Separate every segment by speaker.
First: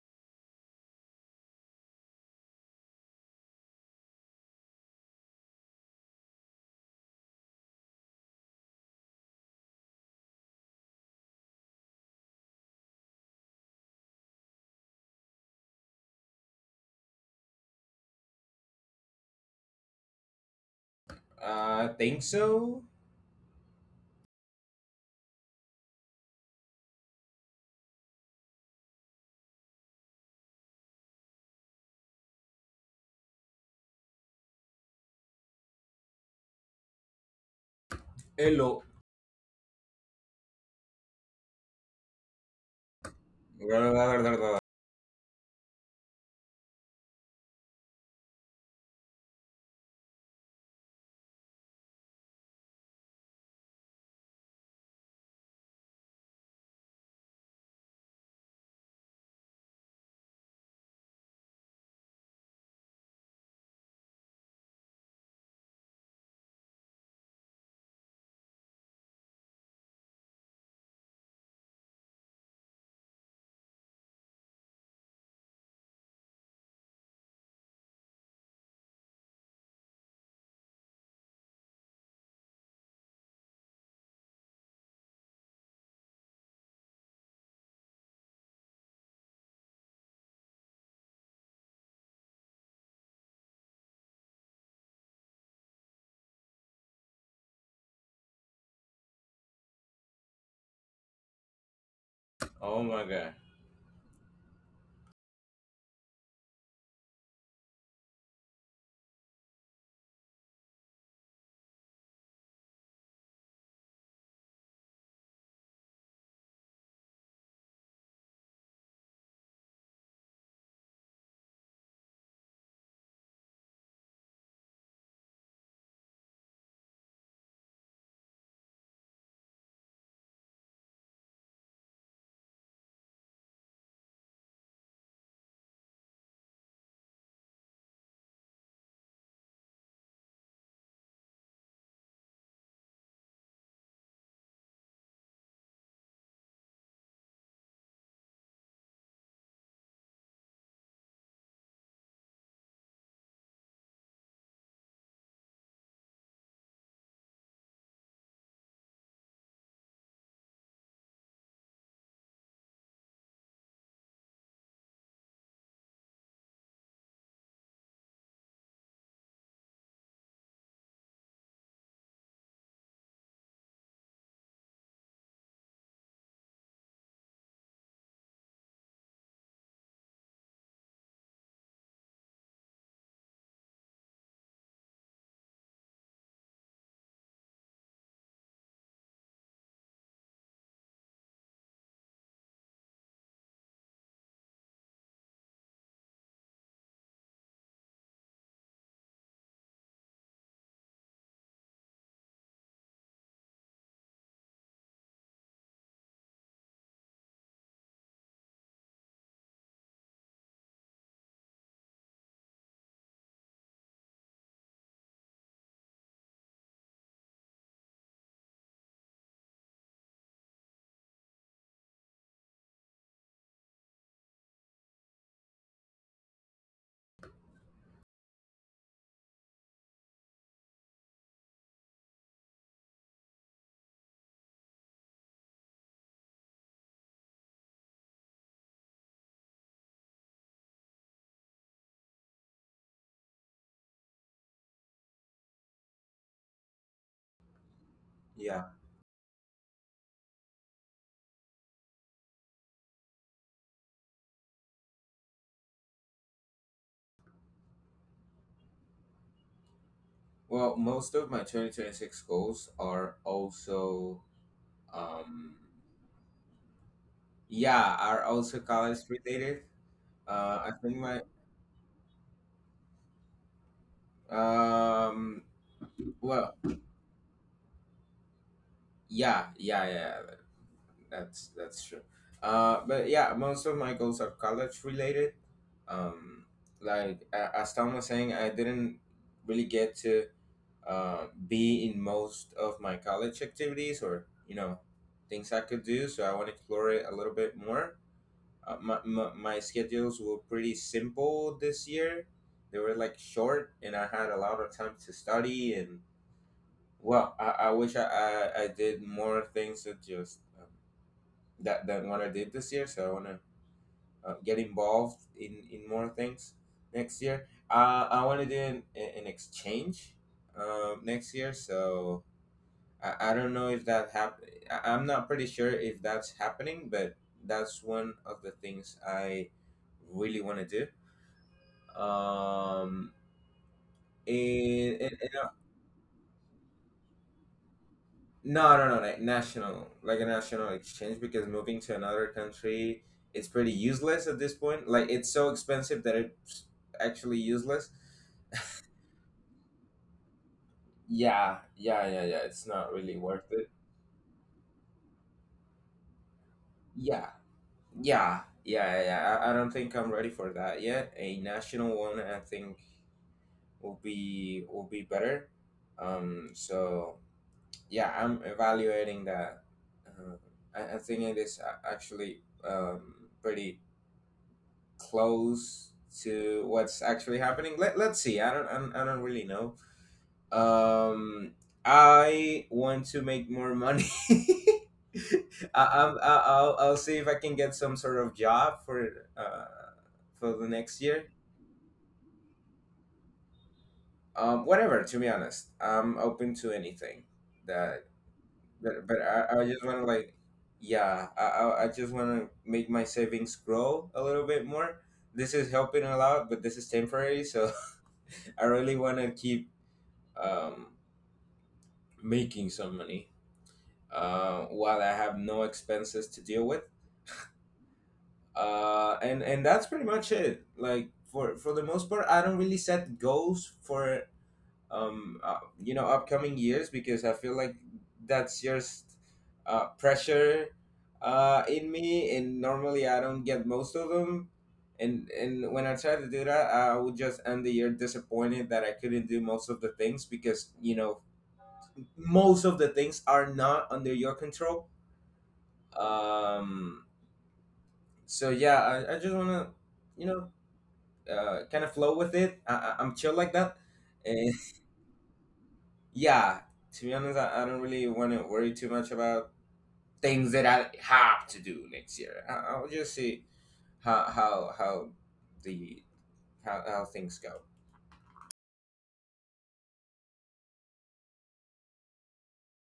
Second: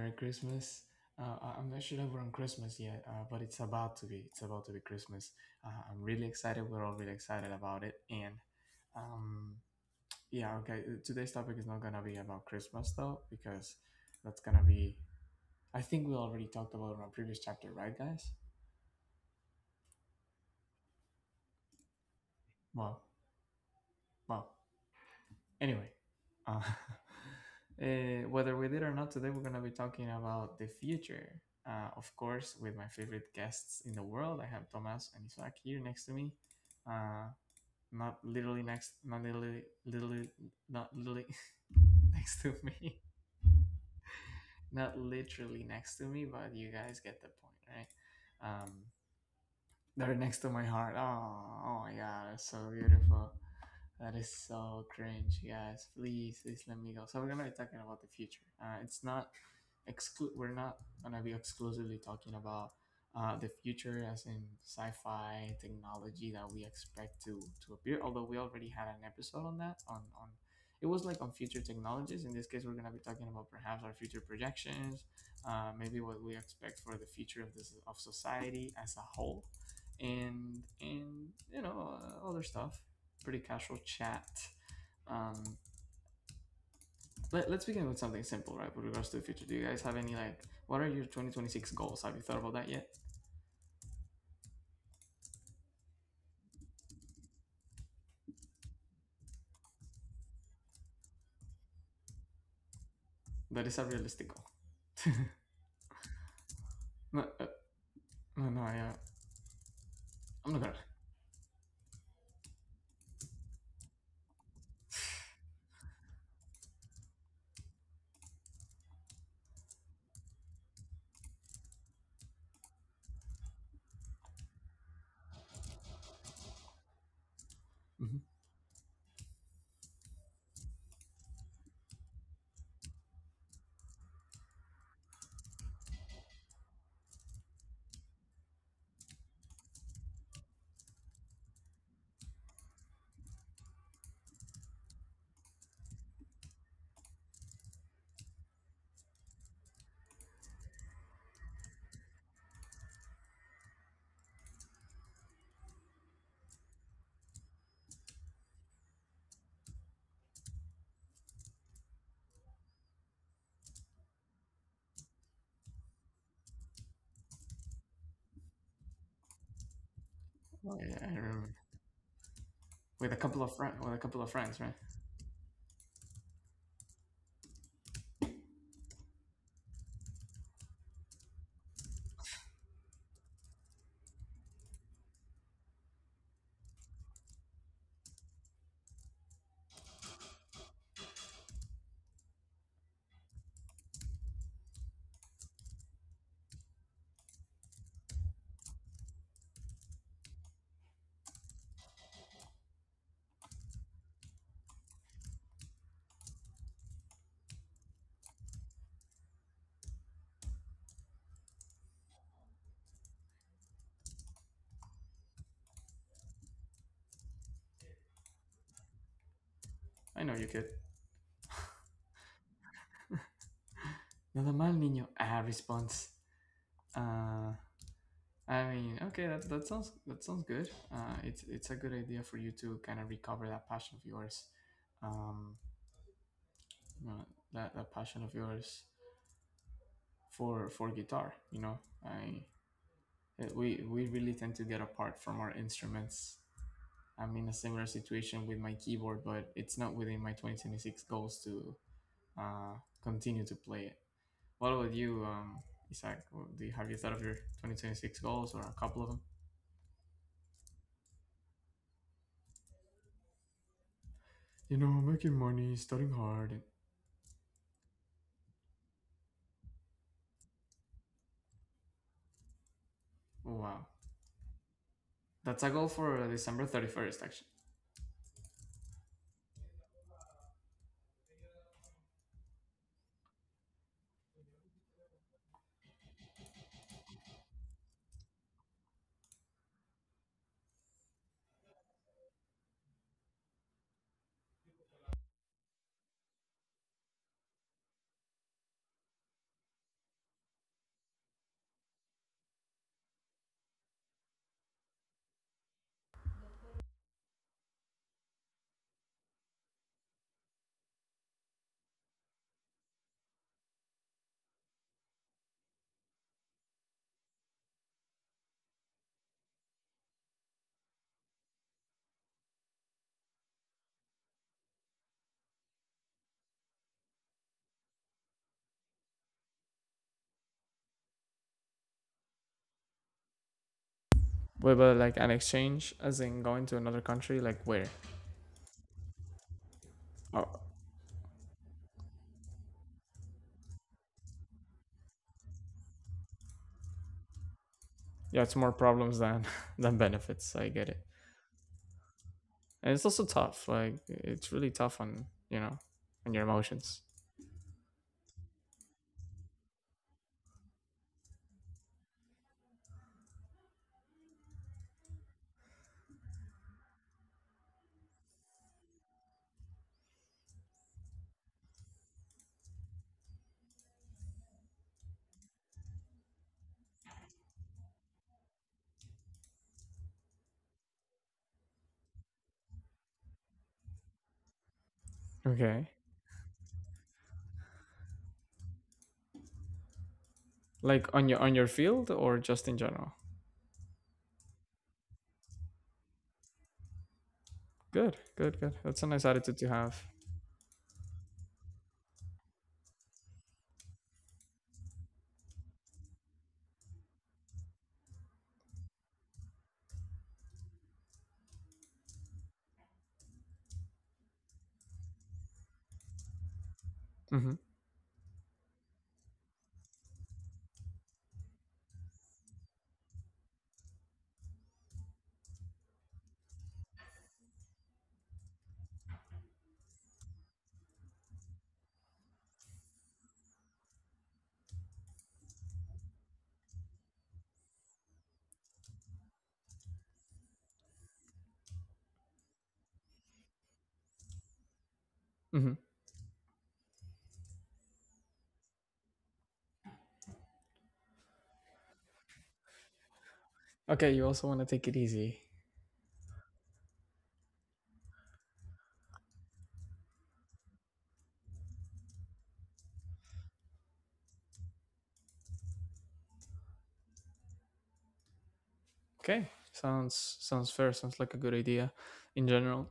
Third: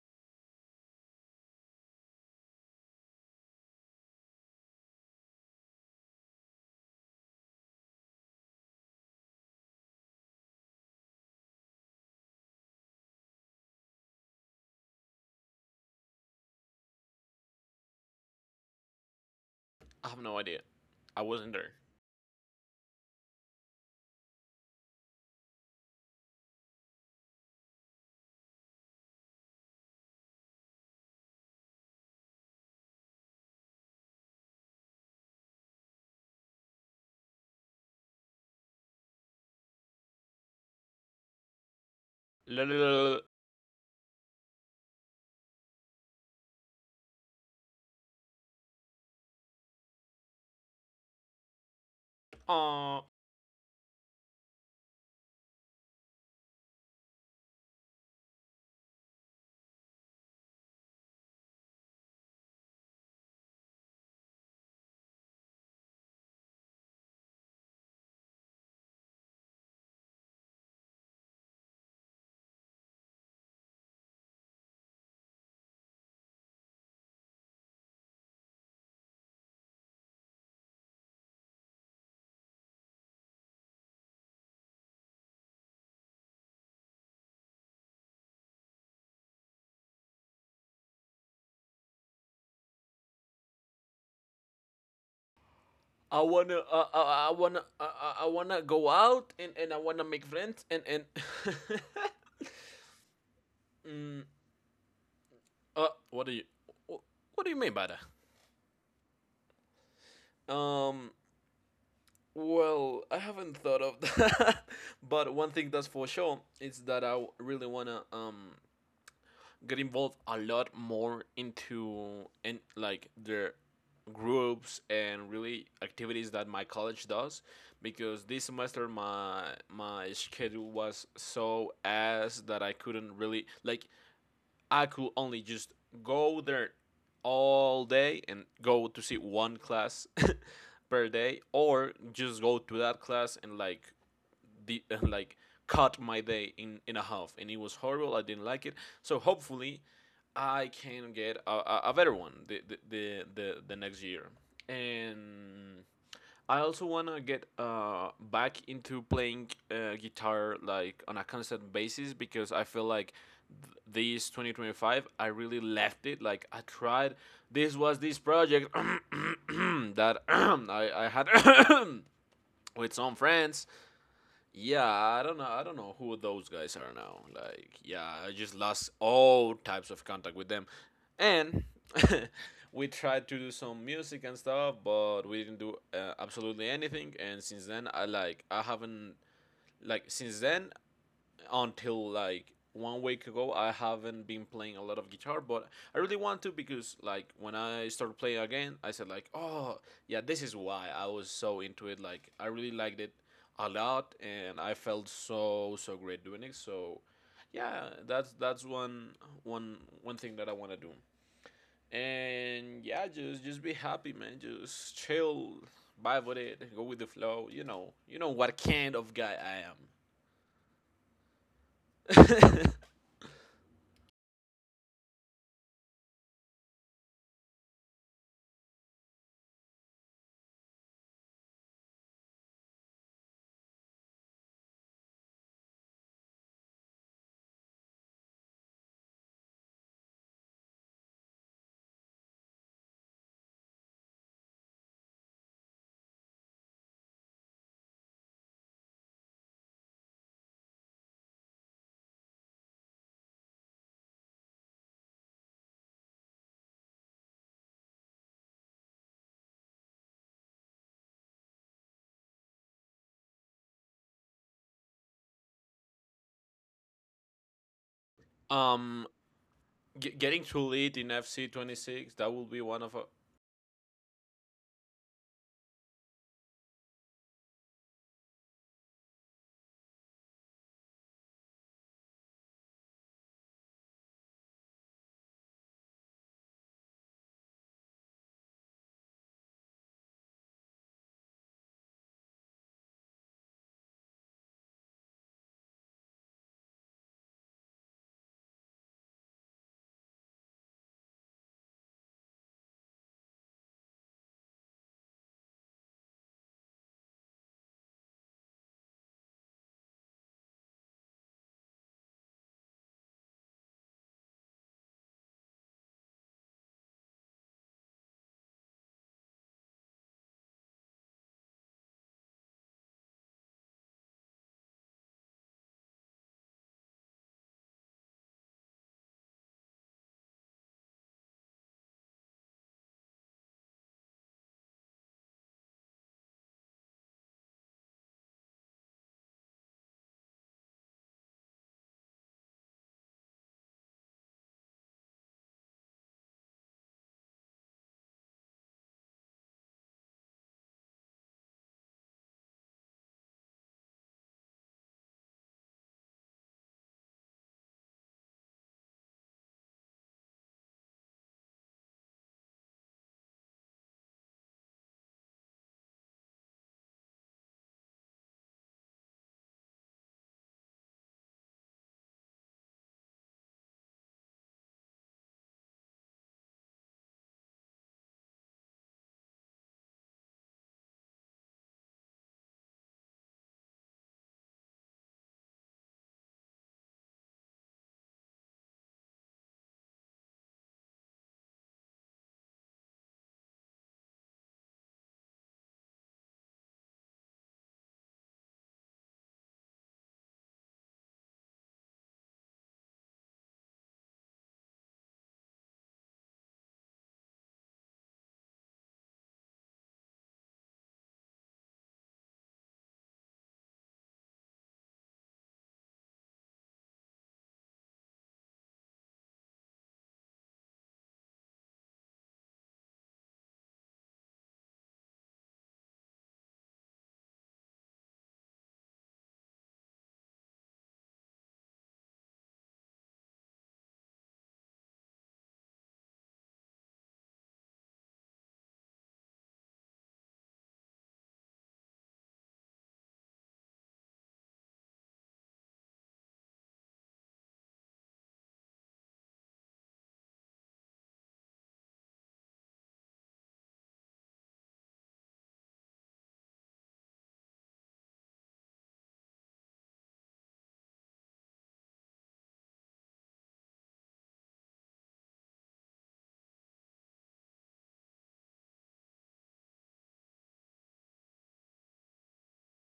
Speaker 1: Merry Christmas. I'm not sure if we're on Christmas yet, but it's about to be. It's about to be Christmas. I'm really excited. We're all really excited about it. And um, yeah, okay. Today's topic is not gonna be about Christmas though, because that's gonna be. I think we already talked about it in our previous chapter, right, guys?
Speaker 2: I have no idea. I wasn't there.
Speaker 3: I think so.
Speaker 1: Well, well, Anyway, uh, whether we did or not, today we're going to be talking about the future. Of course, with my favorite guests in the world, I have Thomas and Isaac here next to me. Uh, not literally
Speaker 3: Hello.
Speaker 1: not literally, literally, not literally next to
Speaker 2: La,
Speaker 1: me, not literally next to me, but you guys get the point, right? Um, they're next to my heart. Oh, oh my god, it's so
Speaker 2: Uh,
Speaker 1: beautiful. That is so cringe, guys. Please, please let me go. So we're gonna be talking about the future. It's not we're not gonna be exclusively talking about the future, as in sci-fi technology that we expect to appear. Although we already had an episode on that. It was like on future technologies. In this case, we're gonna be talking about perhaps our future projections, maybe what we expect for the future of this of society as a whole, and you know, other stuff, pretty casual chat. Um, let's begin with something simple, right? With regards to the future, do you guys have any, like, what are your 2026 goals? Have you thought about that yet?
Speaker 2: I wanna, I wanna, I wanna go out and, I wanna make friends and and.
Speaker 3: Oh my god.
Speaker 1: That is a
Speaker 2: mm,
Speaker 1: realistic goal.
Speaker 2: uh, what do you,
Speaker 1: No, uh,
Speaker 2: what do you mean by that?
Speaker 1: no, no I, uh, I'm not gonna.
Speaker 2: Um, well, I haven't thought of that, but one thing that's for sure is that I really wanna get involved a lot more into in like their groups and really activities that my college does,
Speaker 1: Mhm.
Speaker 2: because this semester my schedule was so ass that I couldn't really like, I could only just go there all day and go to see one class per day, or just go to that class and like the like cut my day in a half, and it was horrible. I didn't like it. So hopefully I can get a better one the next year, and I also wanna get back into playing guitar like on a constant basis, because I feel like this 2025 I really left it. Like I tried, this was this project that
Speaker 1: Oh, yeah,
Speaker 2: I
Speaker 1: I
Speaker 2: I had
Speaker 1: remember.
Speaker 2: with
Speaker 1: With a
Speaker 2: some
Speaker 1: couple of
Speaker 2: friends.
Speaker 1: friends, right?
Speaker 2: Yeah, I don't know. I don't know who those guys are now. Like, yeah, I just lost all types of contact with them, and we tried to do some music and stuff, but we didn't do absolutely anything. And since then, I like I haven't like since then until like 1 week ago I haven't been playing a lot of guitar. But I really want to, because like when I started playing again I said like, oh yeah, this is why I was so into it. Like I really liked it a lot, and I felt so so great doing it. So yeah, that's one thing that I want to do. And yeah, just be happy, man. Just chill, vibe with it, go with the flow. You know, you know what kind of guy I
Speaker 1: I know you could.
Speaker 2: am.
Speaker 1: Nada mal, niño. Ah, response. Uh, I mean, okay, that sounds good. It's a good idea for you to kind of recover that passion of yours. Um, you know, that passion of yours for guitar, you know, I we really tend to get apart from our instruments. I'm in a similar situation with
Speaker 3: Yeah.
Speaker 1: my keyboard, but it's not within my 2026 goals to uh, continue to play it. What about you, Isaac? Do you have you thought of your 2026 goals or a couple of them,
Speaker 3: Well, most of my 2026 goals are also
Speaker 1: you know, making
Speaker 3: um
Speaker 1: money, studying hard, and
Speaker 3: yeah, are also college
Speaker 2: um
Speaker 3: related.
Speaker 2: getting
Speaker 3: I
Speaker 2: too
Speaker 3: think
Speaker 2: late in
Speaker 3: my
Speaker 2: FC 26, that will be one of our—
Speaker 1: wow,
Speaker 3: um
Speaker 1: that's a goal for
Speaker 3: well,
Speaker 1: December 31st actually.
Speaker 3: yeah, that's true. But yeah, most of my goals are college related. Um as Tom was saying, I didn't really get to be in most of my college activities or you know things I could do. So I want to explore it a little bit more. My schedules were pretty simple this year. They were like short, and I had a lot of time to study. And well, I wish I did more things that just that than what I did this year. So I want to get involved in more things next year. I want to do an exchange next year. So I don't know if that happened. I'm not pretty sure if that's happening, but that's one of the things I really want to do. Um,
Speaker 1: Wait,
Speaker 3: in,
Speaker 1: but
Speaker 3: in,
Speaker 1: like
Speaker 3: in
Speaker 1: an
Speaker 3: a,
Speaker 1: exchange, as in going to another country, like where?
Speaker 3: no, like national, like a
Speaker 1: Oh,
Speaker 3: national exchange, because moving to another country it's pretty useless at this point. Like it's so expensive that it's actually useless.
Speaker 1: yeah, it's more problems than than benefits. I get it.
Speaker 3: Yeah, yeah. It's not
Speaker 1: And it's
Speaker 3: really
Speaker 1: also
Speaker 3: worth
Speaker 1: tough,
Speaker 3: it.
Speaker 1: like it's really tough on, you know, on your emotions.
Speaker 3: Yeah, I don't think I'm ready for that yet. A national one, I think will be better. Um, so yeah, I'm evaluating that. Uh, I think it is actually pretty close to what's actually happening. Let's see. I don't really know. Um, I want to make more money.
Speaker 1: Okay,
Speaker 3: I'll see if I can get some sort of job uh, for the next
Speaker 1: like
Speaker 3: year.
Speaker 1: on your field or just in general?
Speaker 3: Whatever. To be honest, I'm open to anything that
Speaker 1: Good, good, good, that's a
Speaker 3: But but
Speaker 1: nice attitude
Speaker 3: I, I
Speaker 1: to
Speaker 3: just want
Speaker 1: have.
Speaker 3: to like, yeah, I just want to make my savings grow a little bit more. This is helping a lot, but this is temporary. So I really want to keep um, making some money while I have no expenses to deal with.
Speaker 1: Mm-hmm.
Speaker 3: And that's pretty much it. Like for the most part, I don't really set goals for you know upcoming years because I feel like that's just pressure in me, and normally I don't get most of them. And and when i try to do that, I would just end the year disappointed that I couldn't do most of the things, because you know most of the things are not under your control.
Speaker 1: Mm-hmm.
Speaker 3: um yeah, I just want to you know kind of flow with it. I'm chill like that.
Speaker 1: Okay, you also want to take it easy.
Speaker 3: Yeah, to be honest, I don't really want to worry too much about things that I have to do next year. I'll just see how how how the how things go.
Speaker 1: Okay, sounds sounds fair, sounds like a good idea. In general,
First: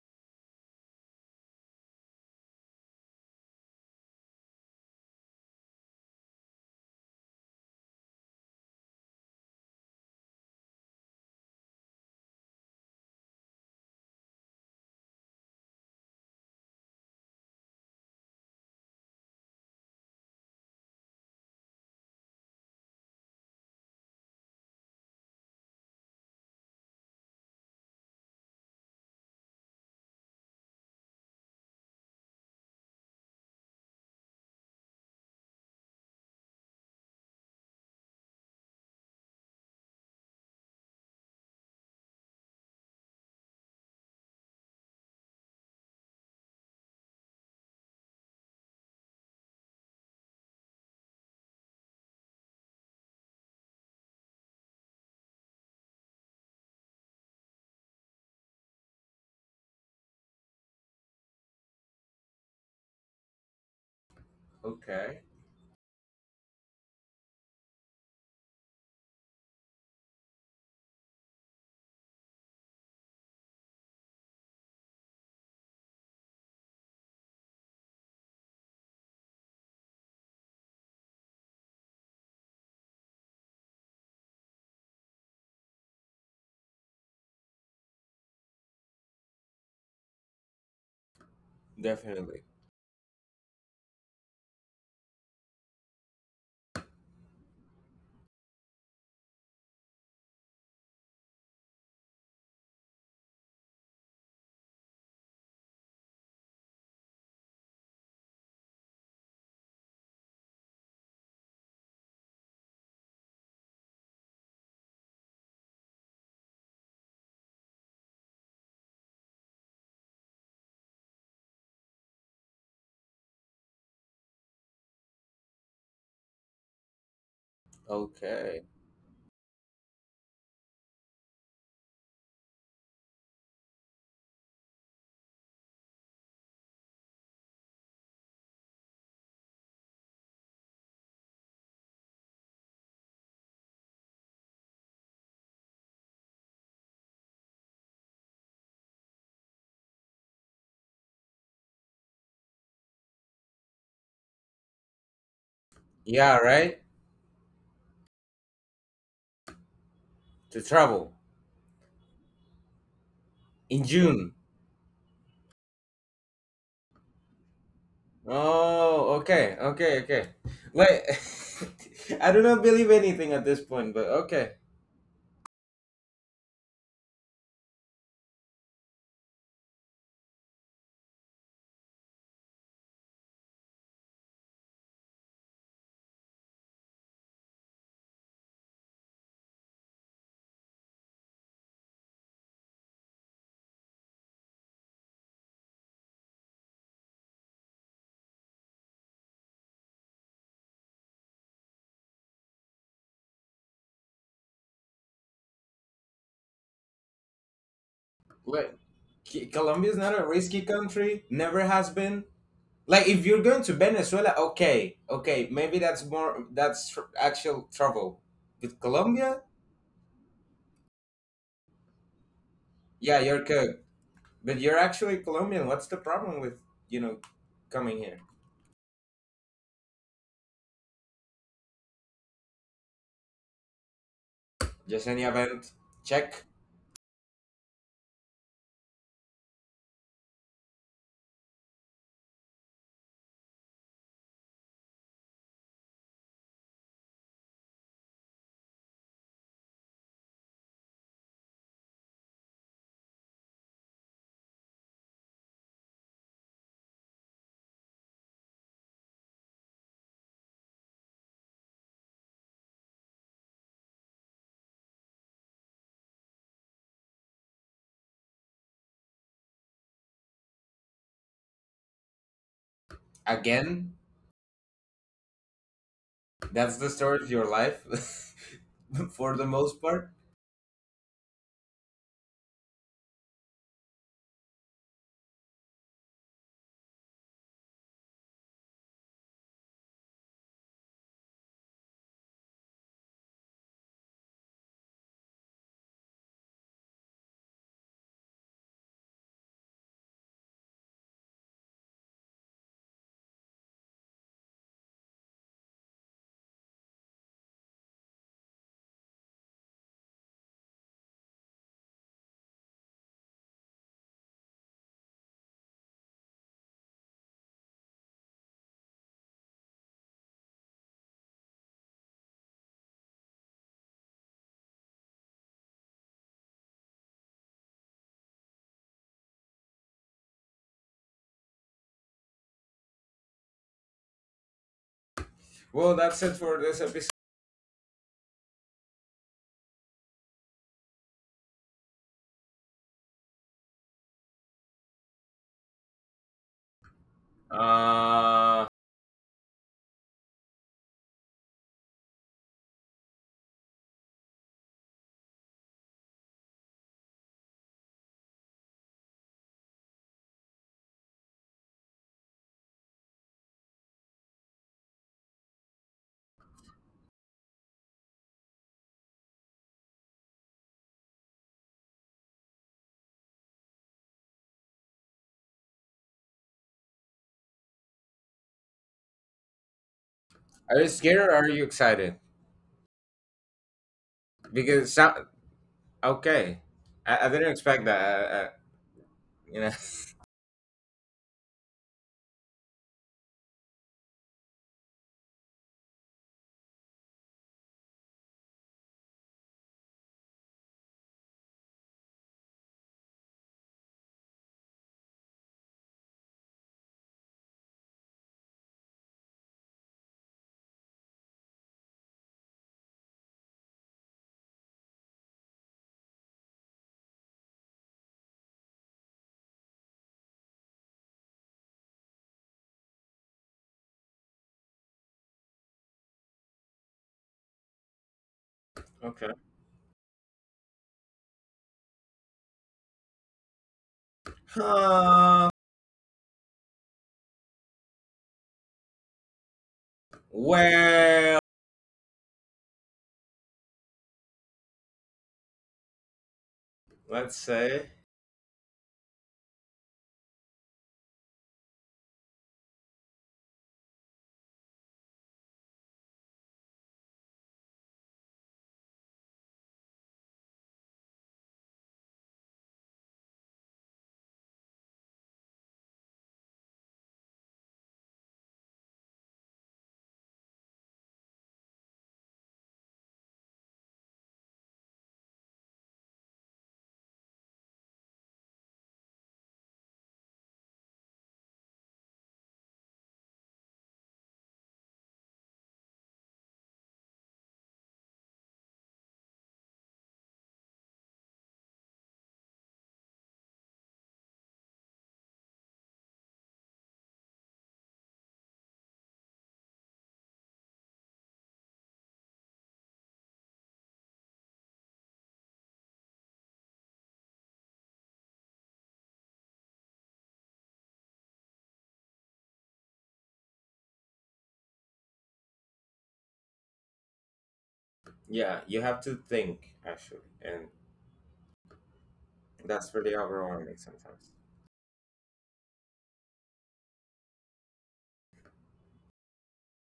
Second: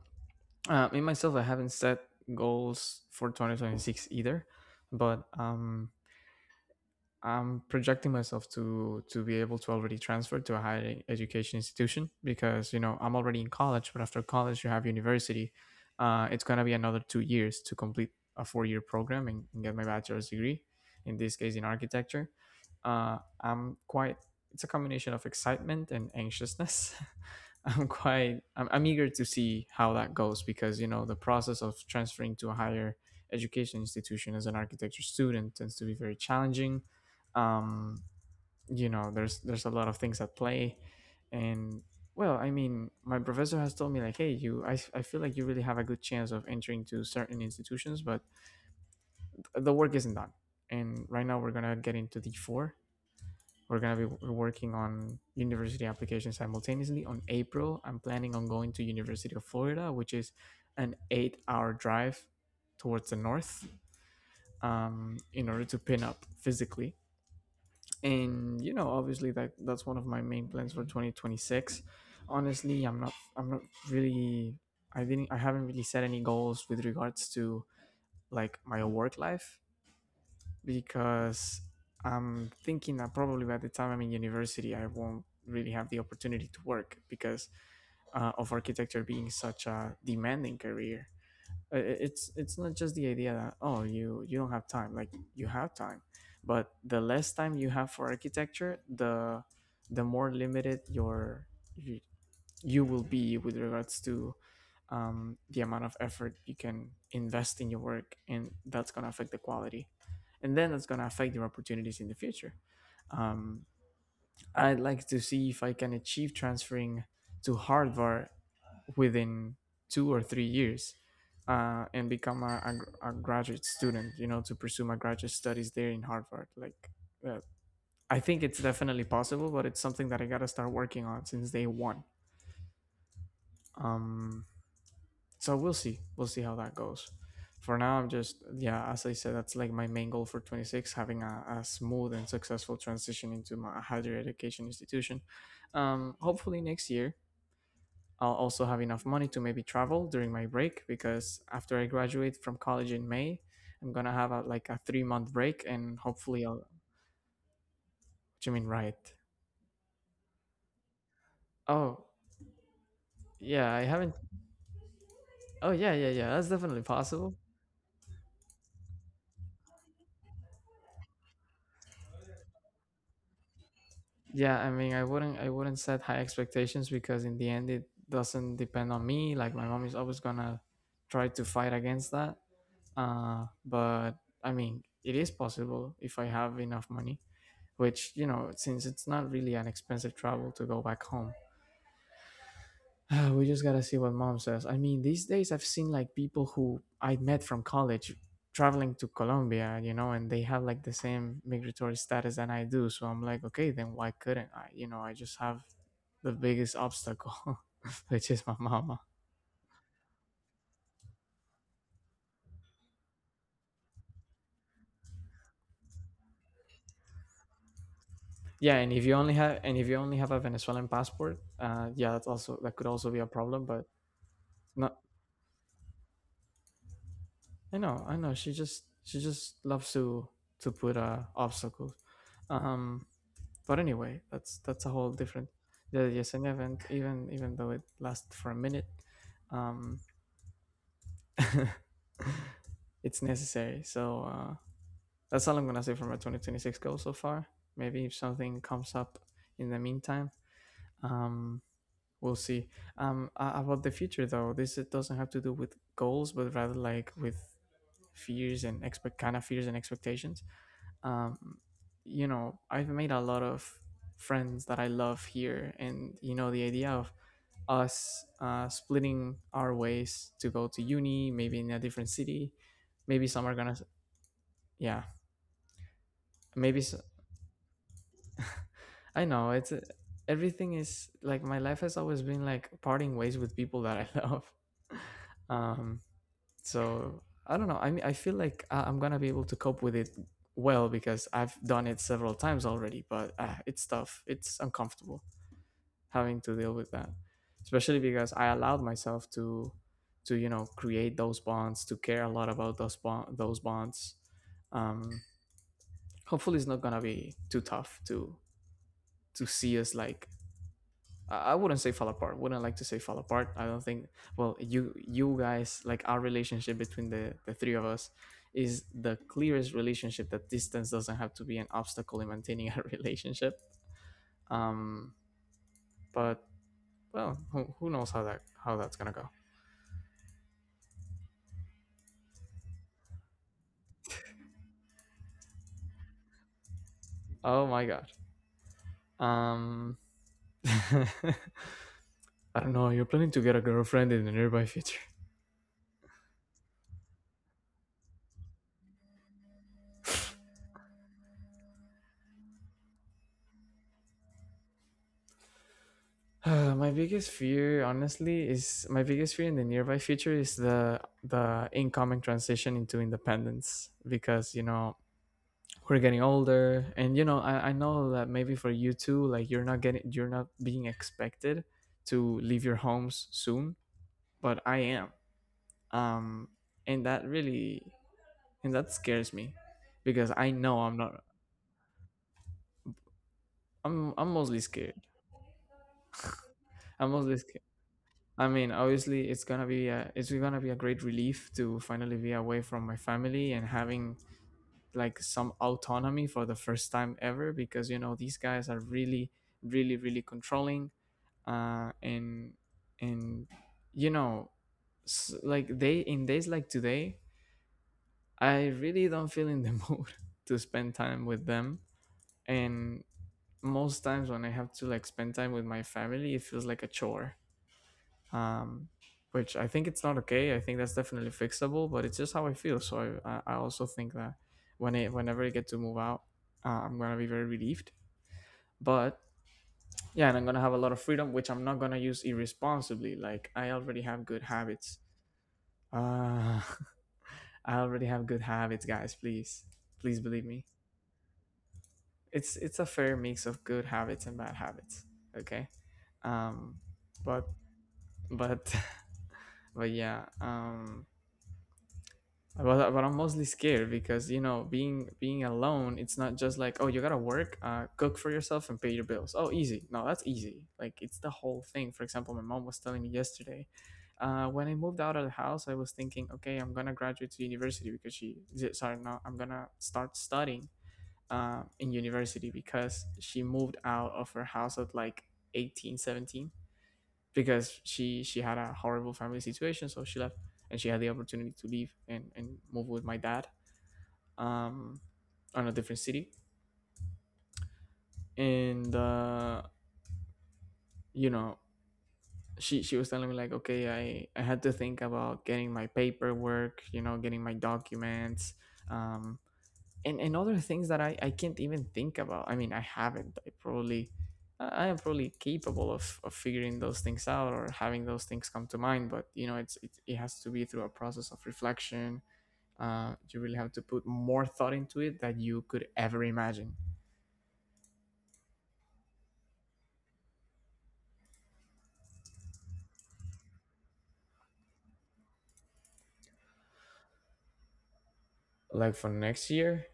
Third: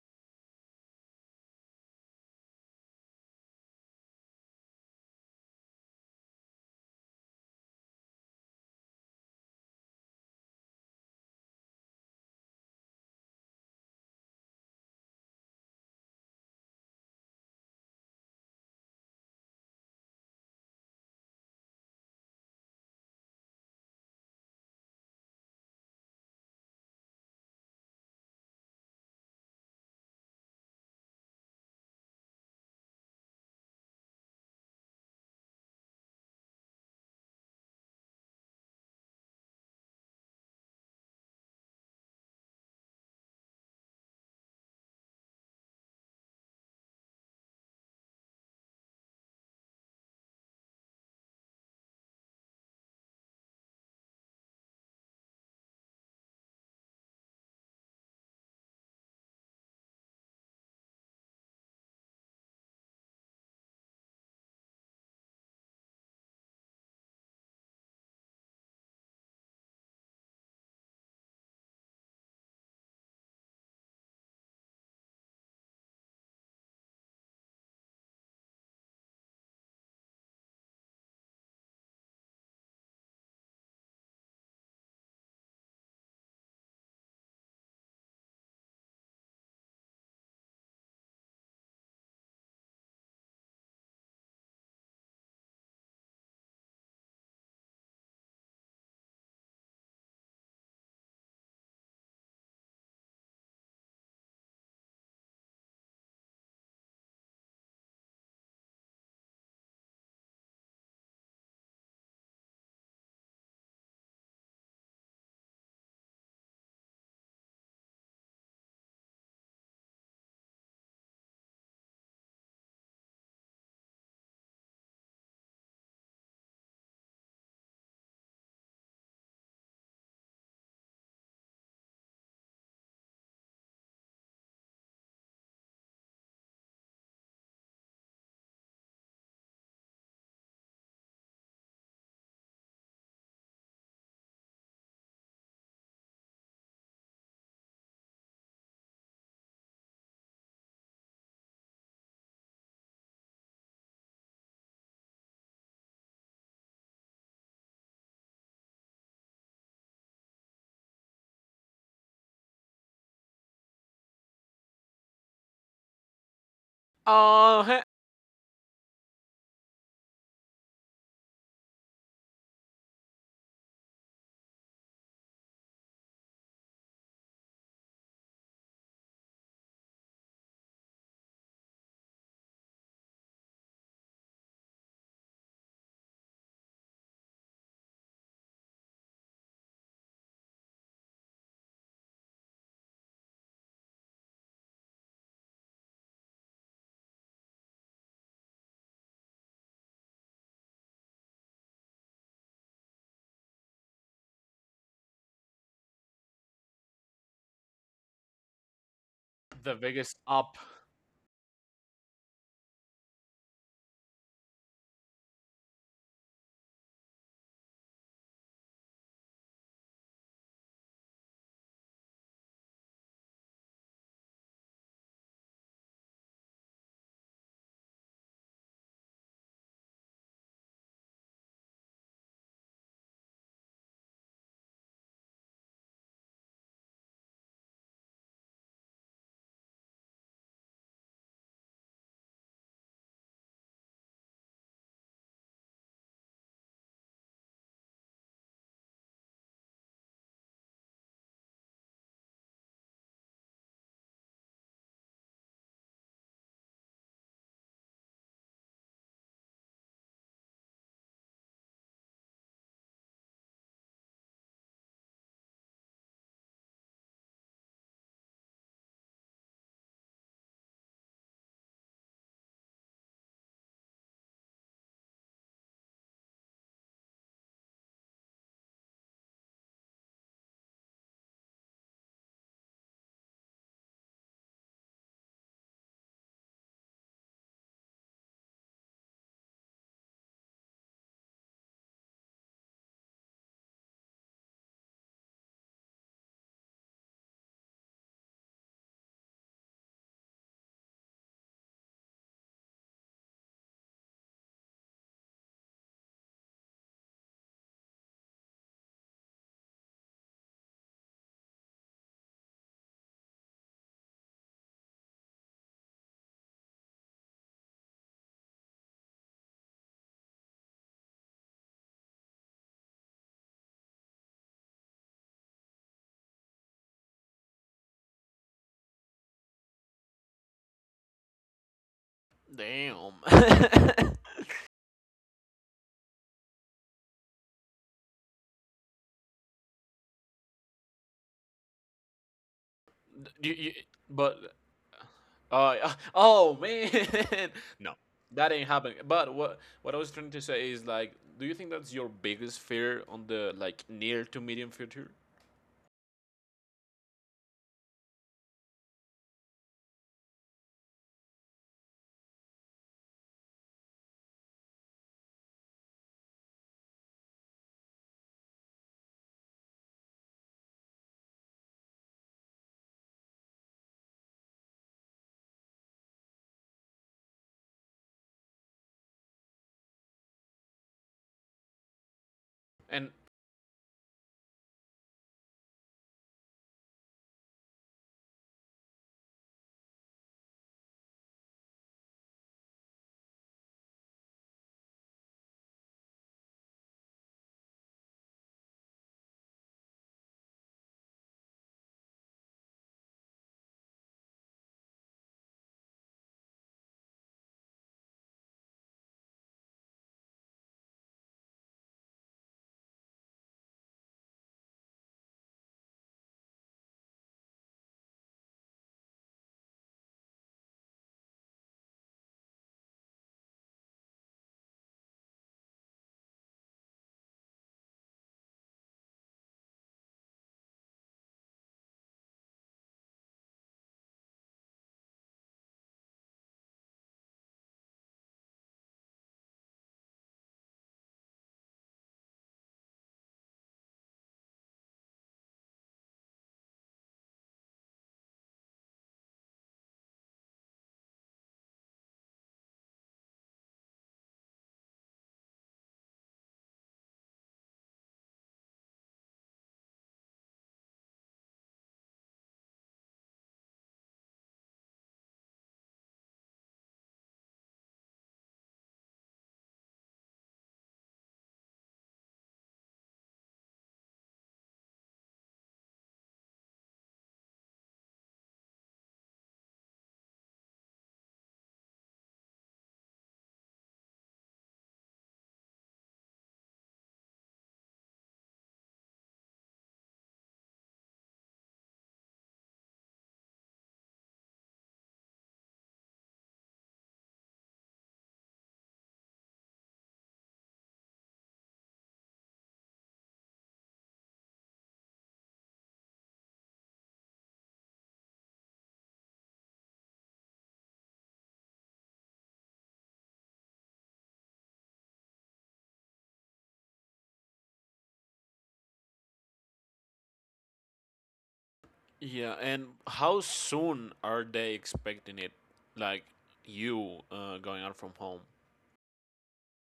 Speaker 1: me myself, I haven't set goals for 2026 either, but I'm projecting myself to be able to already transfer to a higher education institution because, you know, I'm already in college, but after college you have university. It's gonna be another 2 years to complete a 4 year program, and get my bachelor's degree. In this case, in architecture. I'm quite. It's a combination of excitement and anxiousness. I'm eager to see how that goes because, you know, the process of transferring to a higher education institution as an architecture student tends to be very challenging. Um, you know, there's a lot of things at play, and well, I mean, my professor has told me, like, hey, you, I feel like you really have a good chance of entering to certain institutions, but the work isn't done. And right now we're gonna get into D4, we're gonna be working on university applications simultaneously. On April, I'm planning on going to University of Florida, which is an 8-hour drive towards the north,
Speaker 3: Okay,
Speaker 1: in order to pin up physically. And, you know, obviously, that's one of my main plans for 2026. Honestly, I'm not. I'm not really. I didn't. I haven't really set any goals with regards to like my work life because I'm thinking that probably by the time I'm in university, I won't really have the opportunity to work because of architecture being such a demanding career. Uh, It's
Speaker 3: definitely.
Speaker 1: not just the idea that, oh, you don't have time, like you have time, but the less time you have for architecture, the more limited your y- you will be with regards to the amount of effort you can invest in your work, and that's going to affect the quality, and then that's going to affect your opportunities in the future. Um, I'd like to see if I can achieve transferring to Harvard within 2 or 3 years, and become a, a graduate student, you know, to pursue my graduate studies there in Harvard. Uh, I think it's
Speaker 3: Okay.
Speaker 1: definitely possible, but it's something that I gotta start working on since day 1. Um, so we'll see, how that goes. For now, I'm just, yeah, as I said, that's like my main goal for 26, having a smooth and successful transition into my higher education institution. Hopefully next year I'll also have enough money to maybe travel during my break, because after I graduate from college in May, I'm gonna have a, like a 3 month break, and
Speaker 3: Yeah,
Speaker 1: hopefully I'll, what
Speaker 3: right.
Speaker 1: do you mean? Right.
Speaker 3: To travel
Speaker 1: Oh, yeah, I
Speaker 3: in
Speaker 1: haven't.
Speaker 3: June.
Speaker 1: Oh yeah, yeah, yeah, that's definitely possible.
Speaker 2: Oh,
Speaker 3: Oh, okay, Like, I do not believe anything at this point, but okay.
Speaker 1: Yeah, I mean, I wouldn't set high expectations because in the end, it doesn't depend on me. Like my mom is always gonna try to fight against that. But I mean, it is possible if I have enough money, which, you know, since it's not really an expensive travel to go back home, we just gotta see what mom says. I mean, these days I've seen like people who I met from college traveling to Colombia, you know, and they have like the same migratory status than I do. So I'm like, okay, then why couldn't I? You know, I just have the biggest obstacle, which is my
Speaker 3: Like,
Speaker 1: mama.
Speaker 2: the
Speaker 3: Colombia's
Speaker 2: biggest
Speaker 3: not a
Speaker 2: up.
Speaker 3: risky country. Never has been. Like if you're going to Venezuela, okay, maybe that's actual trouble.
Speaker 1: Yeah,
Speaker 3: With
Speaker 1: and if you only
Speaker 3: Colombia,
Speaker 1: have, a Venezuelan passport, yeah, that's also, that could also be
Speaker 3: yeah,
Speaker 1: a
Speaker 3: you're
Speaker 1: problem.
Speaker 3: good,
Speaker 1: But
Speaker 3: but you're
Speaker 1: no,
Speaker 3: actually Colombian. What's the problem with you know
Speaker 1: I
Speaker 3: coming
Speaker 1: know,
Speaker 3: here?
Speaker 1: She just, loves to put obstacles. Um, But anyway, that's a
Speaker 3: Just
Speaker 1: whole
Speaker 3: any
Speaker 1: different,
Speaker 3: event,
Speaker 1: the
Speaker 3: check
Speaker 1: Yesenia event. Even though it lasts for a minute, um, it's necessary. So, that's all I'm gonna say for my 2026 goal so far. Maybe if something comes up in the meantime, um, we'll see. About the future though, this it doesn't have to do with goals, but rather like with fears and expect kind of fears and expectations. Um, you know, I've made a lot of friends that I love here, and, you know, the idea of us splitting our ways to go to uni, maybe in a different city. Maybe some are gonna,
Speaker 3: again.
Speaker 1: yeah,
Speaker 3: That's
Speaker 1: maybe
Speaker 3: the
Speaker 1: s
Speaker 3: story of your life,
Speaker 1: I
Speaker 3: for the
Speaker 1: know it's,
Speaker 3: most part.
Speaker 1: everything is like, my life has always been like parting ways with people that I love. Um, so I don't know. I mean, I feel like I'm gonna be able to cope with it well because I've done it several times already. But It's tough. It's uncomfortable, having to deal with that, especially because I allowed myself to you know, create those bonds, to care a lot about those bond those bonds. um Hopefully it's not gonna be too tough to see us, I wouldn't say fall apart, wouldn't like to say fall apart I don't think. Well, you guys, like, our relationship between the three of us is the clearest relationship that distance doesn't have to be an obstacle in maintaining a relationship. Um but well, who, knows how that, how that's gonna go.
Speaker 2: Damn.
Speaker 3: Well, that's it for this episode.
Speaker 1: Oh my god. Um, I don't know. You're planning to
Speaker 2: you,
Speaker 1: get a
Speaker 2: you,
Speaker 1: girlfriend in the
Speaker 2: but
Speaker 1: nearby future.
Speaker 2: oh man, no, that ain't
Speaker 3: Uh,
Speaker 2: happening. But what I was trying to say is like, do you think that's your biggest fear on the like near to medium future?
Speaker 1: My biggest fear, honestly, is, my biggest fear in the nearby future is the incoming transition into independence, because, you know, we're getting older, and, you know, I know that maybe for you too, like, you're not being expected to leave your homes soon, but I am. Um, and that really, and that scares me because I know
Speaker 3: are you
Speaker 1: I'm not,
Speaker 3: scared or are you excited?
Speaker 2: And
Speaker 1: I'm mostly scared.
Speaker 3: Because so- okay,
Speaker 1: I'm
Speaker 3: I
Speaker 1: mostly
Speaker 3: didn't
Speaker 1: scared.
Speaker 3: expect that.
Speaker 1: I mean, obviously, it's gonna
Speaker 3: You know.
Speaker 1: be a, it's gonna be a great relief to finally be away from my family and having like some autonomy for the first time ever because you know these guys are really, really, really controlling. Uh, and and you know, like they in days like today, I really don't feel in the mood to spend time with them. And most times when I have to like spend time with my family, it feels like a chore um, which I think it's not okay. I think that's definitely fixable, but it's just how I feel. So I also think that whenever I get to move out, I'm gonna be very relieved. But
Speaker 3: Okay.
Speaker 1: yeah, and I'm gonna have a lot of freedom, which I'm not gonna use irresponsibly. Like I already have good habits.
Speaker 3: Uh,
Speaker 1: Uh, I already have good habits, guys. Please, please believe me.
Speaker 3: Well,
Speaker 1: It's a fair mix of good habits and bad habits. Okay, um,
Speaker 3: let's
Speaker 1: but
Speaker 3: say,
Speaker 1: but but yeah. But I'm mostly scared because you know being alone, it's not just like oh you gotta work, cook for yourself and pay your bills. Oh easy, no that's easy. Like it's the whole thing. For example, my mom was telling me yesterday, when I moved out of the house, I was thinking okay I'm gonna graduate to university because sorry no I'm gonna start studying in university because she moved out of her house at like 18, 17 because she had a horrible family situation, so she left, and she had the opportunity to leave and move with my dad um on a different city, and you know she was telling me like okay I had to think about getting my paperwork, you know, getting my documents. Um, and other things that I can't even think about. I mean, I haven't. I probably I am probably capable of figuring those things out or having those things come to mind, but you know, it has to be through a process of reflection. You really have to put more thought into it that you could ever imagine.
Speaker 3: yeah, you have to think actually, and
Speaker 2: yeah, and
Speaker 3: that's really
Speaker 2: how
Speaker 3: overwhelming
Speaker 2: soon
Speaker 3: sometimes.
Speaker 2: are they expecting it? Like you going out from home?
Speaker 1: Like for next year,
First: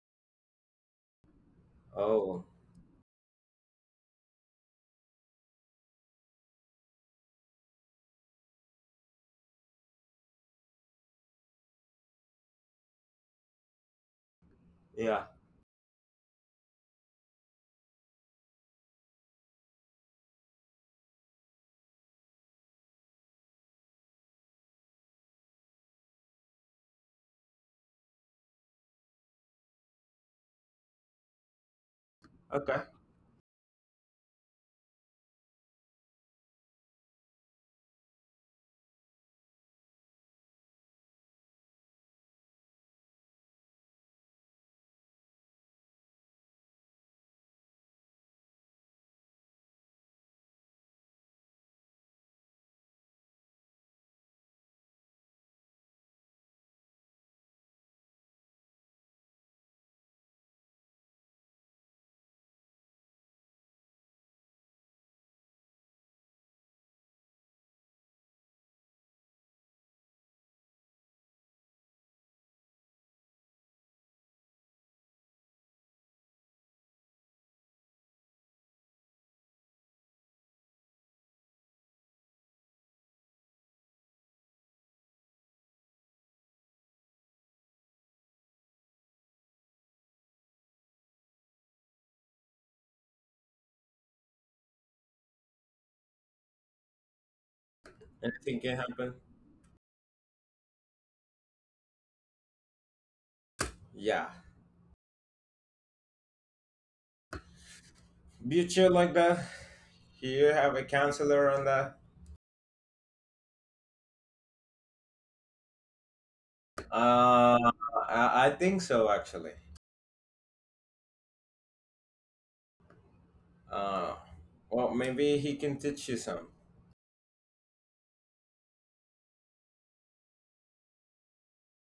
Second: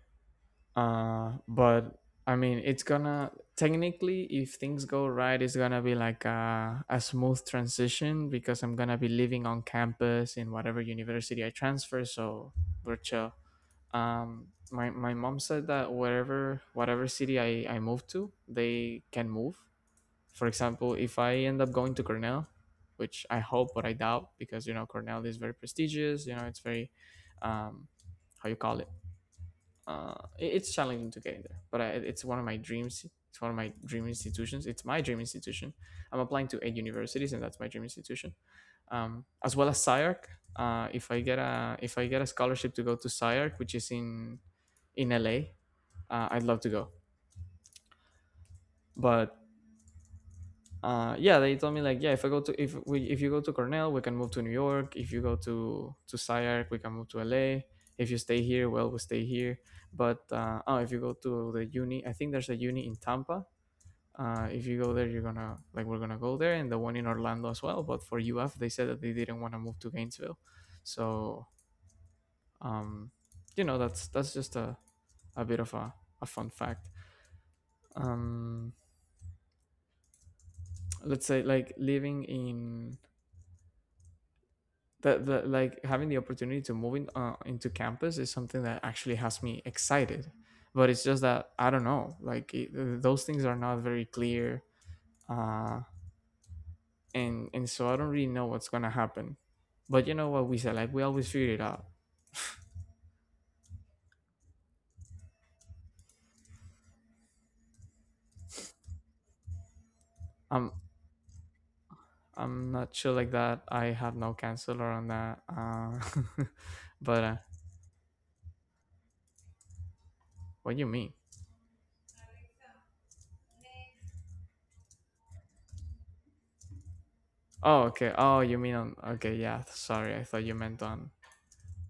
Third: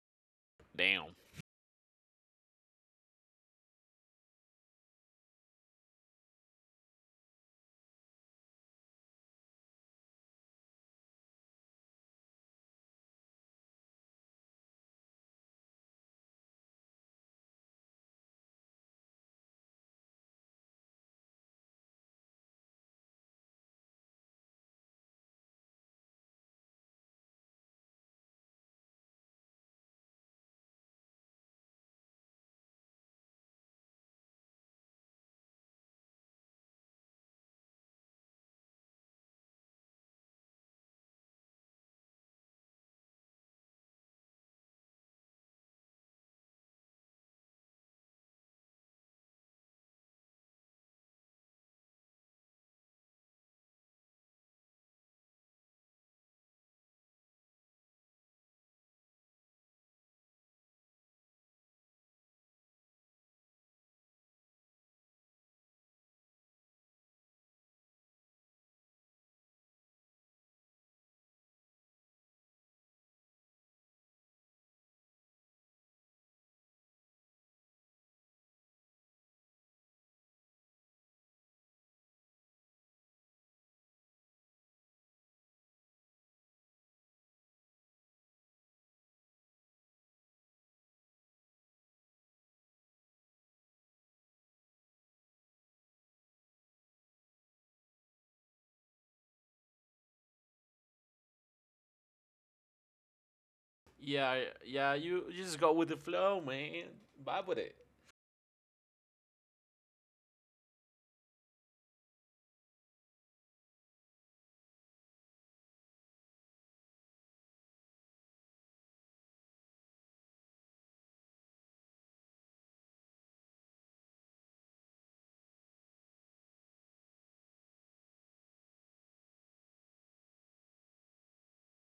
Speaker 2: Damn.
Speaker 1: but I
Speaker 3: Oh,
Speaker 1: mean it's gonna technically if things go right it's gonna be like a smooth transition because I'm gonna be living on campus in whatever university I transfer, so we're chill. My
Speaker 3: yeah,
Speaker 1: mom said that wherever whatever city I move to they can move. For example, if I end up going to Cornell, which I hope but I doubt because you know Cornell is very prestigious, you know it's very um how you call it, it's challenging to get in there, but I, it's one of my
Speaker 3: okay.
Speaker 1: dreams. It's one of my dream institutions. It's my dream institution. I'm applying to eight universities, and that's my dream institution, as well as SciArc. If I get a scholarship to go to SciArc, which is in LA, I'd love to go. But yeah they told me like yeah if we if you go to Cornell we can move to New York, if you go to SciArc we can move to LA, if you stay here well we stay here. But uh oh if you go to the uni, I think there's a uni in Tampa, if you go there you're gonna like we're gonna go there, and the one in Orlando as well, but for UF they said that they didn't want to move to Gainesville. So um you know that's just a bit of a fun fact. um let's say like living in that like having the opportunity to move in, into campus is something that actually has me excited, but it's just that I don't know, like it, those things are not very clear, uh and so I don't really know
Speaker 3: Anything
Speaker 1: what's
Speaker 3: can
Speaker 1: gonna
Speaker 3: happen.
Speaker 1: happen. But you know what we said, like we always figure it out.
Speaker 3: Yeah,
Speaker 2: Yeah, yeah, you just go with the flow, man. Vibe with it.
Speaker 3: be chill like that. You
Speaker 1: i'm
Speaker 3: have a counselor on that.
Speaker 1: I'm not sure, like that I have no counselor on that but
Speaker 3: Uh, I think so actually.
Speaker 1: what do you mean?
Speaker 3: Uh, well, maybe he can teach you some.
Speaker 1: Oh okay, oh you mean on okay yeah, sorry I thought you meant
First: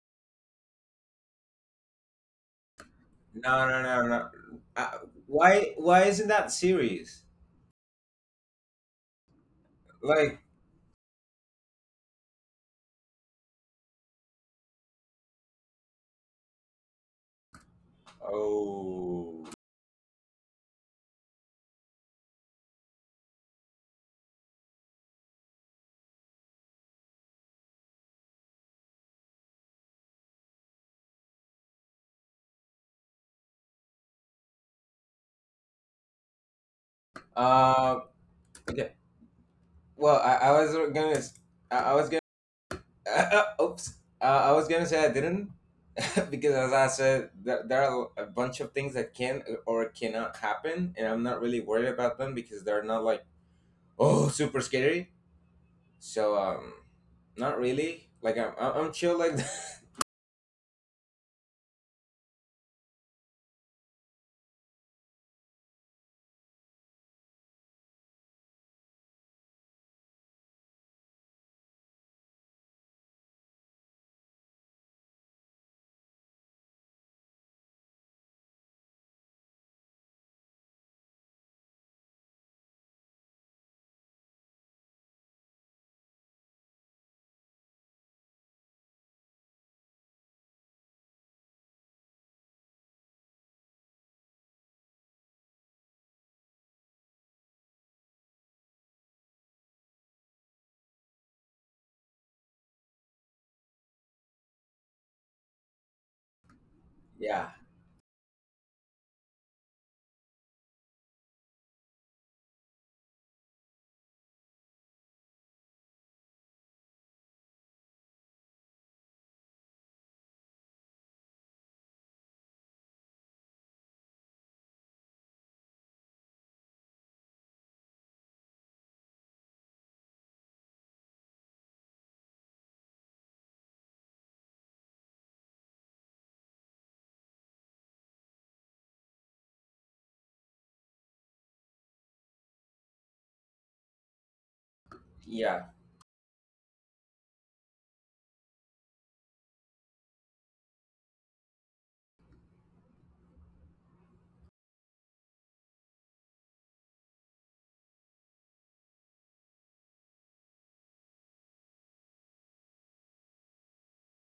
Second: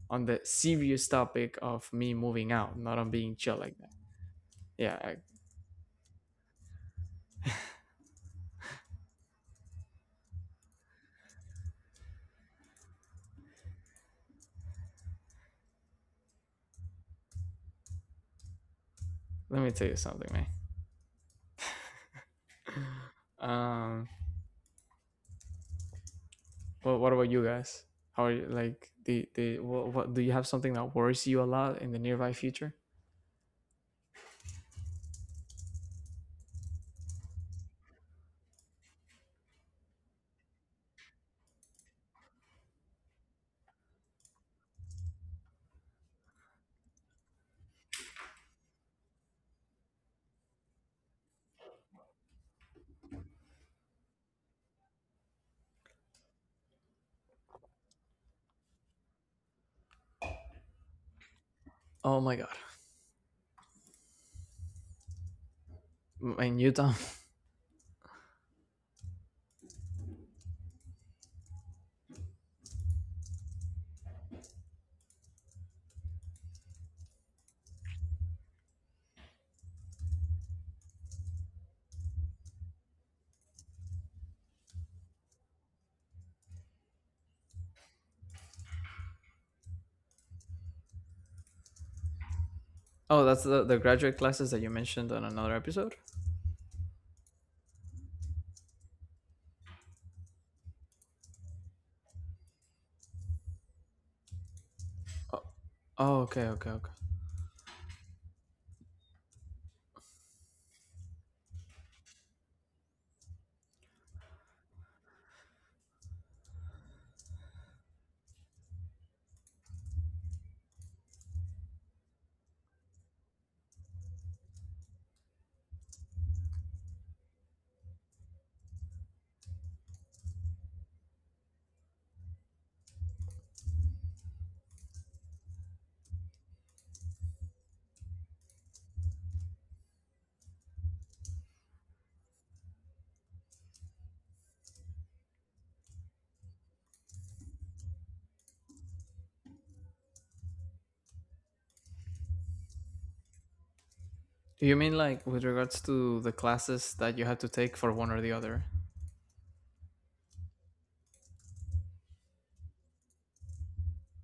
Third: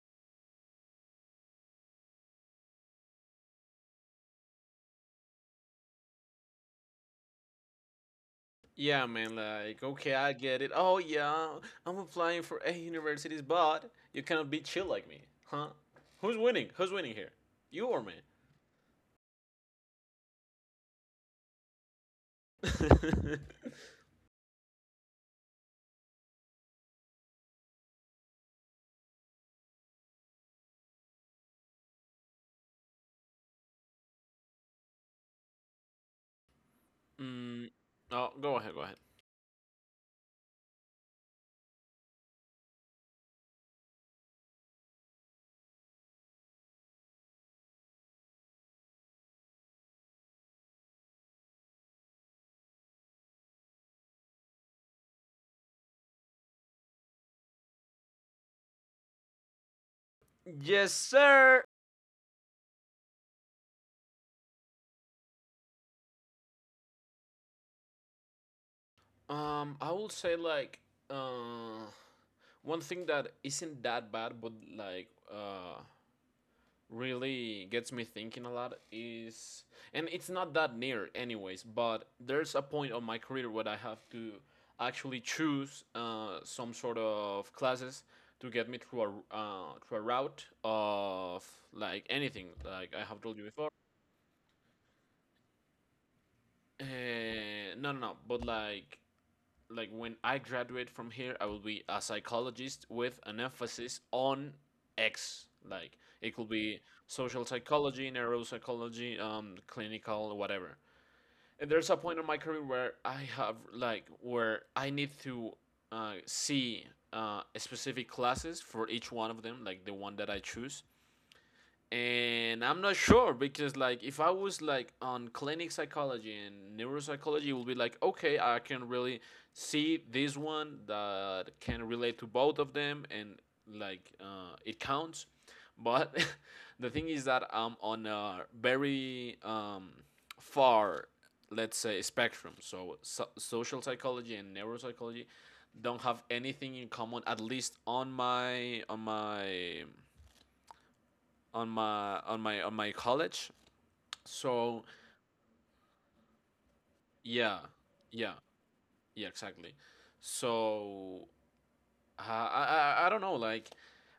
Speaker 1: on the serious topic of me moving out, not on being chill
Speaker 3: No,
Speaker 1: like that.
Speaker 3: Uh,
Speaker 1: Yeah, I,
Speaker 3: why, isn't that serious?
Speaker 2: Yeah, man, like, okay, I
Speaker 3: Like,
Speaker 2: get it. Oh, yeah, I'm applying for a universities, but you cannot be chill like me, huh? Who's winning? Who's winning here? You or me?
Speaker 3: oh,
Speaker 1: let me tell you something, man. Um, well, what about you guys? How are you like the what do you have something that worries you a lot in the nearby future?
Speaker 2: mm,
Speaker 3: uh,
Speaker 2: oh, go ahead, go
Speaker 3: okay.
Speaker 2: ahead.
Speaker 3: Well, I was gonna, oops, I was gonna say I didn't because as I said, there are a bunch of things that can or cannot happen, and I'm not really worried about them, because they're not like oh super scary. So not really. Like I'm chill like that.
Speaker 2: Yes, sir.
Speaker 1: Oh my god, in Utah.
Speaker 2: I will say like uh one thing that isn't that bad, but like really gets me thinking a lot is, and it's not that near anyways, but there's a point of my career where I have to actually choose some sort of classes to get me through a through a route of like anything, like I have
Speaker 1: Oh,
Speaker 2: told
Speaker 1: that's
Speaker 2: you before.
Speaker 1: the graduate classes that you mentioned on another episode.
Speaker 2: Uh, no no no but like when I graduate from here, I will be a psychologist with an emphasis on X. Like,
Speaker 1: Oh,
Speaker 2: it
Speaker 1: okay,
Speaker 2: could
Speaker 1: okay,
Speaker 2: be
Speaker 1: okay.
Speaker 3: Yeah,
Speaker 2: social psychology, neuropsychology, clinical, whatever. And there's a point in my career where I have like where I need to see specific classes for each one of them, like the one that I choose. And I'm not sure, because like if I was like on clinic psychology and neuropsychology it would be like, okay, I can really see this one that can relate to both of them and like it counts. But the thing is that I'm on a very far, let's say, spectrum. So social psychology and neuropsychology
Speaker 3: yeah,
Speaker 2: don't have anything in common, at least on my on my college.
Speaker 1: Do you
Speaker 2: So
Speaker 1: mean like with regards to the classes that you had to
Speaker 2: yeah,
Speaker 1: take for one or the
Speaker 2: yeah,
Speaker 1: other?
Speaker 2: yeah, exactly. So I don't know. Like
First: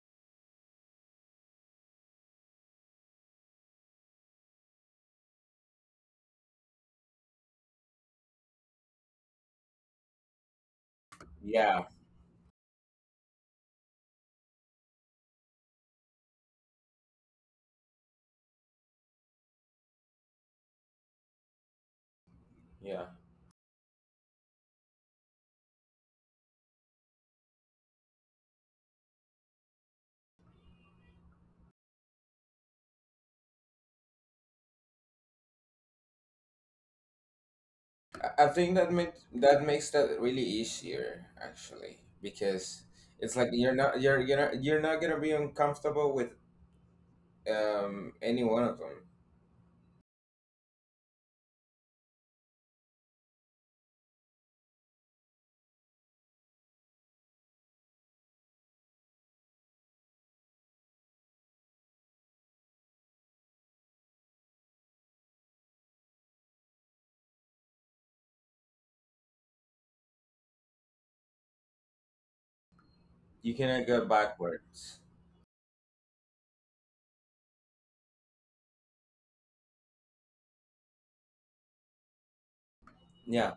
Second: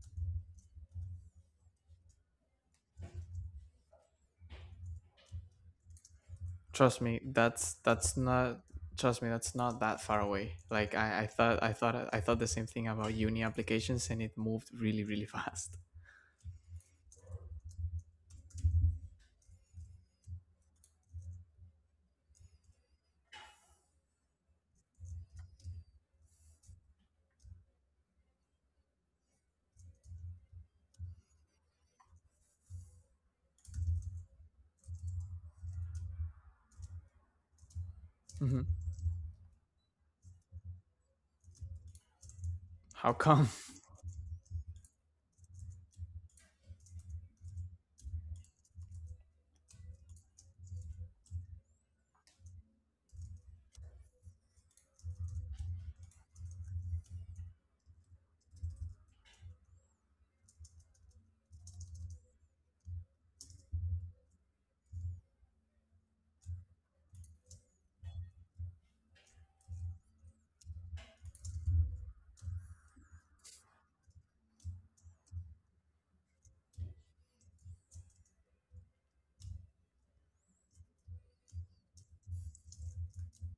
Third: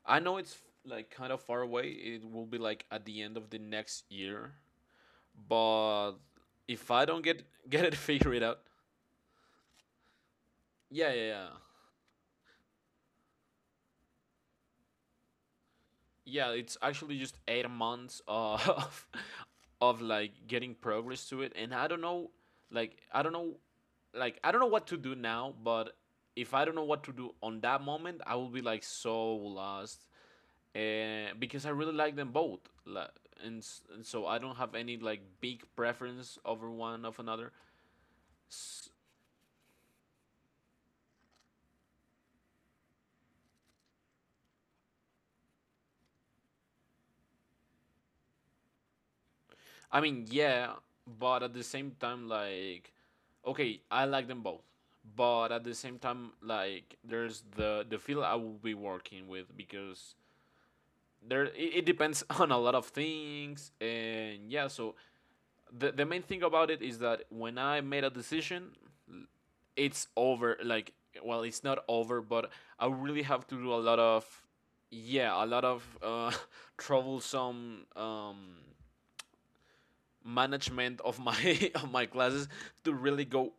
Speaker 2: I know it's like kind of far away. It will be like at the end of the next year. But if
Speaker 1: Trust
Speaker 2: I
Speaker 1: me,
Speaker 2: don't
Speaker 1: that's
Speaker 2: get it
Speaker 1: that's
Speaker 2: figured out,
Speaker 1: not trust me, that's not that far away. Like
Speaker 2: yeah,
Speaker 1: I,
Speaker 2: yeah, yeah.
Speaker 3: yeah,
Speaker 1: I thought the same thing about uni applications and it moved really, really fast.
Speaker 2: yeah it's actually just 8 months of of like getting progress to it, and I don't know, like
Speaker 3: yeah.
Speaker 2: i don't know I don't know what to do now. But if I don't know what to do on that moment, I will be like so lost. And because I really like them both, like, and, s- and so I don't have any like big preference over one of another.
Speaker 3: I
Speaker 1: Mhm.
Speaker 3: think that makes that really easier actually, because
Speaker 1: How
Speaker 3: it's like
Speaker 1: come?
Speaker 3: you're not gonna be uncomfortable with any one of them.
Speaker 2: I mean, yeah, but at the same time, like, okay, I like them both, but at the same time, like, there's the field I will be working with because there it, it depends on a lot of things, and yeah. So the main thing about it is that when I made a decision, it's over. Like, well, it's not over, but I really have to
Speaker 3: You
Speaker 2: do a
Speaker 3: cannot
Speaker 2: lot
Speaker 3: go
Speaker 2: of,
Speaker 3: backwards,
Speaker 2: yeah, a lot of troublesome management of my of my classes to really go
Speaker 3: yeah.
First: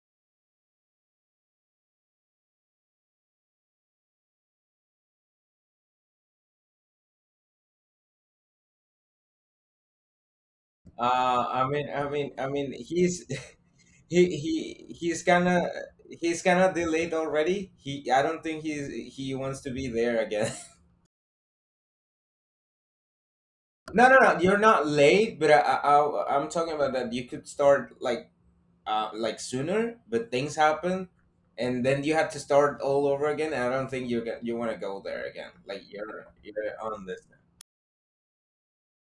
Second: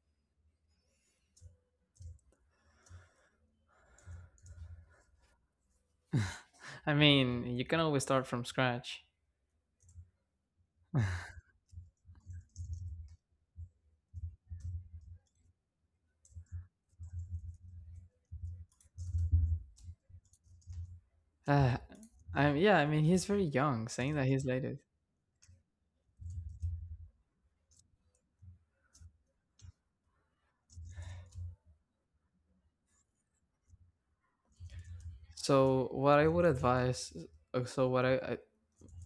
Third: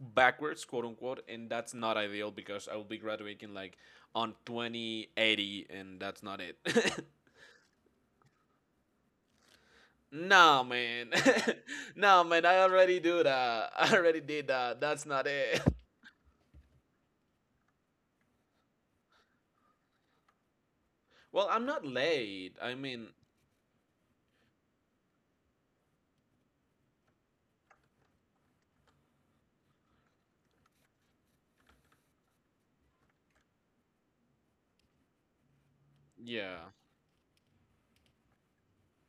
Speaker 2: backwards, quote unquote, and that's not ideal because I will be graduating like on 2080, and that's not it.
Speaker 1: I mean, you can always start from scratch.
Speaker 2: No, man.
Speaker 3: uh i mean i
Speaker 2: No,
Speaker 3: mean
Speaker 2: man,
Speaker 3: i
Speaker 2: I
Speaker 3: mean
Speaker 2: already do
Speaker 3: he's
Speaker 2: that. I already
Speaker 3: he
Speaker 2: did that. That's
Speaker 3: he's
Speaker 2: not
Speaker 3: kind
Speaker 2: it.
Speaker 3: of delayed already. He i don't think he wants to be there again.
Speaker 2: Well, I'm
Speaker 1: Uh,
Speaker 2: not
Speaker 1: I
Speaker 2: late. I
Speaker 1: yeah, I mean,
Speaker 2: mean,
Speaker 1: he's very young,
Speaker 3: No,
Speaker 1: saying that he's
Speaker 3: you're
Speaker 1: late.
Speaker 3: not late, but I'm talking about that you could start like sooner, but things happen, and then you have to start all over again. I don't think you want to go there again. Like
Speaker 1: So what I would
Speaker 2: yeah.
Speaker 3: you're On
Speaker 1: advise,
Speaker 3: this,
Speaker 1: so what I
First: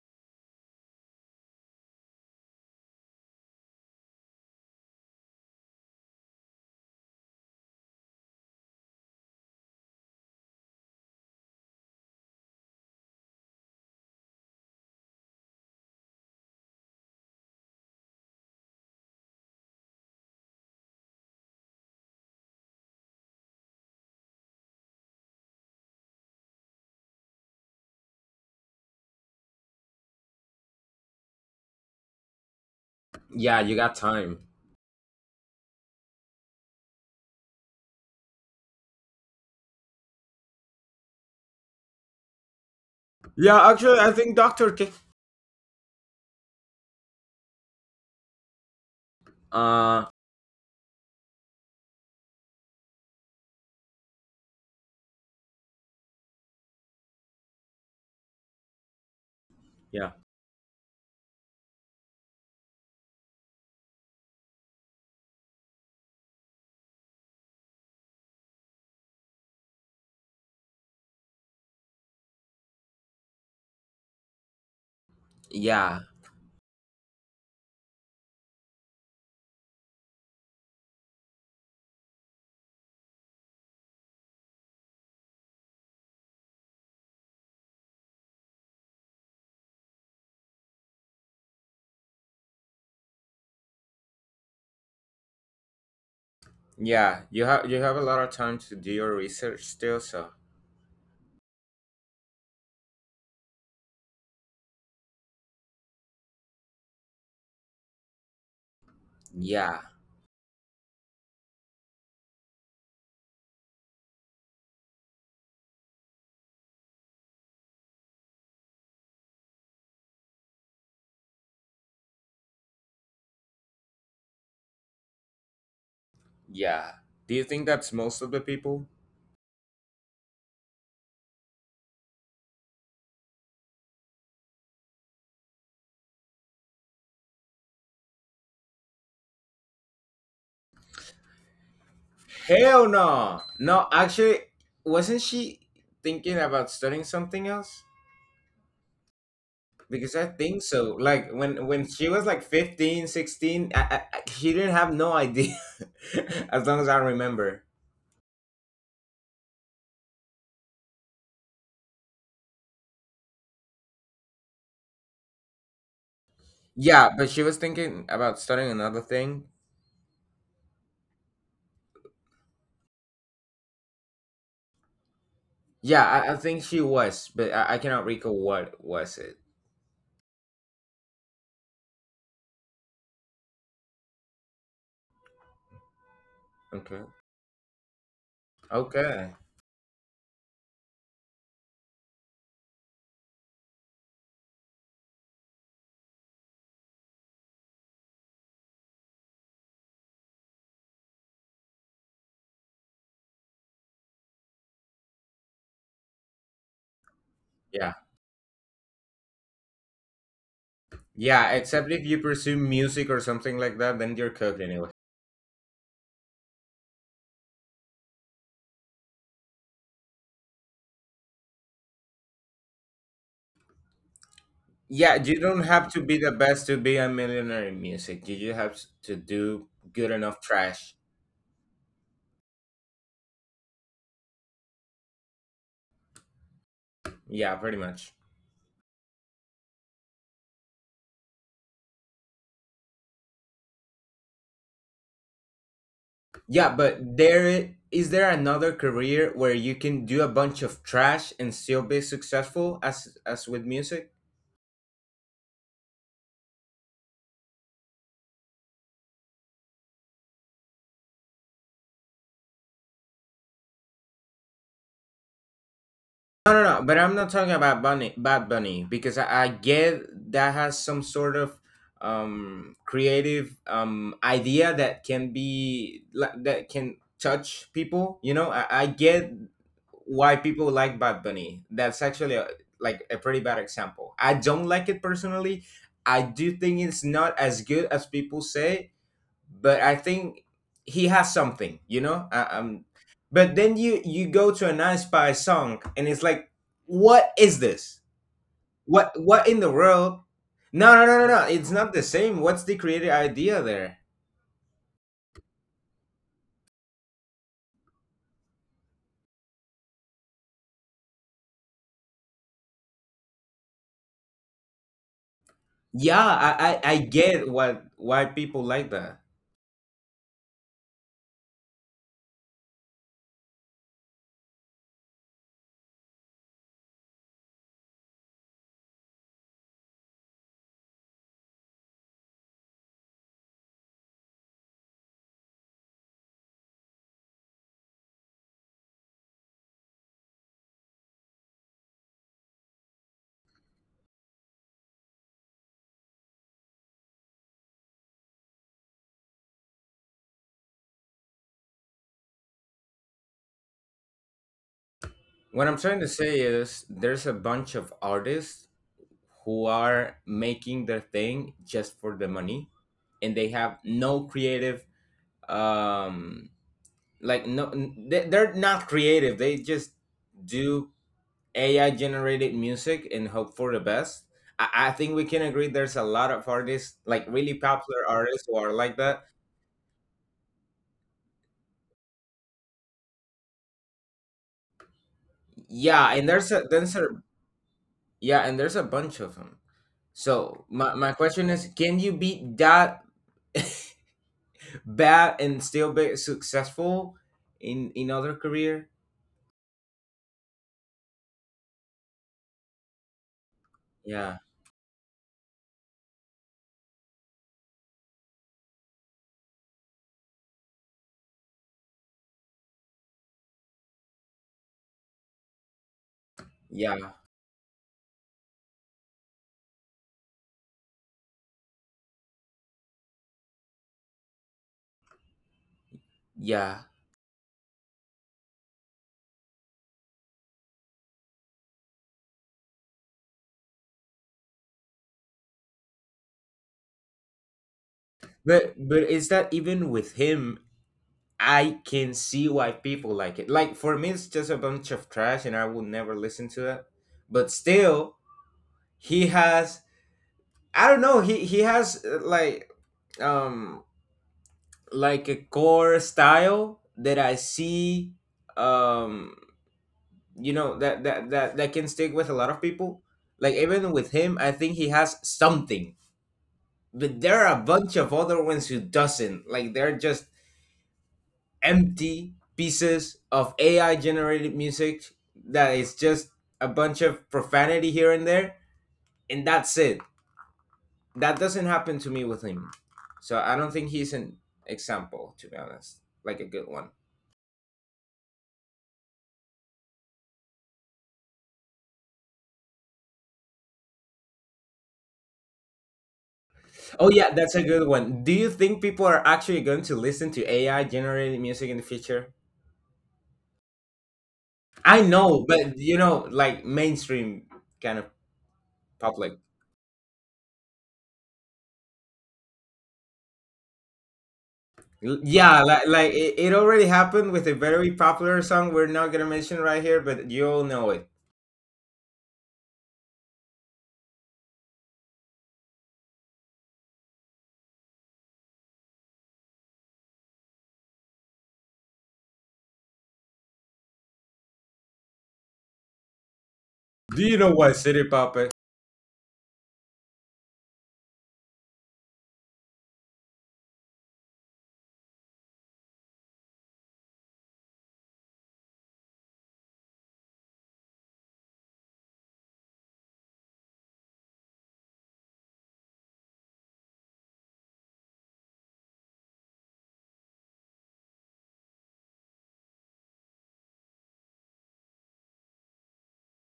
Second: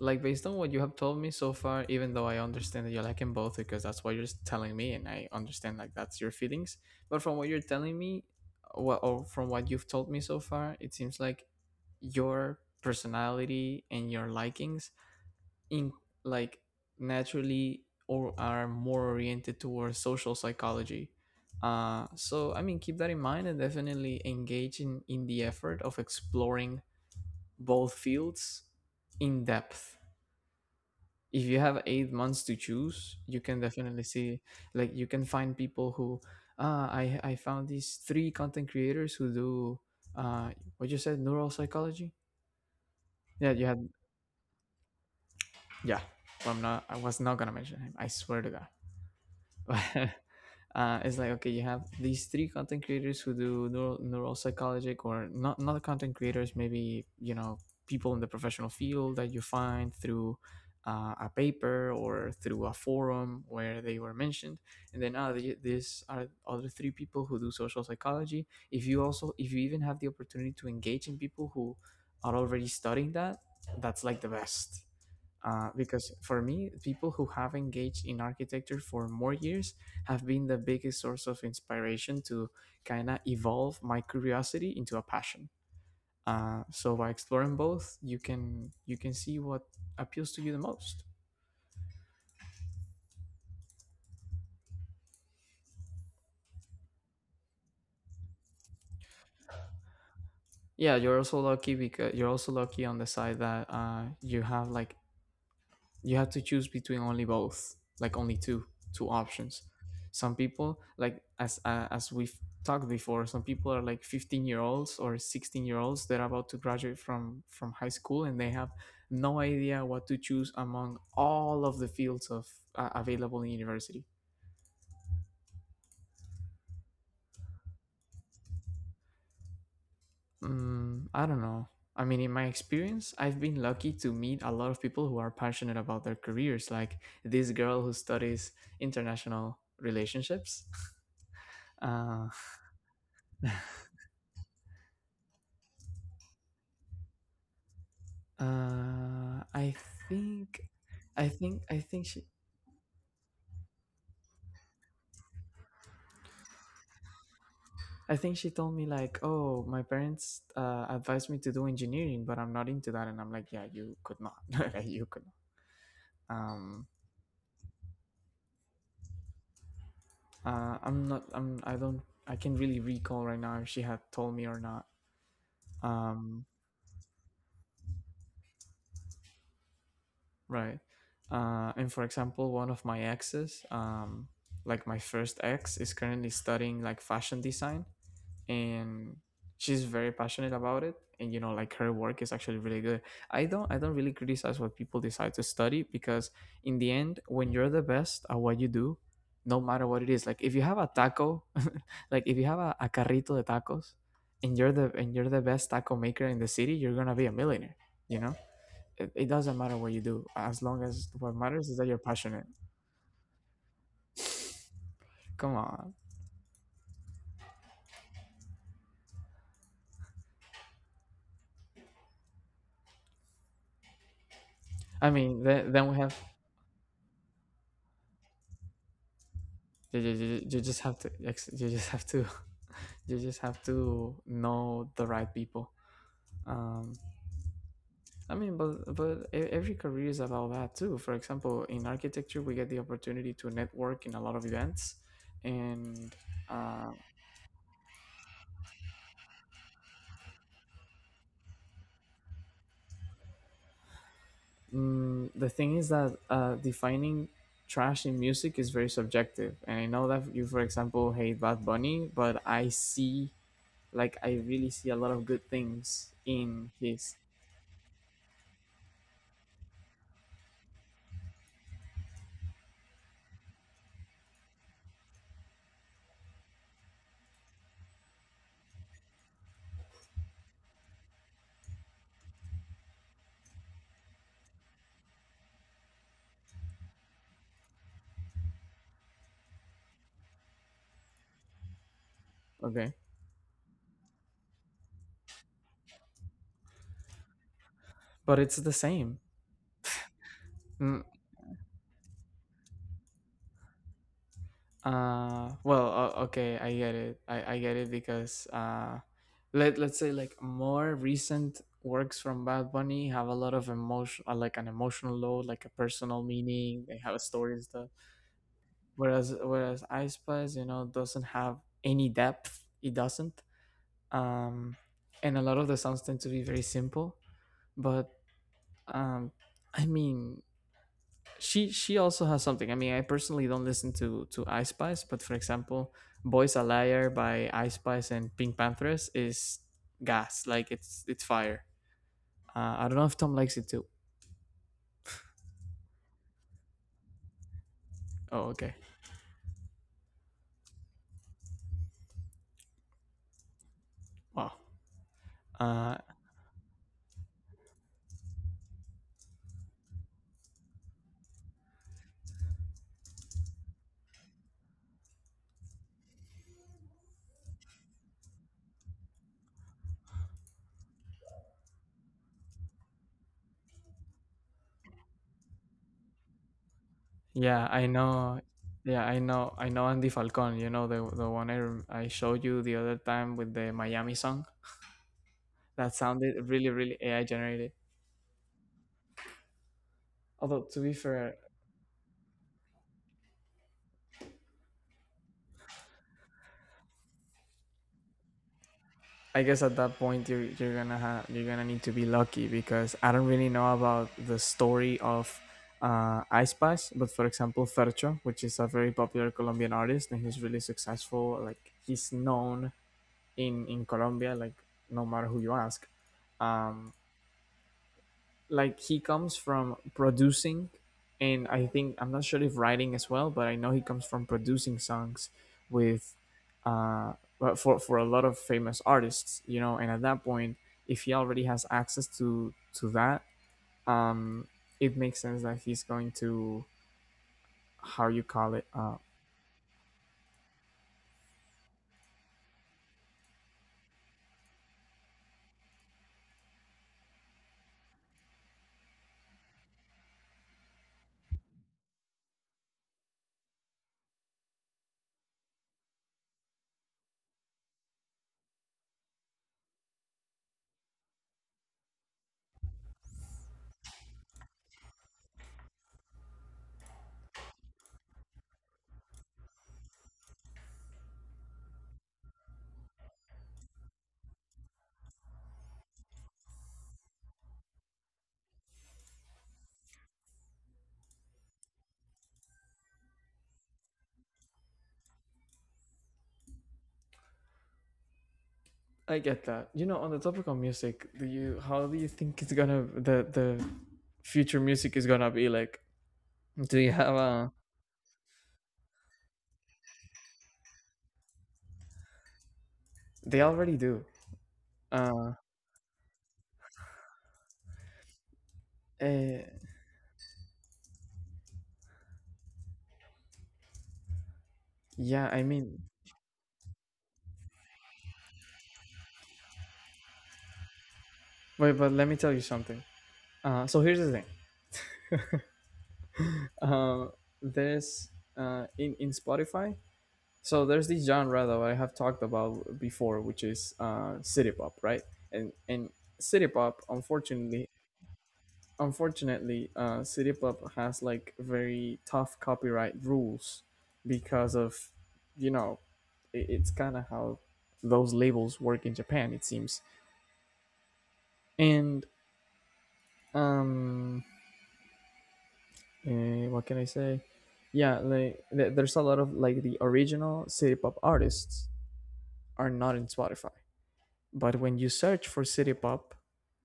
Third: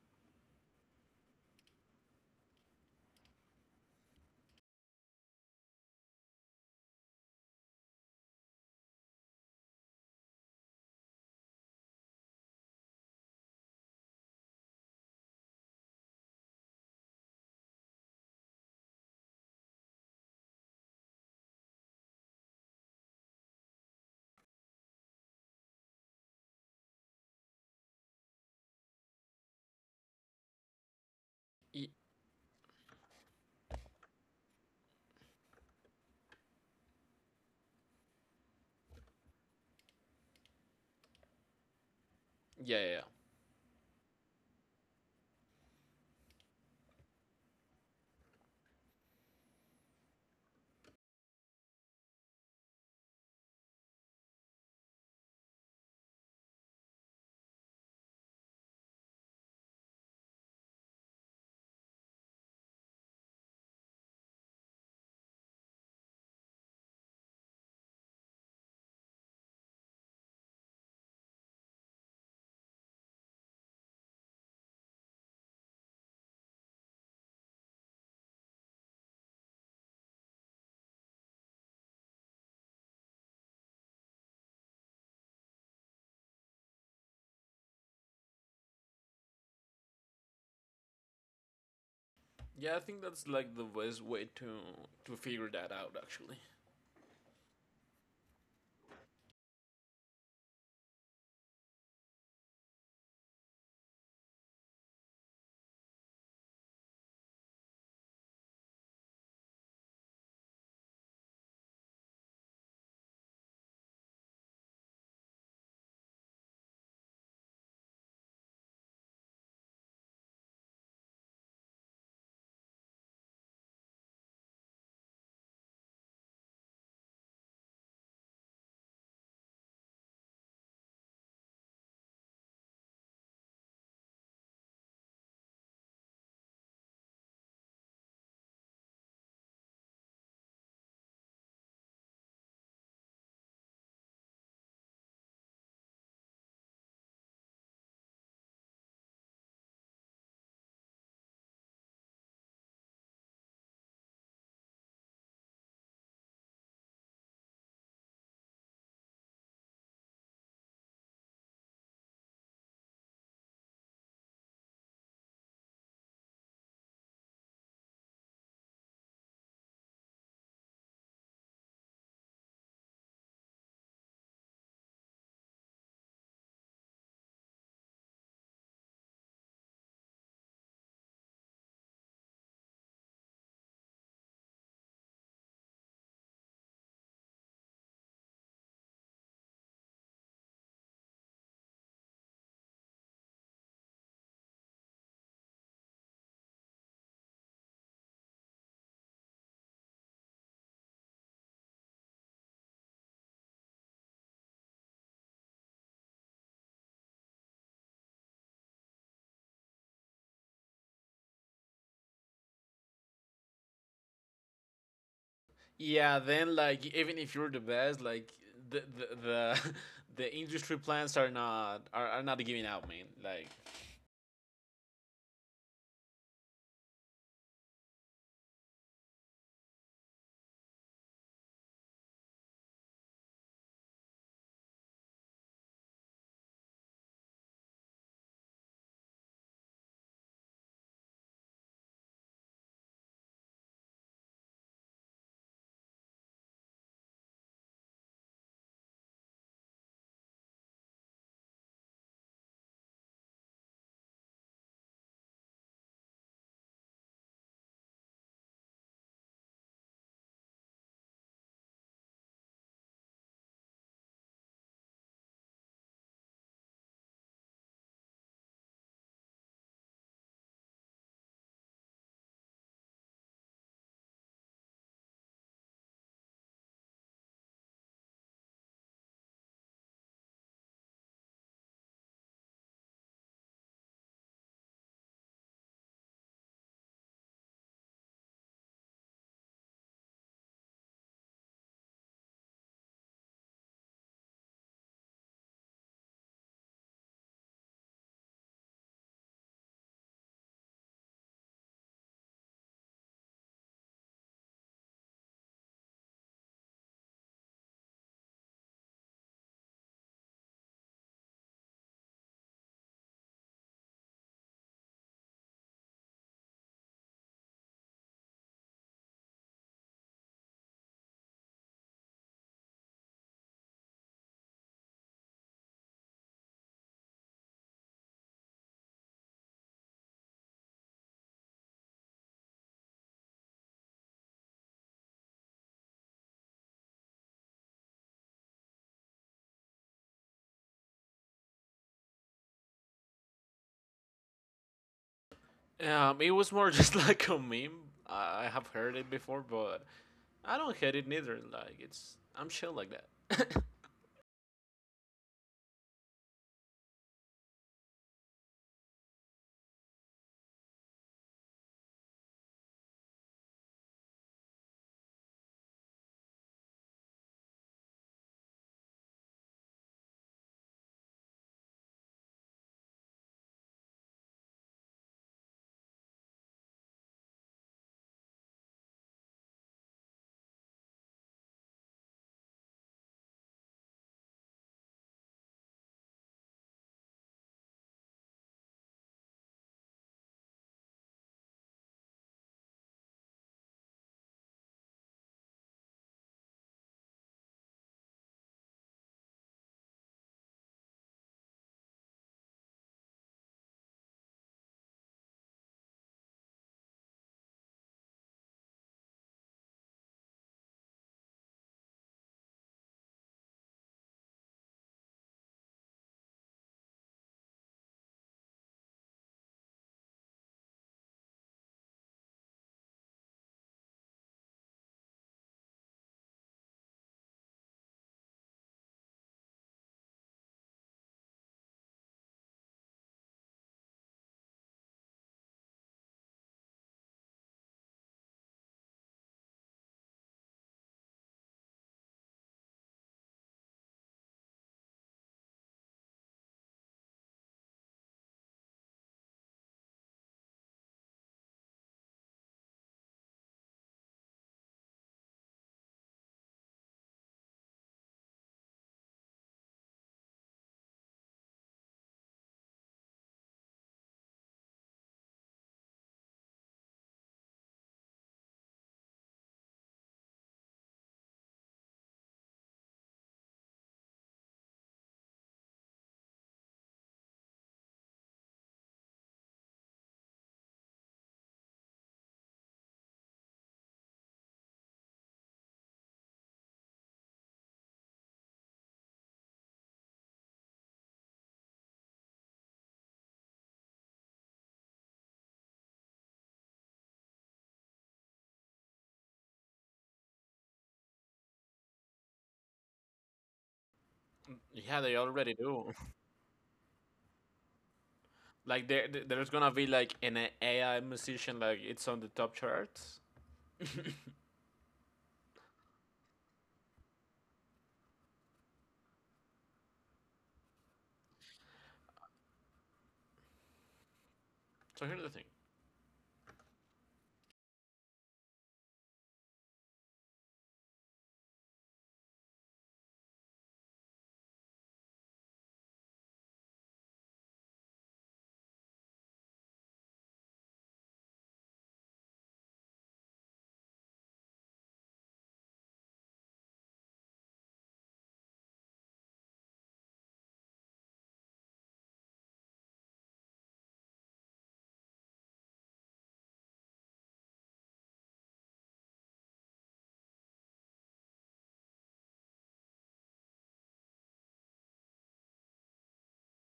Speaker 1: like based on what you have told me so far, even though I understand that you like them both because that's what you're telling me and I understand like that's your feelings, but from what you're telling me what or from what you've told me so far it seems like your personality and your likings in like naturally or are more oriented towards social psychology. So I mean keep that in mind and definitely engage in the effort of exploring both fields in depth. If you have
Speaker 2: Y-
Speaker 1: 8 months to choose, you can
Speaker 3: yeah, you got
Speaker 1: definitely see,
Speaker 3: time.
Speaker 1: like you can find people who ah I found these three content creators who do uh what you said, neural psychology.
Speaker 2: yeah, yeah. Yeah,
Speaker 1: Yeah, you
Speaker 3: Yeah,
Speaker 1: had
Speaker 3: actually, I think Doctor K.
Speaker 1: yeah. I'm not. I was not gonna mention him. I swear to God.
Speaker 3: Uh,
Speaker 1: It's like okay, you have these three content creators who do neuropsychologic or not, not content creators, maybe you know people in the professional field that you find
Speaker 3: yeah,
Speaker 1: through a paper or through a forum where they were mentioned, and then these are other three people who do social psychology. If you even have the opportunity to engage in people who are already studying that, that's like the best.
Speaker 3: Yeah,
Speaker 1: Because for me, people who have engaged in architecture for more years have been the biggest source of inspiration to kind of evolve my curiosity into a passion. So by exploring both, you can see what appeals to you the most.
Speaker 2: Yeah, I think that's like the best way to figure that out actually.
Speaker 3: yeah. You have a lot of time to do your research still, so
Speaker 1: Yeah, you're also lucky because you're also lucky on the side that you have like you have to choose between only both, like only two options.
Speaker 3: yeah,
Speaker 1: Some people, like as we've talked before, some people are like 15-year-olds or 16-year-olds that are about to graduate from high school and they have no idea what to choose among all of the fields of available in university.
Speaker 3: yeah. Do you think that's most of the people?
Speaker 1: Mm, I don't know. I mean, in my experience I've been lucky to meet a lot of people who are passionate about their careers, like this girl who studies international relationships. uh,
Speaker 3: Hell no, no. Actually, wasn't she thinking about studying something else?
Speaker 1: Uh, I
Speaker 3: Because I
Speaker 1: think,
Speaker 3: think so.
Speaker 1: I
Speaker 3: Like
Speaker 1: think,
Speaker 3: when
Speaker 1: I think
Speaker 3: she
Speaker 1: she,
Speaker 3: was like 15, 16, she didn't have no idea. As long as I remember.
Speaker 1: I think she told me like, oh, my parents advised me to do engineering, but I'm not into that, and I'm like, yeah, you could not, like, you could not.
Speaker 3: Yeah, but she was thinking about studying another thing.
Speaker 1: I don't, I can't really recall right now if she had told me or not.
Speaker 3: Yeah, I
Speaker 1: Um,
Speaker 3: think she was, but I cannot recall what was it.
Speaker 1: right. And for example, one of my exes, like my first ex, is currently studying like
Speaker 3: Okay.
Speaker 1: fashion design, and
Speaker 3: Okay.
Speaker 1: she's very passionate about it, and you know like her work is actually really good. I don't really criticize what people decide to study because in the end when you're the best at what you do, no matter what it is, like if you have a taco like if you have a carrito de tacos and you're the best taco maker in the city you're gonna be a millionaire,
Speaker 3: Yeah.
Speaker 1: you know. It doesn't matter what you do as long as, what
Speaker 3: Yeah,
Speaker 1: matters is that
Speaker 3: except
Speaker 1: you're
Speaker 3: if you
Speaker 1: passionate.
Speaker 3: pursue music or something like that, then you're cooked anyway.
Speaker 1: Come on.
Speaker 2: Yeah, then like even if you're the best, like the the the, the industry plans are not, are not giving out, man. Like,
Speaker 1: I
Speaker 3: Yeah, you
Speaker 1: mean
Speaker 3: don't
Speaker 1: then
Speaker 3: have
Speaker 1: we
Speaker 3: to
Speaker 1: have
Speaker 3: be the best to be a millionaire in music. You just have to do good enough
Speaker 1: you just have
Speaker 3: trash.
Speaker 1: to you just have to, you just have to know the right people. Um,
Speaker 3: Yeah, pretty much.
Speaker 1: I mean, but every career is about that too. For example, in architecture, we get the opportunity to network in a lot of events, and
Speaker 3: Yeah,
Speaker 1: uh,
Speaker 3: but is there another career where you can do a bunch of trash and still be successful as with music?
Speaker 1: the thing is that defining trash in music is very subjective. And I know that you, for example, hate Bad Bunny, but I see, like, I really see a lot of good things
Speaker 3: No,
Speaker 1: in
Speaker 3: But
Speaker 1: his.
Speaker 3: I'm not talking about Bunny, Bad Bunny, because I get that has some sort of creative idea that can be like, that can touch people. You know, I get why people like Bad Bunny. That's actually a, like a pretty bad example. I don't like it personally. I do think it's not as good as people say, but I think he has something, you know.
Speaker 1: Okay,
Speaker 3: But then you go to an Inspire song, and it's like, what is this?
Speaker 1: but it's the same.
Speaker 3: What in the world? No,
Speaker 1: Mm,
Speaker 3: It's not the same. What's the creative idea there?
Speaker 1: Okay, I get it. I get it because let's say like more recent works from Bad Bunny have a lot of emotion, like an emotional load, like a personal
Speaker 3: Yeah,
Speaker 1: meaning. They
Speaker 3: I
Speaker 1: have a story
Speaker 3: get
Speaker 1: and stuff.
Speaker 3: what why people like that.
Speaker 1: Whereas Ice Spice, you know, doesn't have any depth. It doesn't. Um, and a lot of the songs tend to be very simple. But um, I mean, she also has something. I mean, I personally don't listen to I Spice, but for example, "Boys a Liar" by I Spice and Pink Panthers is gas. Like it's fire. I don't know if Tom likes it too.
Speaker 2: it was more just like a meme.
Speaker 1: Oh,
Speaker 2: I have
Speaker 1: okay.
Speaker 2: heard it before, but I don't hate it neither. Like, it's I'm chill like that.
Speaker 1: Wow.
Speaker 3: What I'm
Speaker 1: Uh,
Speaker 3: trying to say is there's a bunch of artists who are making their thing just for the money, and they have no creative um they're not creative. They just do AI generated music and hope for the best. I think we can agree there's a lot of artists like really
Speaker 1: yeah, I
Speaker 3: popular
Speaker 1: know.
Speaker 3: artists who are
Speaker 1: Yeah,
Speaker 3: like
Speaker 1: I
Speaker 3: that.
Speaker 1: know. I know Andy Falcon. You know the one I I showed you the other time with the Miami song that
Speaker 3: yeah and
Speaker 1: sounded
Speaker 3: there's
Speaker 1: really
Speaker 3: a
Speaker 1: really
Speaker 3: there's a
Speaker 1: AI generated.
Speaker 3: yeah, and there's a bunch of them.
Speaker 1: Although
Speaker 3: So
Speaker 1: to be
Speaker 3: my
Speaker 1: fair,
Speaker 3: question is can you be that bad and still be successful in other career?
Speaker 1: I guess at that point you're gonna have you're gonna need to be lucky because I don't really know about the
Speaker 3: yeah
Speaker 1: story of I Spice, but for example Fercho, which is a very popular Colombian artist and he's really successful. Like he's known in Colombia, like no matter who you ask. Um,
Speaker 3: yeah
Speaker 1: like he comes from producing, and I think I'm not sure if writing as well, but I know he comes from producing songs with
Speaker 3: yeah
Speaker 1: uh but for a lot of famous artists, you know, and at that point, if he already has access to that, um it makes sense that he's going to how you call it.
Speaker 3: but but is that even with him? I can see why people like it. Like for me, it's just a bunch of trash, and I will never listen to it. But still, he has I don't know. He has um like a core style that I see. Um, you know that that can stick with a lot of people. Like even with him, I think he has something. But there are a bunch of other ones who doesn't. Like they're just empty pieces of AI generated music that is just a bunch of profanity here and there, and that's it. That doesn't happen to me with him. So I don't think he's an example, to be honest. Like a good one.
Speaker 1: I get that. You know, on the topic of music, do you— how do you think it's gonna— the future music is gonna be like? Do you have
Speaker 3: Oh yeah,
Speaker 1: a—
Speaker 3: that's a good one. Do you think people are actually going to listen to AI generated music in the future?
Speaker 1: they already do.
Speaker 2: Yeah,
Speaker 3: I
Speaker 2: they
Speaker 1: uh
Speaker 3: know,
Speaker 2: already
Speaker 3: but
Speaker 2: do.
Speaker 3: you know, like mainstream kind of
Speaker 2: Like
Speaker 3: public.
Speaker 1: Uh,
Speaker 2: there's gonna be like an AI musician like it's on the top charts.
Speaker 1: yeah, I
Speaker 3: Yeah,
Speaker 1: mean,
Speaker 3: like it, it already happened with a very popular song we're not gonna mention right here, but you all know it.
Speaker 1: wait, but let me tell you something. So here's the thing.
Speaker 2: So here's the thing.
Speaker 1: Uh, there's in Spotify. So there's this genre that I have talked about before, which is city pop, right? And city pop,
Speaker 3: Do you know
Speaker 1: unfortunately,
Speaker 3: what City Pop is?
Speaker 1: unfortunately, city pop has like very tough copyright rules because of, you know, it, it's kind of how those labels work in Japan, it seems. And um, what can I say? Yeah, like there's a lot of like the original city pop artists are not in Spotify, but when you search for city pop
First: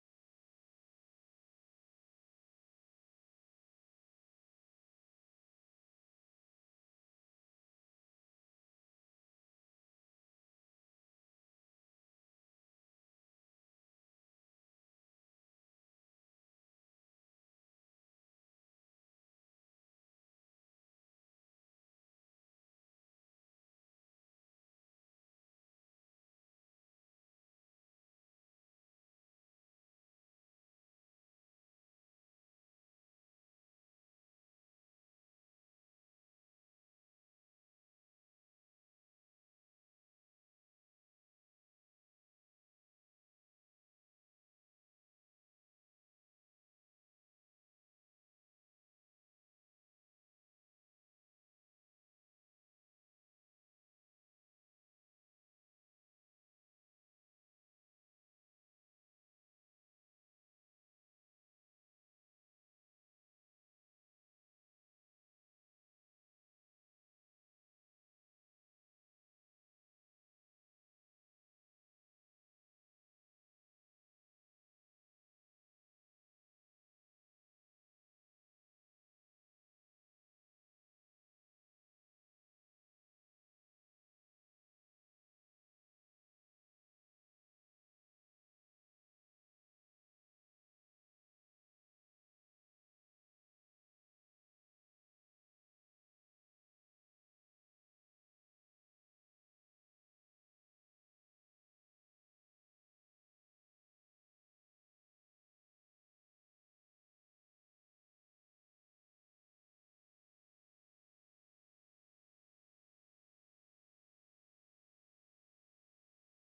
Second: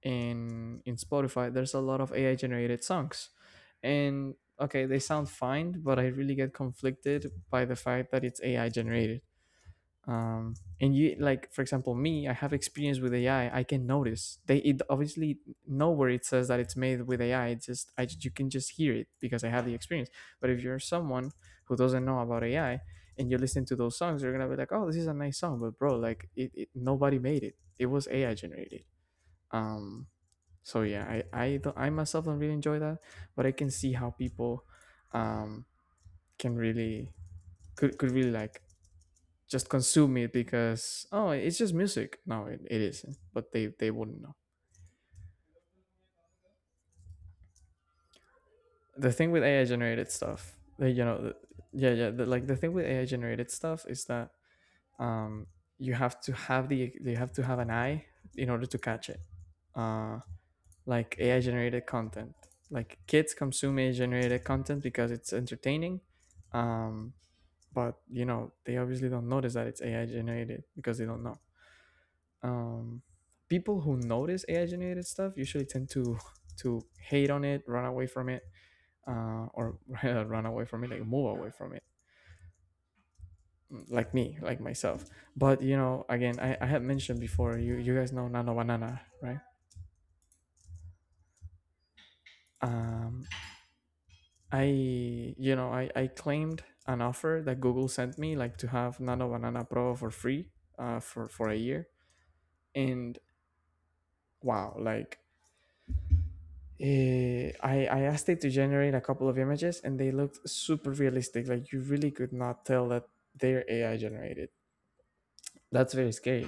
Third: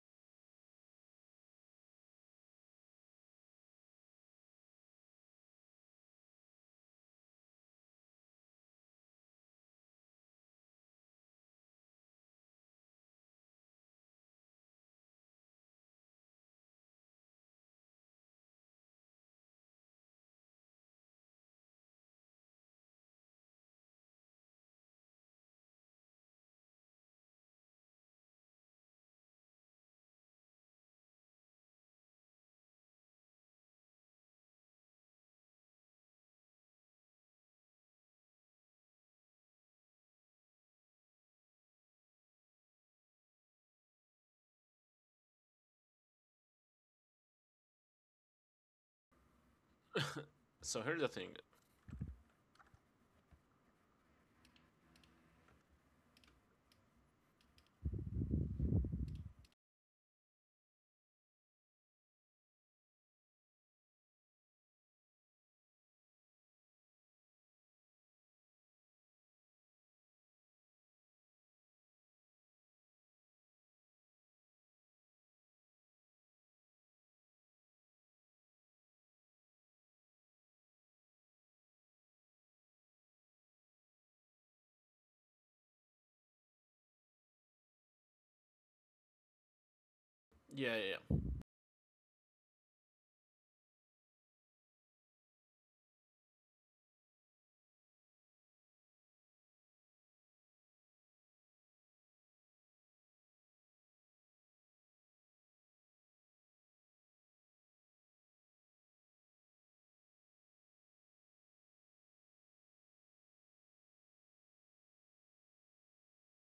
Speaker 1: in Spotify, there's a lot of AI generated songs, and okay, they sound fine, but I really get conflicted by the fact that it's AI generated. um and you— like for example, me, I have experience with AI. I can notice they— it obviously nowhere it says that it's made with AI. It's just— I you can just hear it because I have the experience. But if you're someone who doesn't know about AI and you listen to those songs, you're gonna be like, "Oh, this is a nice song," but bro, like it nobody made it. It was AI generated. um so yeah, I myself don't really enjoy that, but I can see how people um can really could really like just consume it because, oh, it's just music. No, it isn't, but they wouldn't know. The thing with AI generated stuff,
Speaker 2: So here's
Speaker 1: you
Speaker 2: the
Speaker 1: know, the,
Speaker 2: thing.
Speaker 1: yeah yeah the, like the thing with AI generated stuff is that um you have to have the— you have to have an eye in order to catch it. uh like AI generated content, like kids consume AI generated content because it's entertaining. um but you know they obviously don't notice that it's AI generated because they don't know. um, People who notice AI generated stuff usually tend to hate on it, run away from it, or run away from it, like move away from it, like me, like myself. But you know, again, I had mentioned before, you guys know Nano Banana, right?
Speaker 2: Yeah,
Speaker 1: Um, I You know I claimed an offer that Google sent me, like to have Nano Banana Pro for free, for a year, and wow, like I asked it to generate a couple of images and they looked super realistic. Like you really could not tell that they're AI generated. That's very scary.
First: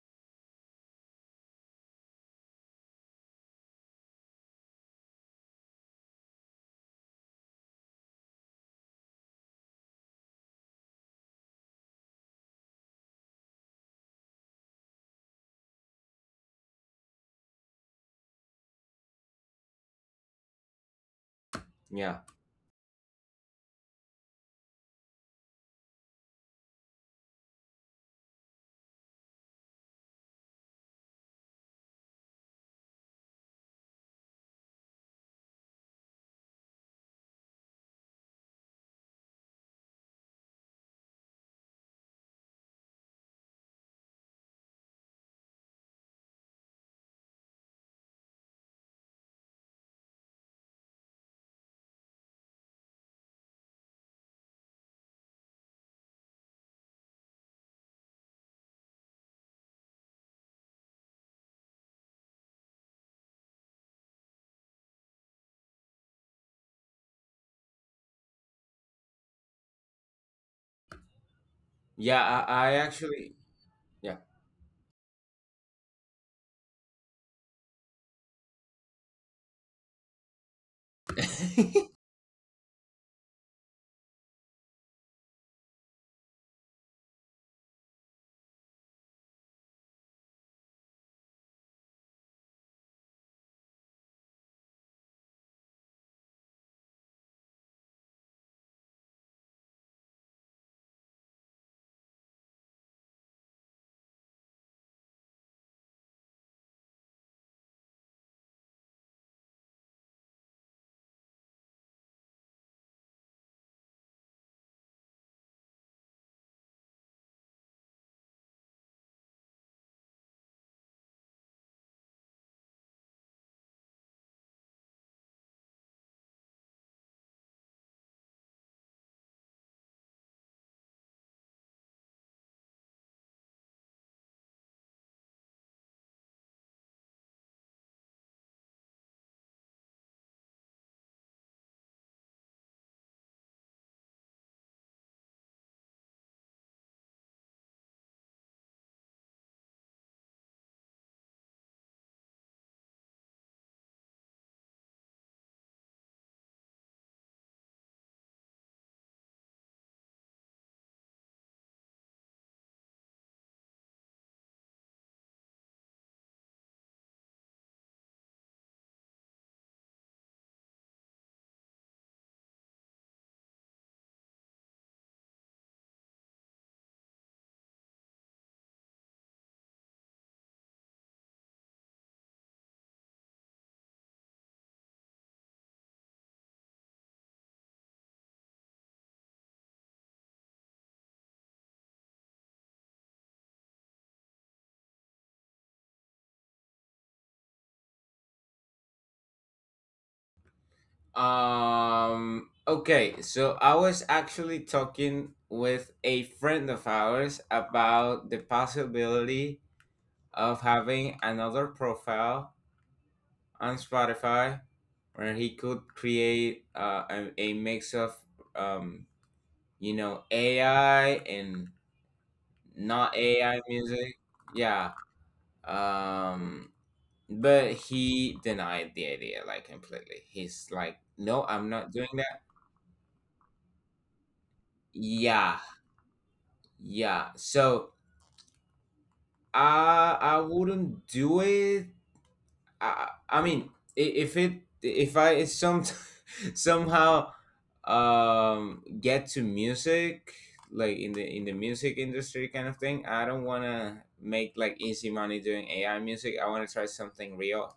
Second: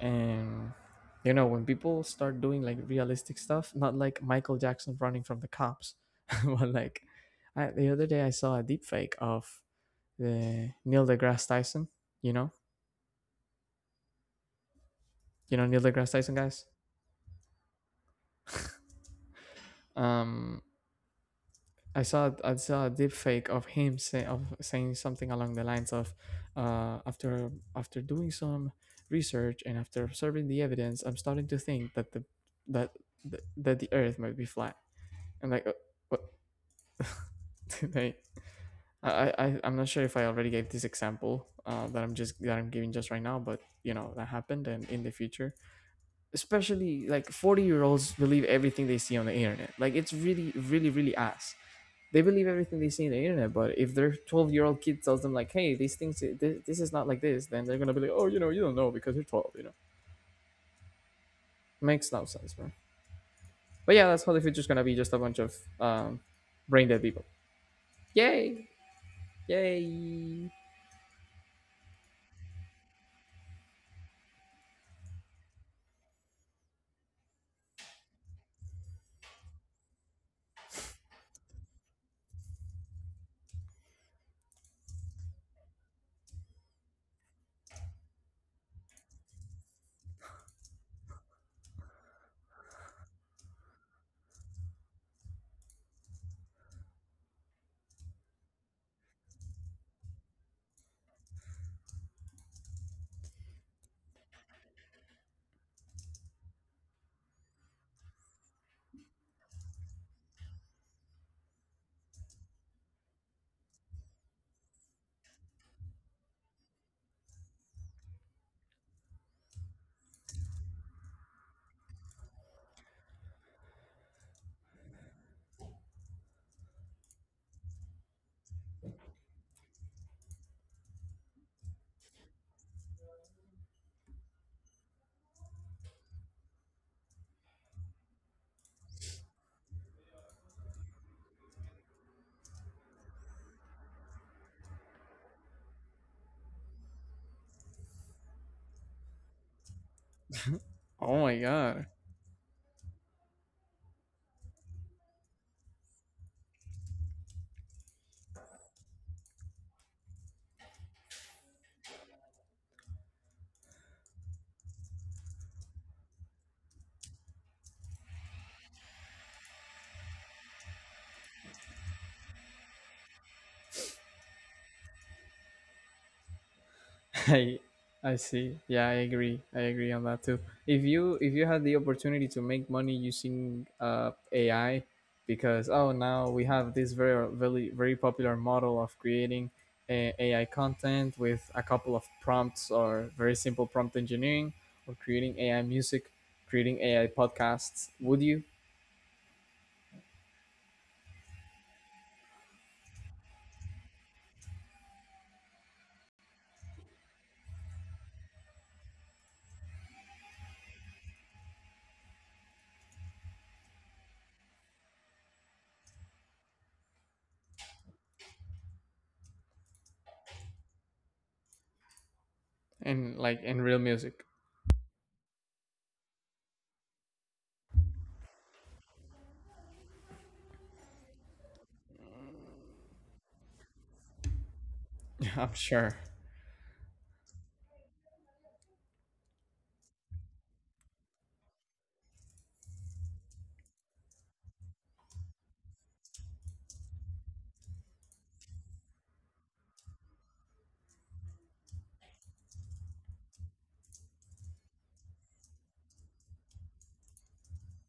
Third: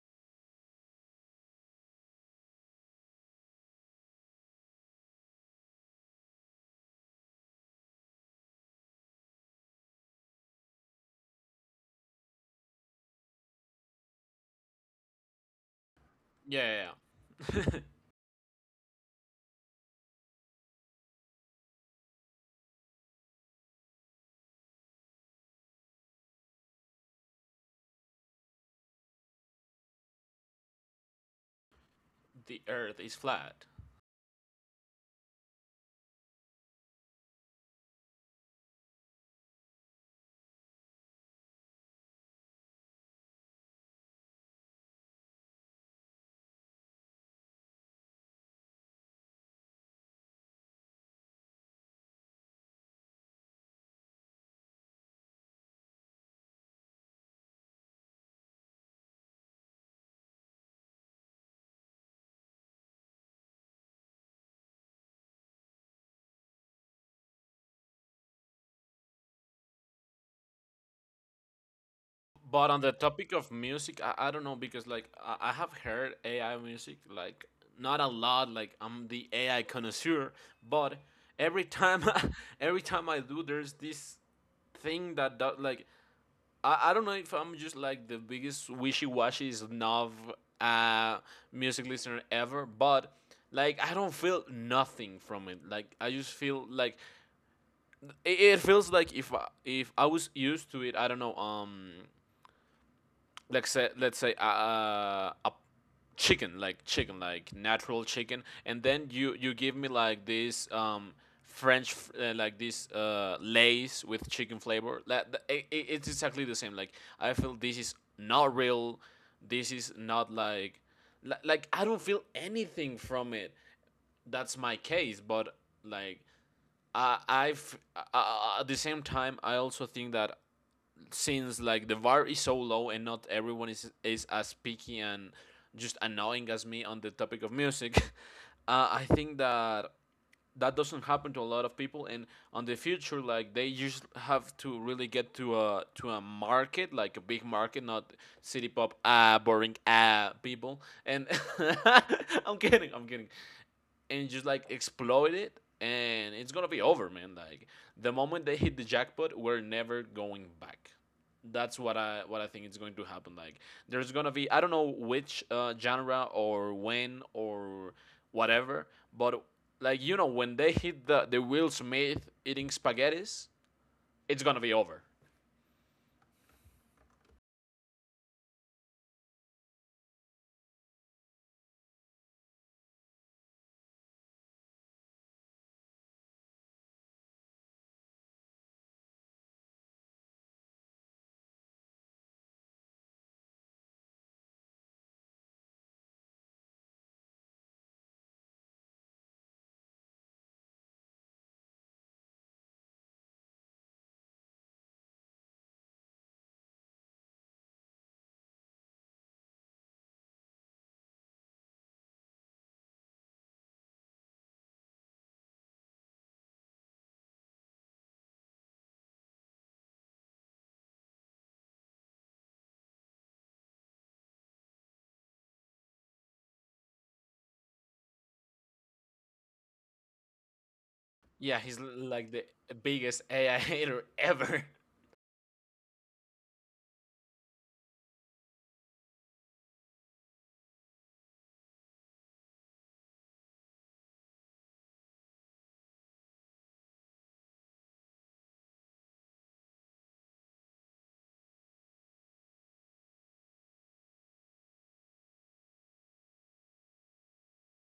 Speaker 1: And you know, when people start doing like realistic stuff, not like Michael Jackson running from the cops, but like— I the other day I saw a deep fake of the Neil deGrasse Tyson, you know, you know Neil deGrasse Tyson guys.
Speaker 2: yeah, yeah. yeah.
Speaker 1: Um, I
Speaker 3: Yeah.
Speaker 1: saw— I saw a deep fake of him saying something along the lines of, after after doing some research and after observing the evidence, "I'm starting to think that
Speaker 2: the
Speaker 1: that
Speaker 2: Earth is flat.
Speaker 1: that the Earth might be flat." And like, what? Like, I'm not sure if I already gave this example that I'm just— that I'm giving just right now, but you know that happened. And in the future, especially like 40-year-olds believe everything they see on the internet. Like it's really really really ass, they believe everything they see on the internet. But if their 12-year-old kid tells them like, "Hey, these things— this is not like this," then they're gonna be like, "Oh, you know, you don't know because you're 12, you know." Makes no sense, bro. But yeah, that's how the future's gonna be, just a bunch of um brain dead people. Yay. Yay.
Speaker 3: Yeah,
Speaker 2: But
Speaker 3: I
Speaker 2: on the topic
Speaker 3: actually
Speaker 2: of music,
Speaker 3: yeah.
Speaker 2: I don't know because like I have heard AI music like not a lot. Like I'm the AI connoisseur, but every time every time I do, there's this thing that does like, I don't know if I'm just like the biggest wishy washy snob uh music listener ever, but like I don't feel nothing from it. Like I just feel like it feels like if I was used to it, I don't know. Let's say, a chicken, like chicken, like natural chicken, and then you give me like this french like this lays with chicken flavor that that it it's exactly the same. Like I feel this is not real. This is not like, like I don't feel anything from it. That's my case. But like I, I've at the same time I also think that since like the var is so low and not everyone is as picky and just annoying as me on the topic of music, I think that that doesn't happen to a lot of people, and on the future like they just have to really get to a market like a big market, not city pop, ah boring ah people,
Speaker 1: Oh
Speaker 2: and
Speaker 1: my god.
Speaker 2: I'm kidding, I'm kidding. And just like exploit it, and it's gonna be over, man. Like the moment they hit the jackpot, we're never going back. That's what I, what I think is going to happen. Like there's gonna be, I don't know which genre or when or whatever, but like you know when they hit the Will Smith eating spaghettis, it's gonna be over.
Speaker 1: I I see. Yeah, I agree. I agree on that too. If you— if you had the opportunity to make money using AI, because oh, now we have this very very very popular model of creating AI content with a couple of prompts or very simple prompt engineering, or creating AI music, creating AI podcasts, would you?
Speaker 3: Okay, so I was actually talking with a friend of ours about the possibility of having another profile on Spotify where he could create a mix of um you know AI and
Speaker 1: And
Speaker 3: not
Speaker 1: like in
Speaker 3: AI
Speaker 1: real music,
Speaker 3: music. Yeah. Um but he denied the idea like completely. He's like, "No,
Speaker 2: Yeah,
Speaker 3: I'm
Speaker 2: he's
Speaker 3: not doing
Speaker 2: like the
Speaker 3: that."
Speaker 2: biggest AI hater ever.
Speaker 1: I'm
Speaker 3: Yeah.
Speaker 1: sure.
Speaker 3: Yeah. So, I wouldn't do it. I mean, I- if it if I some somehow get to music like in the music industry kind of thing, I don't want to make like easy money doing AI music. I want to try something real.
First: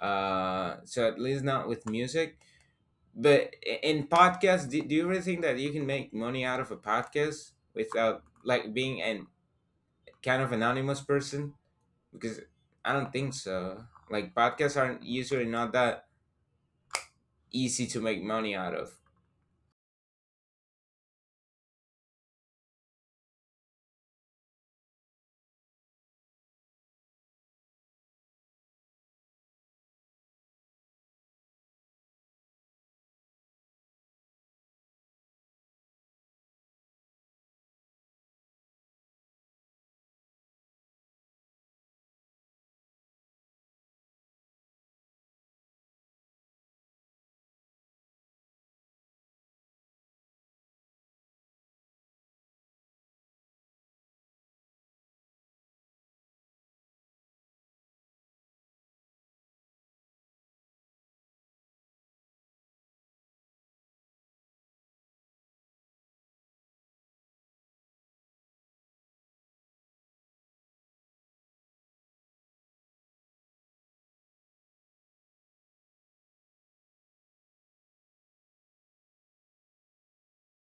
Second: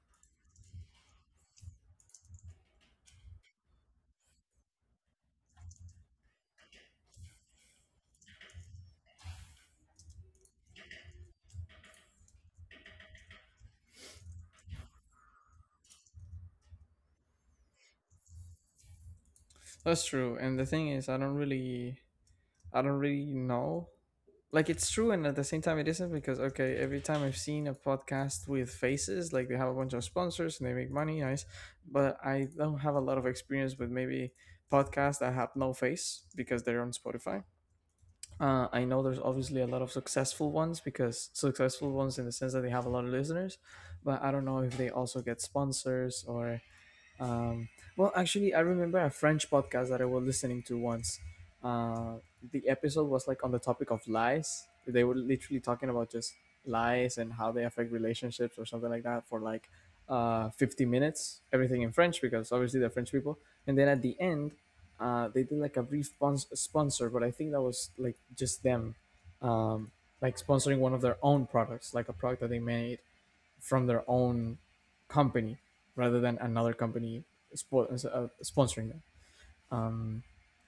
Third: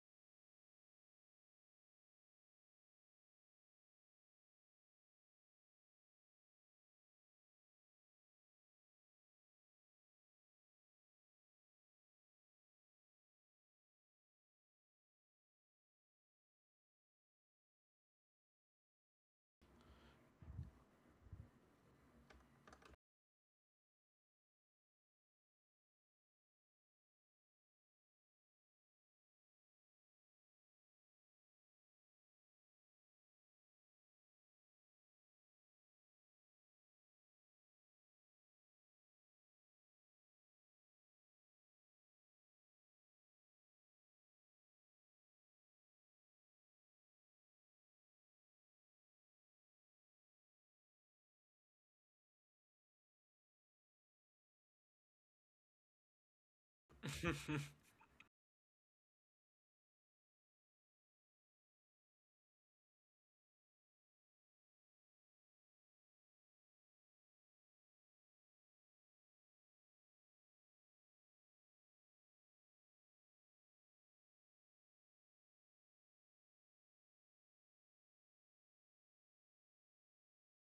Speaker 3: So at least not with music, but in podcasts, do you really think that you can make money out of a podcast without like being an kind of anonymous person? Because I don't think so. Like, podcasts aren't usually not that easy to make money out of.
Speaker 1: That's true. And the thing is, I don't really— I don't really know. Like it's true, and at the same time, it isn't because okay, every time I've seen a podcast with faces, like they have a bunch of sponsors and they make money, nice. But I don't have a lot of experience with maybe podcasts that have no face because they're on Spotify. I know there's obviously a lot of successful ones, because successful ones in the sense that they have a lot of listeners, but I don't know if they also get sponsors or um, well, actually, I remember a French podcast that I was listening to once. Uh, the episode was like on the topic of lies. They were literally talking about just lies and how they affect relationships or something like that for like 50 minutes, everything in French because obviously they're French people. And then at the end, they did like a brief sponsor, but I think that was like just them, um, like sponsoring one of their own products, like a product that they made from their own company, rather than another company sponsoring them.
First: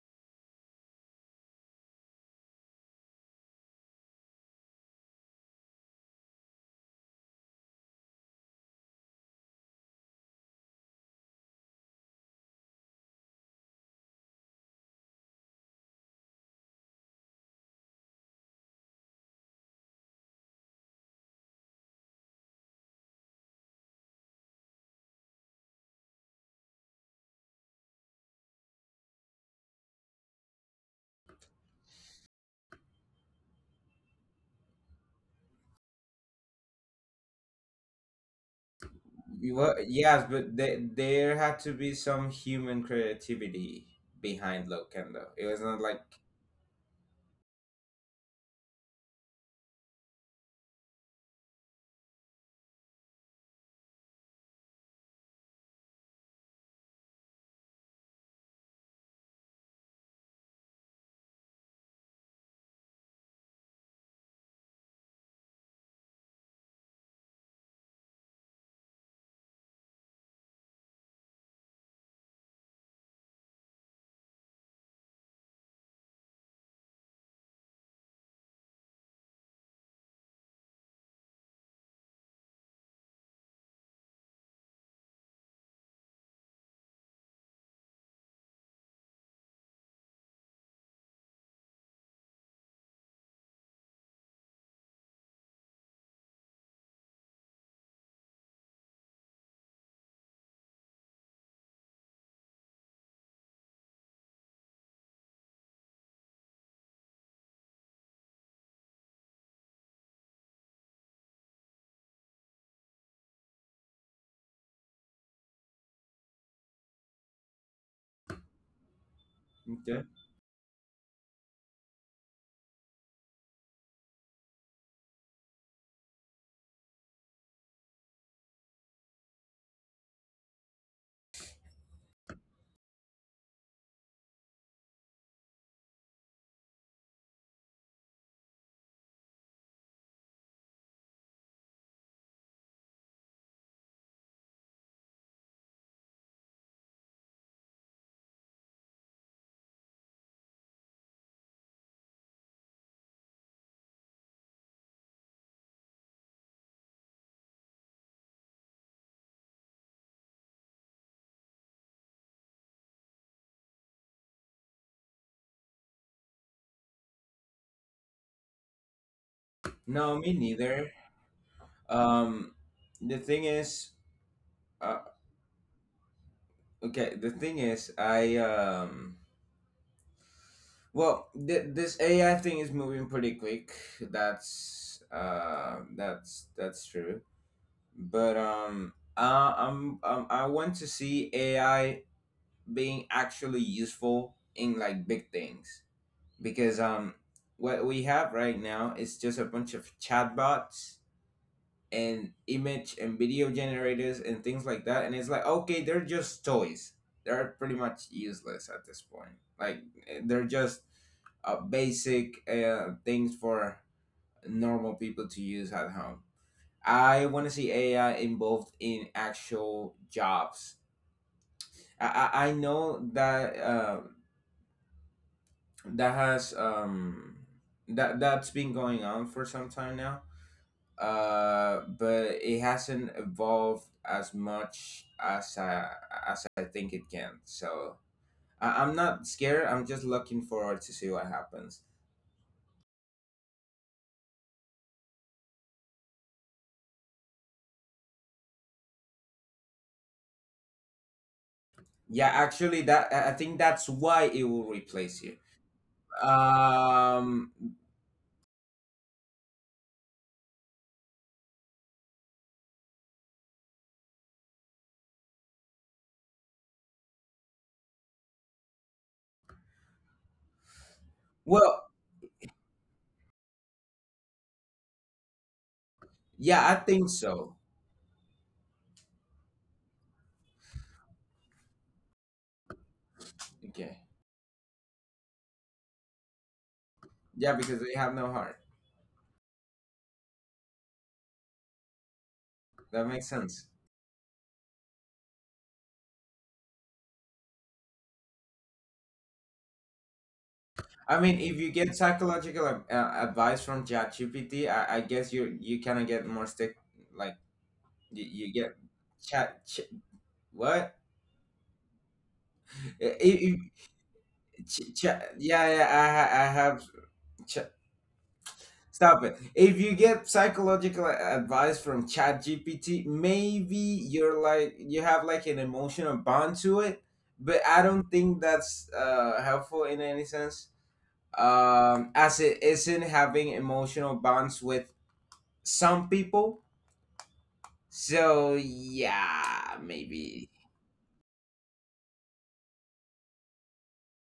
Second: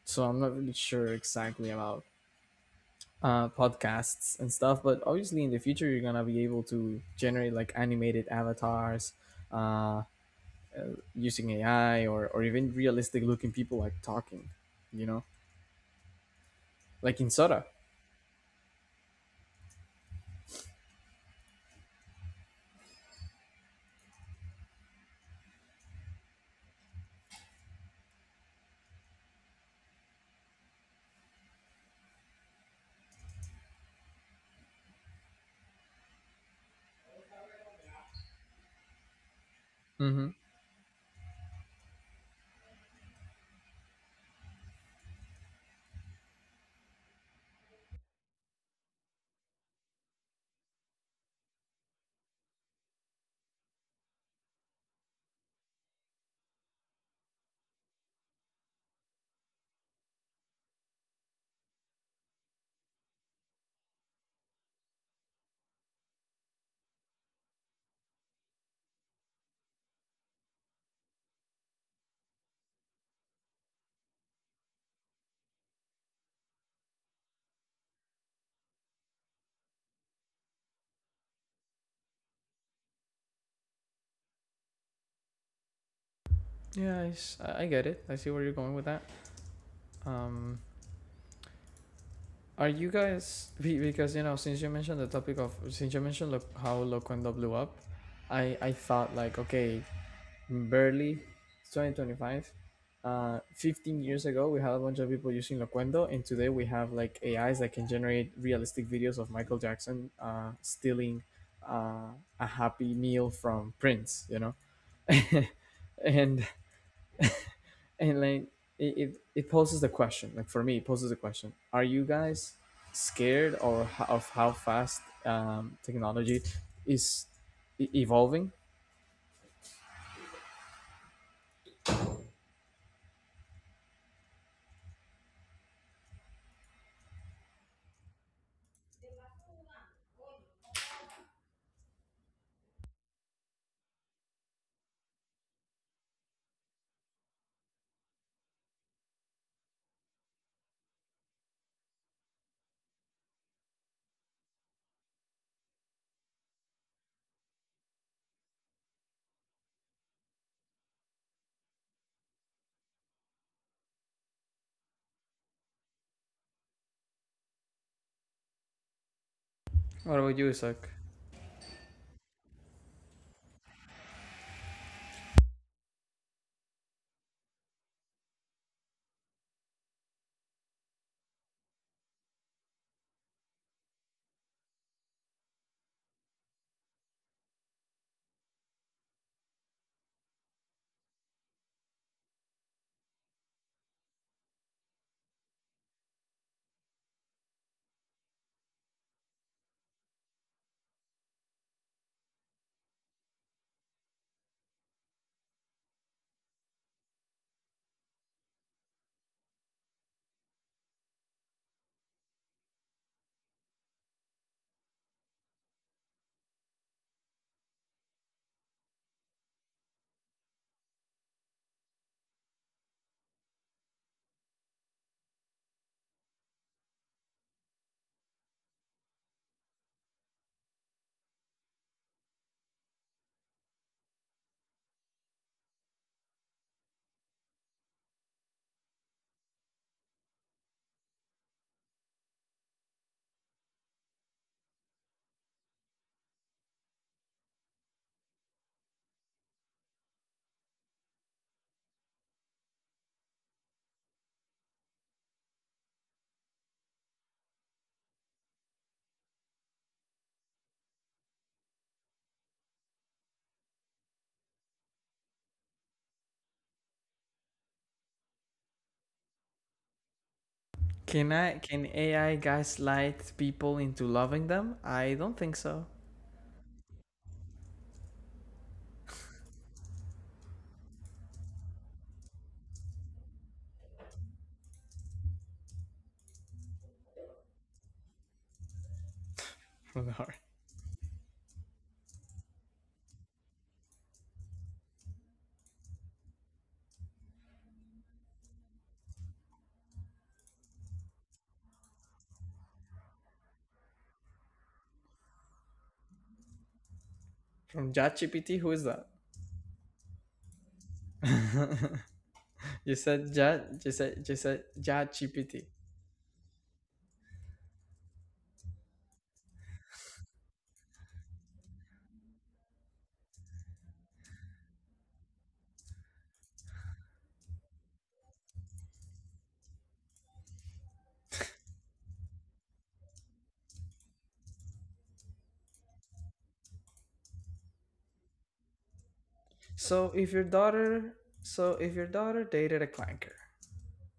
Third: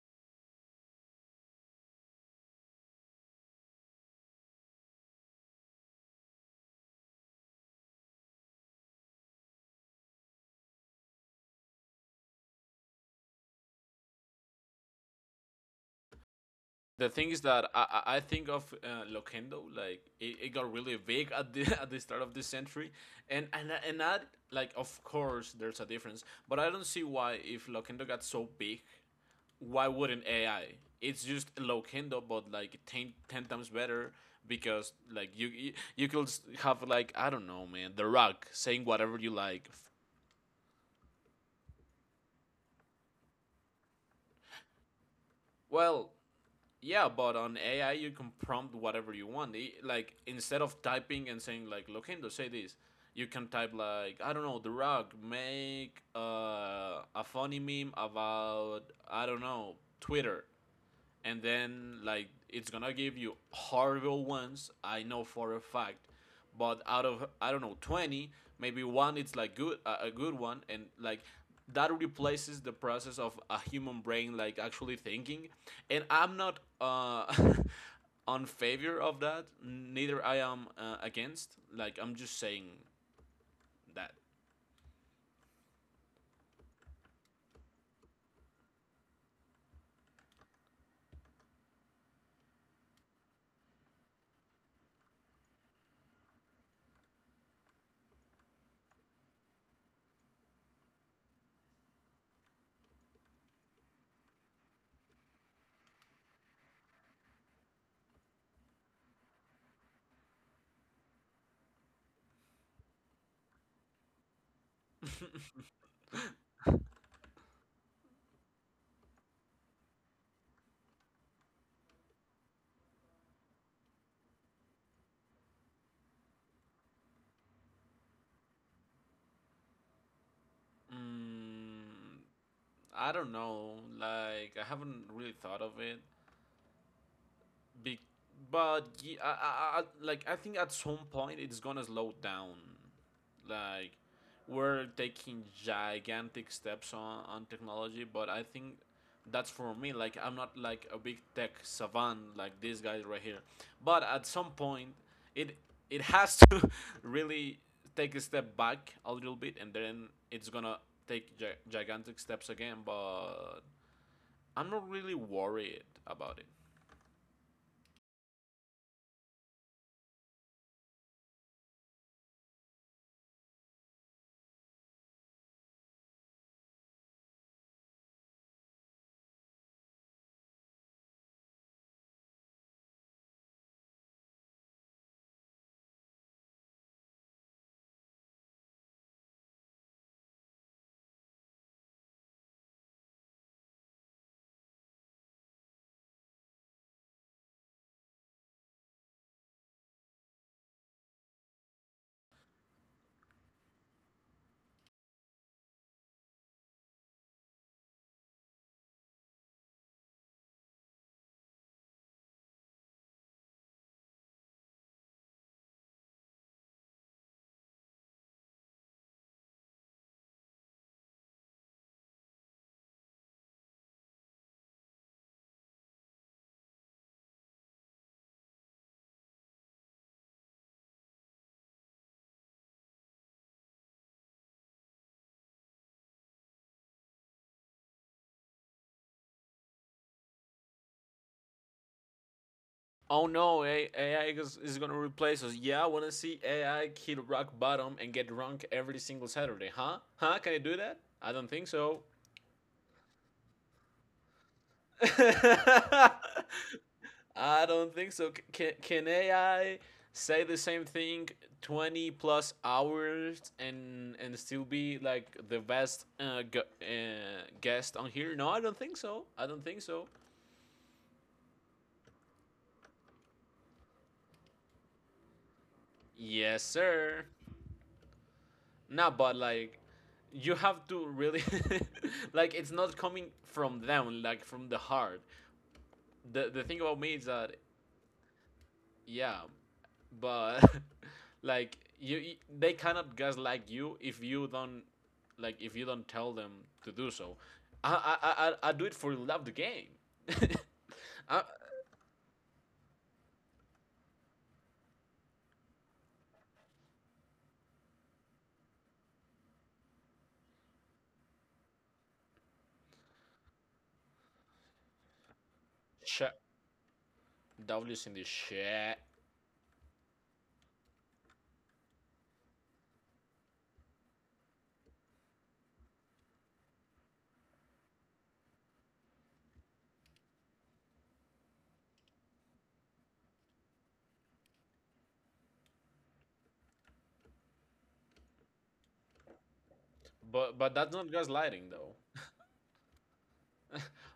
Speaker 1: So I'm not really sure exactly about podcasts and stuff, but obviously in the future you're gonna be able to generate like animated avatars, uh, using AI, or even realistic looking people like talking, you know,
Speaker 2: The
Speaker 1: like
Speaker 2: thing
Speaker 1: in
Speaker 2: is
Speaker 1: Sora.
Speaker 2: that I think of Loquendo, like it got really big at the at the start of this century, and that, like of course there's a difference, but I don't see why if Loquendo got so big, why wouldn't AI? It's just Loquendo, but like ten times better, because like you could have like, I don't know man, The Rock saying whatever you like.
Speaker 3: Well, yes,
Speaker 1: Mm-hmm.
Speaker 3: but there had to be some human creativity behind Locendo. It was not like.
Speaker 2: Well, yeah, but on AI you can prompt whatever you want. Like instead of typing and saying like Loquendo say this, you can type like I don't know, The Rock make a funny meme about I don't know Twitter, and then like it's gonna give you horrible ones. I know for a fact, but out of I don't know 20, maybe one it's like good, a good one, and like that replaces the process of a human brain like actually thinking. And I'm not on favor of that neither, I am against, like I'm just saying that.
Speaker 1: Yeah, I get it. I see where you're going with that. Um, Are you guys— because you know, since you mentioned the topic of— since you mentioned look how Loquendo blew up, I thought like okay, barely, 2025, 15 years ago we had a bunch of people using Loquendo, and today we have like AIs that can generate realistic videos of Michael Jackson stealing a happy meal from Prince, you know, and— and like it poses the
Speaker 3: Okay.
Speaker 1: question— like for me it poses the question, are you guys scared or of how fast technology is evolving?
Speaker 2: mm, I don't know, like I haven't really thought of it. Be- but like I think at some point it's gonna slow down. Like we're taking gigantic steps on technology, but I think that's for me. Like I'm not like a big tech savant like these guys right here, but at some point it it has to really take a step back a little bit, and then it's gonna take gigantic steps again. But I'm not really worried about it.
Speaker 1: What
Speaker 3: No, me
Speaker 1: about you, Isaac?
Speaker 3: neither. um the thing is uh. Okay, the thing is, I well, this AI thing is moving pretty quick. That's that's true. But I'm, I want to see AI being actually useful in like big things, because what we have right now is just a bunch of chatbots and image and video generators and things like that, and it's like okay, they're just toys. They're pretty much useless at this point. Like they're just basic things for normal people to use at home. I want to see AI involved in actual jobs. i, I know that that has that's been going on for some time now, but it hasn't evolved as much as I, as I think it can. So I'm not scared. I'm just looking forward to see what happens.
Speaker 2: Oh no, AI is gonna replace us. Yeah, I wanna see AI hit rock bottom and get drunk every single Saturday, huh? Huh? Can I do that? I don't think so.
Speaker 3: Yeah, actually, that I think that's why it will replace you. Um.
Speaker 2: I don't think so. Can AI say the same thing 20 plus hours and still be like the best guest on here? No, I don't think so. I don't think so.
Speaker 1: Can I—
Speaker 3: Well,
Speaker 1: can AI gaslight people into loving them? I don't think so.
Speaker 3: yeah,
Speaker 2: Yes,
Speaker 3: I think
Speaker 2: sir.
Speaker 3: so.
Speaker 2: No, but like you have to really like it's not coming
Speaker 3: Okay.
Speaker 2: from them, like from the heart. The thing about me is
Speaker 3: Yeah,
Speaker 2: that
Speaker 3: because they have no heart.
Speaker 2: yeah,
Speaker 1: All right.
Speaker 2: but like you they
Speaker 3: That makes
Speaker 2: cannot
Speaker 3: sense.
Speaker 2: gaslight you if you don't, like if you don't tell them to do so. I do it for love the game.
Speaker 3: I mean,
Speaker 2: I,
Speaker 3: if you get psychological advice from ChatGPT, I guess you you kind of get more stick like
Speaker 1: From
Speaker 3: you
Speaker 1: ChatGPT,
Speaker 3: get
Speaker 1: who is that?
Speaker 3: chat. What?
Speaker 1: You said
Speaker 3: If,
Speaker 1: Chat, you said— you
Speaker 3: if,
Speaker 1: said
Speaker 3: ch- ch- Yeah,
Speaker 1: ChatGPT.
Speaker 2: shit,
Speaker 3: I have. Ch-
Speaker 2: W's in the shit.
Speaker 3: Stop it. If you get psychological advice from ChatGPT, maybe you're like you have like an emotional bond to it, but I don't think that's helpful in any sense. As it isn't having emotional bonds with some people. So yeah,
Speaker 1: So if your
Speaker 3: maybe.
Speaker 2: But that's not
Speaker 1: daughter— so
Speaker 2: gaslighting
Speaker 1: if
Speaker 2: though.
Speaker 1: your daughter dated a clanker—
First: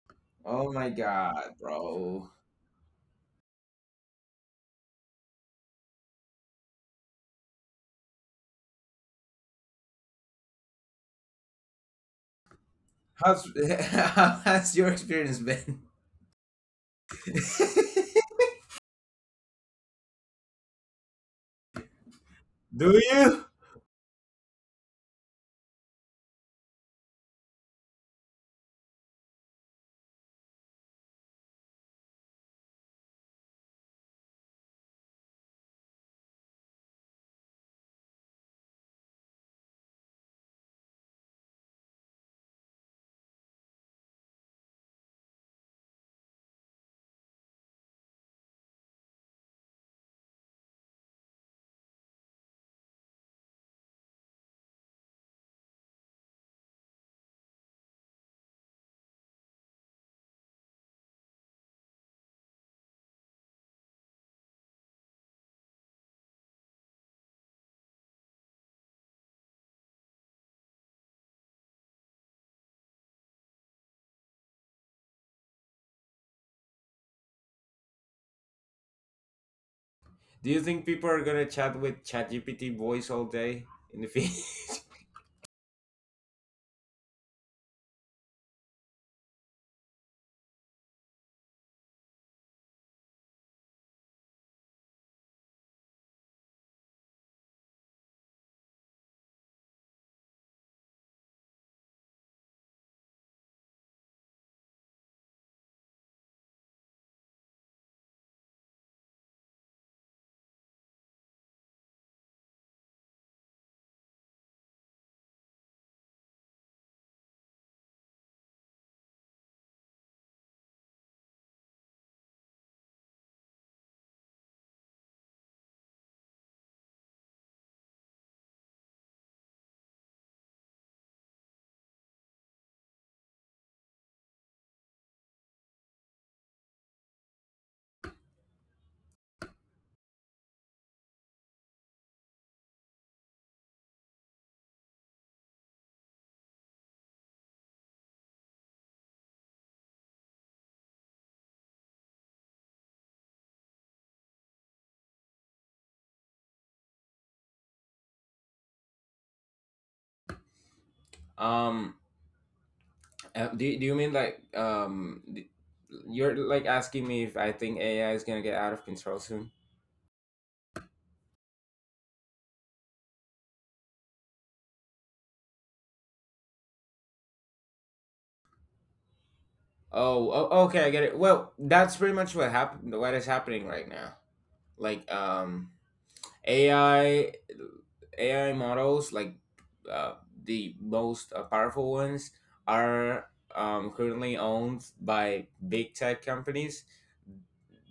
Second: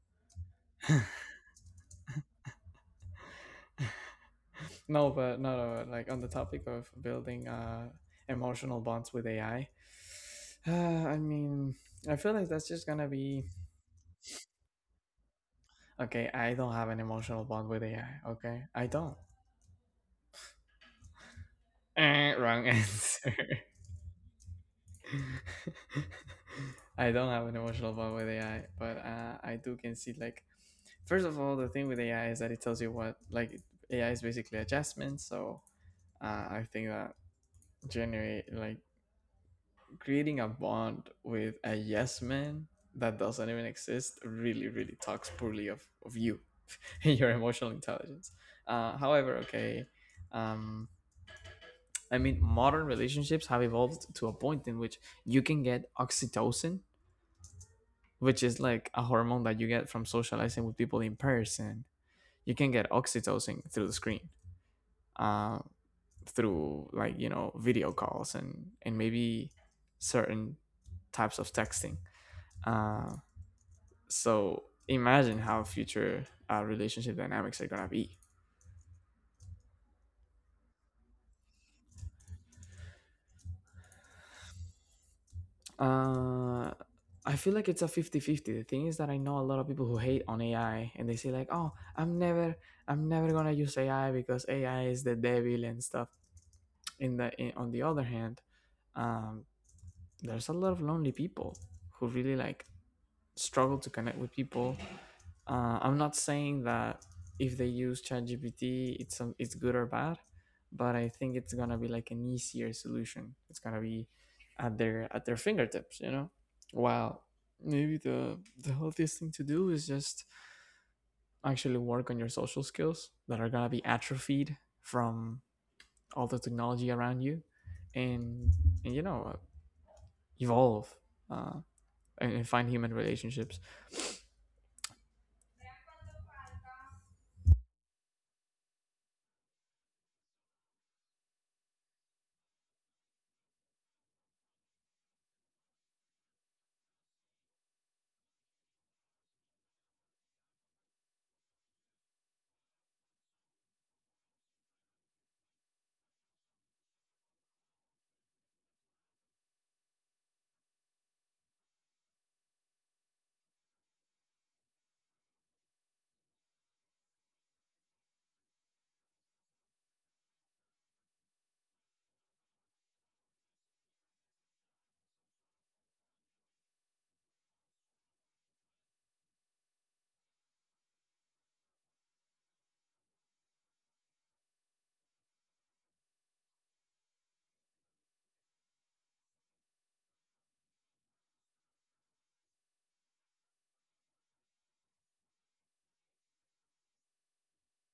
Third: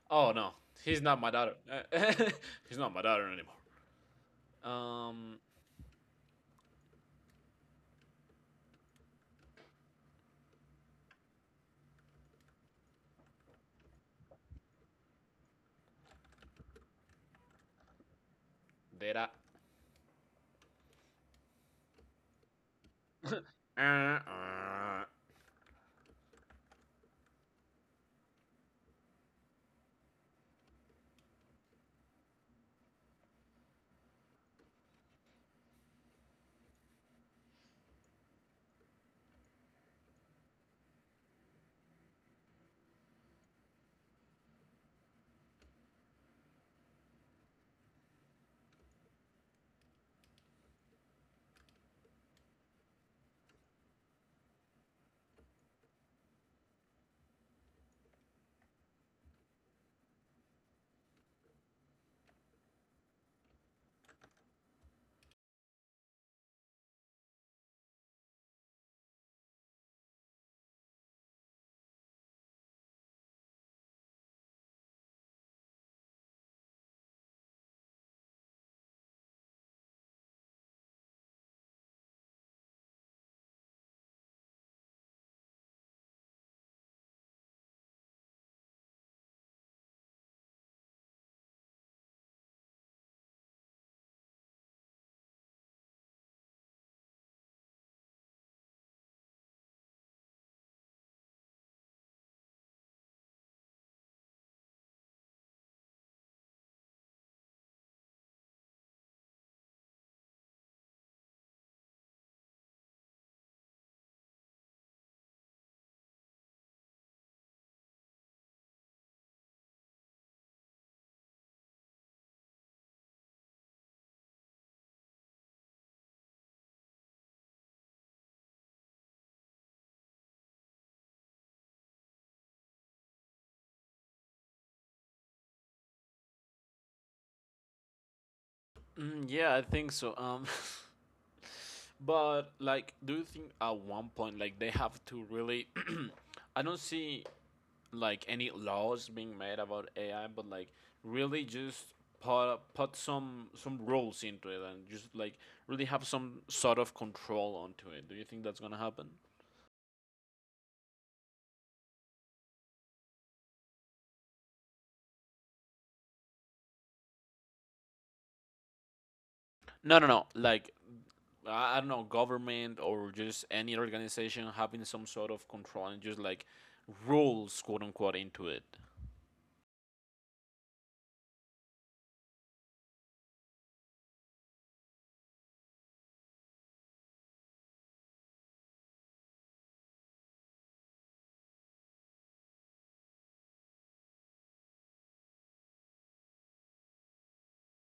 Speaker 2: Oh no,
Speaker 3: Oh my
Speaker 2: he's not my daughter.
Speaker 3: god, bro.
Speaker 2: He's not my daughter anymore.
Speaker 1: No, but
Speaker 2: Um,
Speaker 1: no, no, like on the topic of building emotional bonds with AI, I mean, I feel like that's just gonna be
Speaker 3: How's how's your experience been?
Speaker 1: okay. I don't have an emotional bond with AI. Okay, I don't.
Speaker 2: did I?
Speaker 1: Eh, wrong
Speaker 3: Do
Speaker 1: answer.
Speaker 3: you?
Speaker 2: Uh, uh,
Speaker 1: I don't have an emotional bond with AI, but I do can see like first of all, the thing with AI is that it tells you what, like, AI is basically adjustment. So I think that generate like creating a bond with a yes man that doesn't even exist really talks poorly of you and your emotional intelligence. However okay. um, I mean, modern relationships have evolved to a point in which you can get oxytocin, which is like a hormone that you get from socializing with people in person. You can get oxytocin through the screen, uh, through, like, you know, video calls and maybe certain types of texting. uh. So imagine how future relationship dynamics are gonna be.
Speaker 3: Do you think people are gonna chat with ChatGPT voice all day in the feed?
Speaker 1: Uh, I feel like it's a 50-50. The thing is that I know a lot of people who hate on AI and they say like, "Oh, I'm never gonna use AI because AI is the devil and stuff." On the other hand, um, there's a lot of lonely people who really like struggle to connect with people. I'm not saying that if they use ChatGPT, it's good or bad, but I think it's gonna be like an easier solution. It's gonna be at their fingertips, you know. While maybe the healthiest thing to do is just actually work on your social skills that are gonna be atrophied from all the technology around you, and, and, you know, evolve uh, and find human relationships.
Speaker 2: yeah, I think so. But like, do you think at one point like they have to really? I don't see like any laws being made about AI, but like really just put some rules into it and just like really have some sort of control onto it. Do you think that's gonna happen?
Speaker 3: um, do you mean like you're like asking me if I think AI is gonna get out of control soon?
Speaker 2: No, no, no. Like I don't know, government or just any organization having some sort of control and just like rules, quote unquote, into it.
Speaker 3: Oh, okay, I get it. Well, that's pretty much what happened. What is happening right now? Like AI AI models like uh, the most powerful ones are currently owned by big tech companies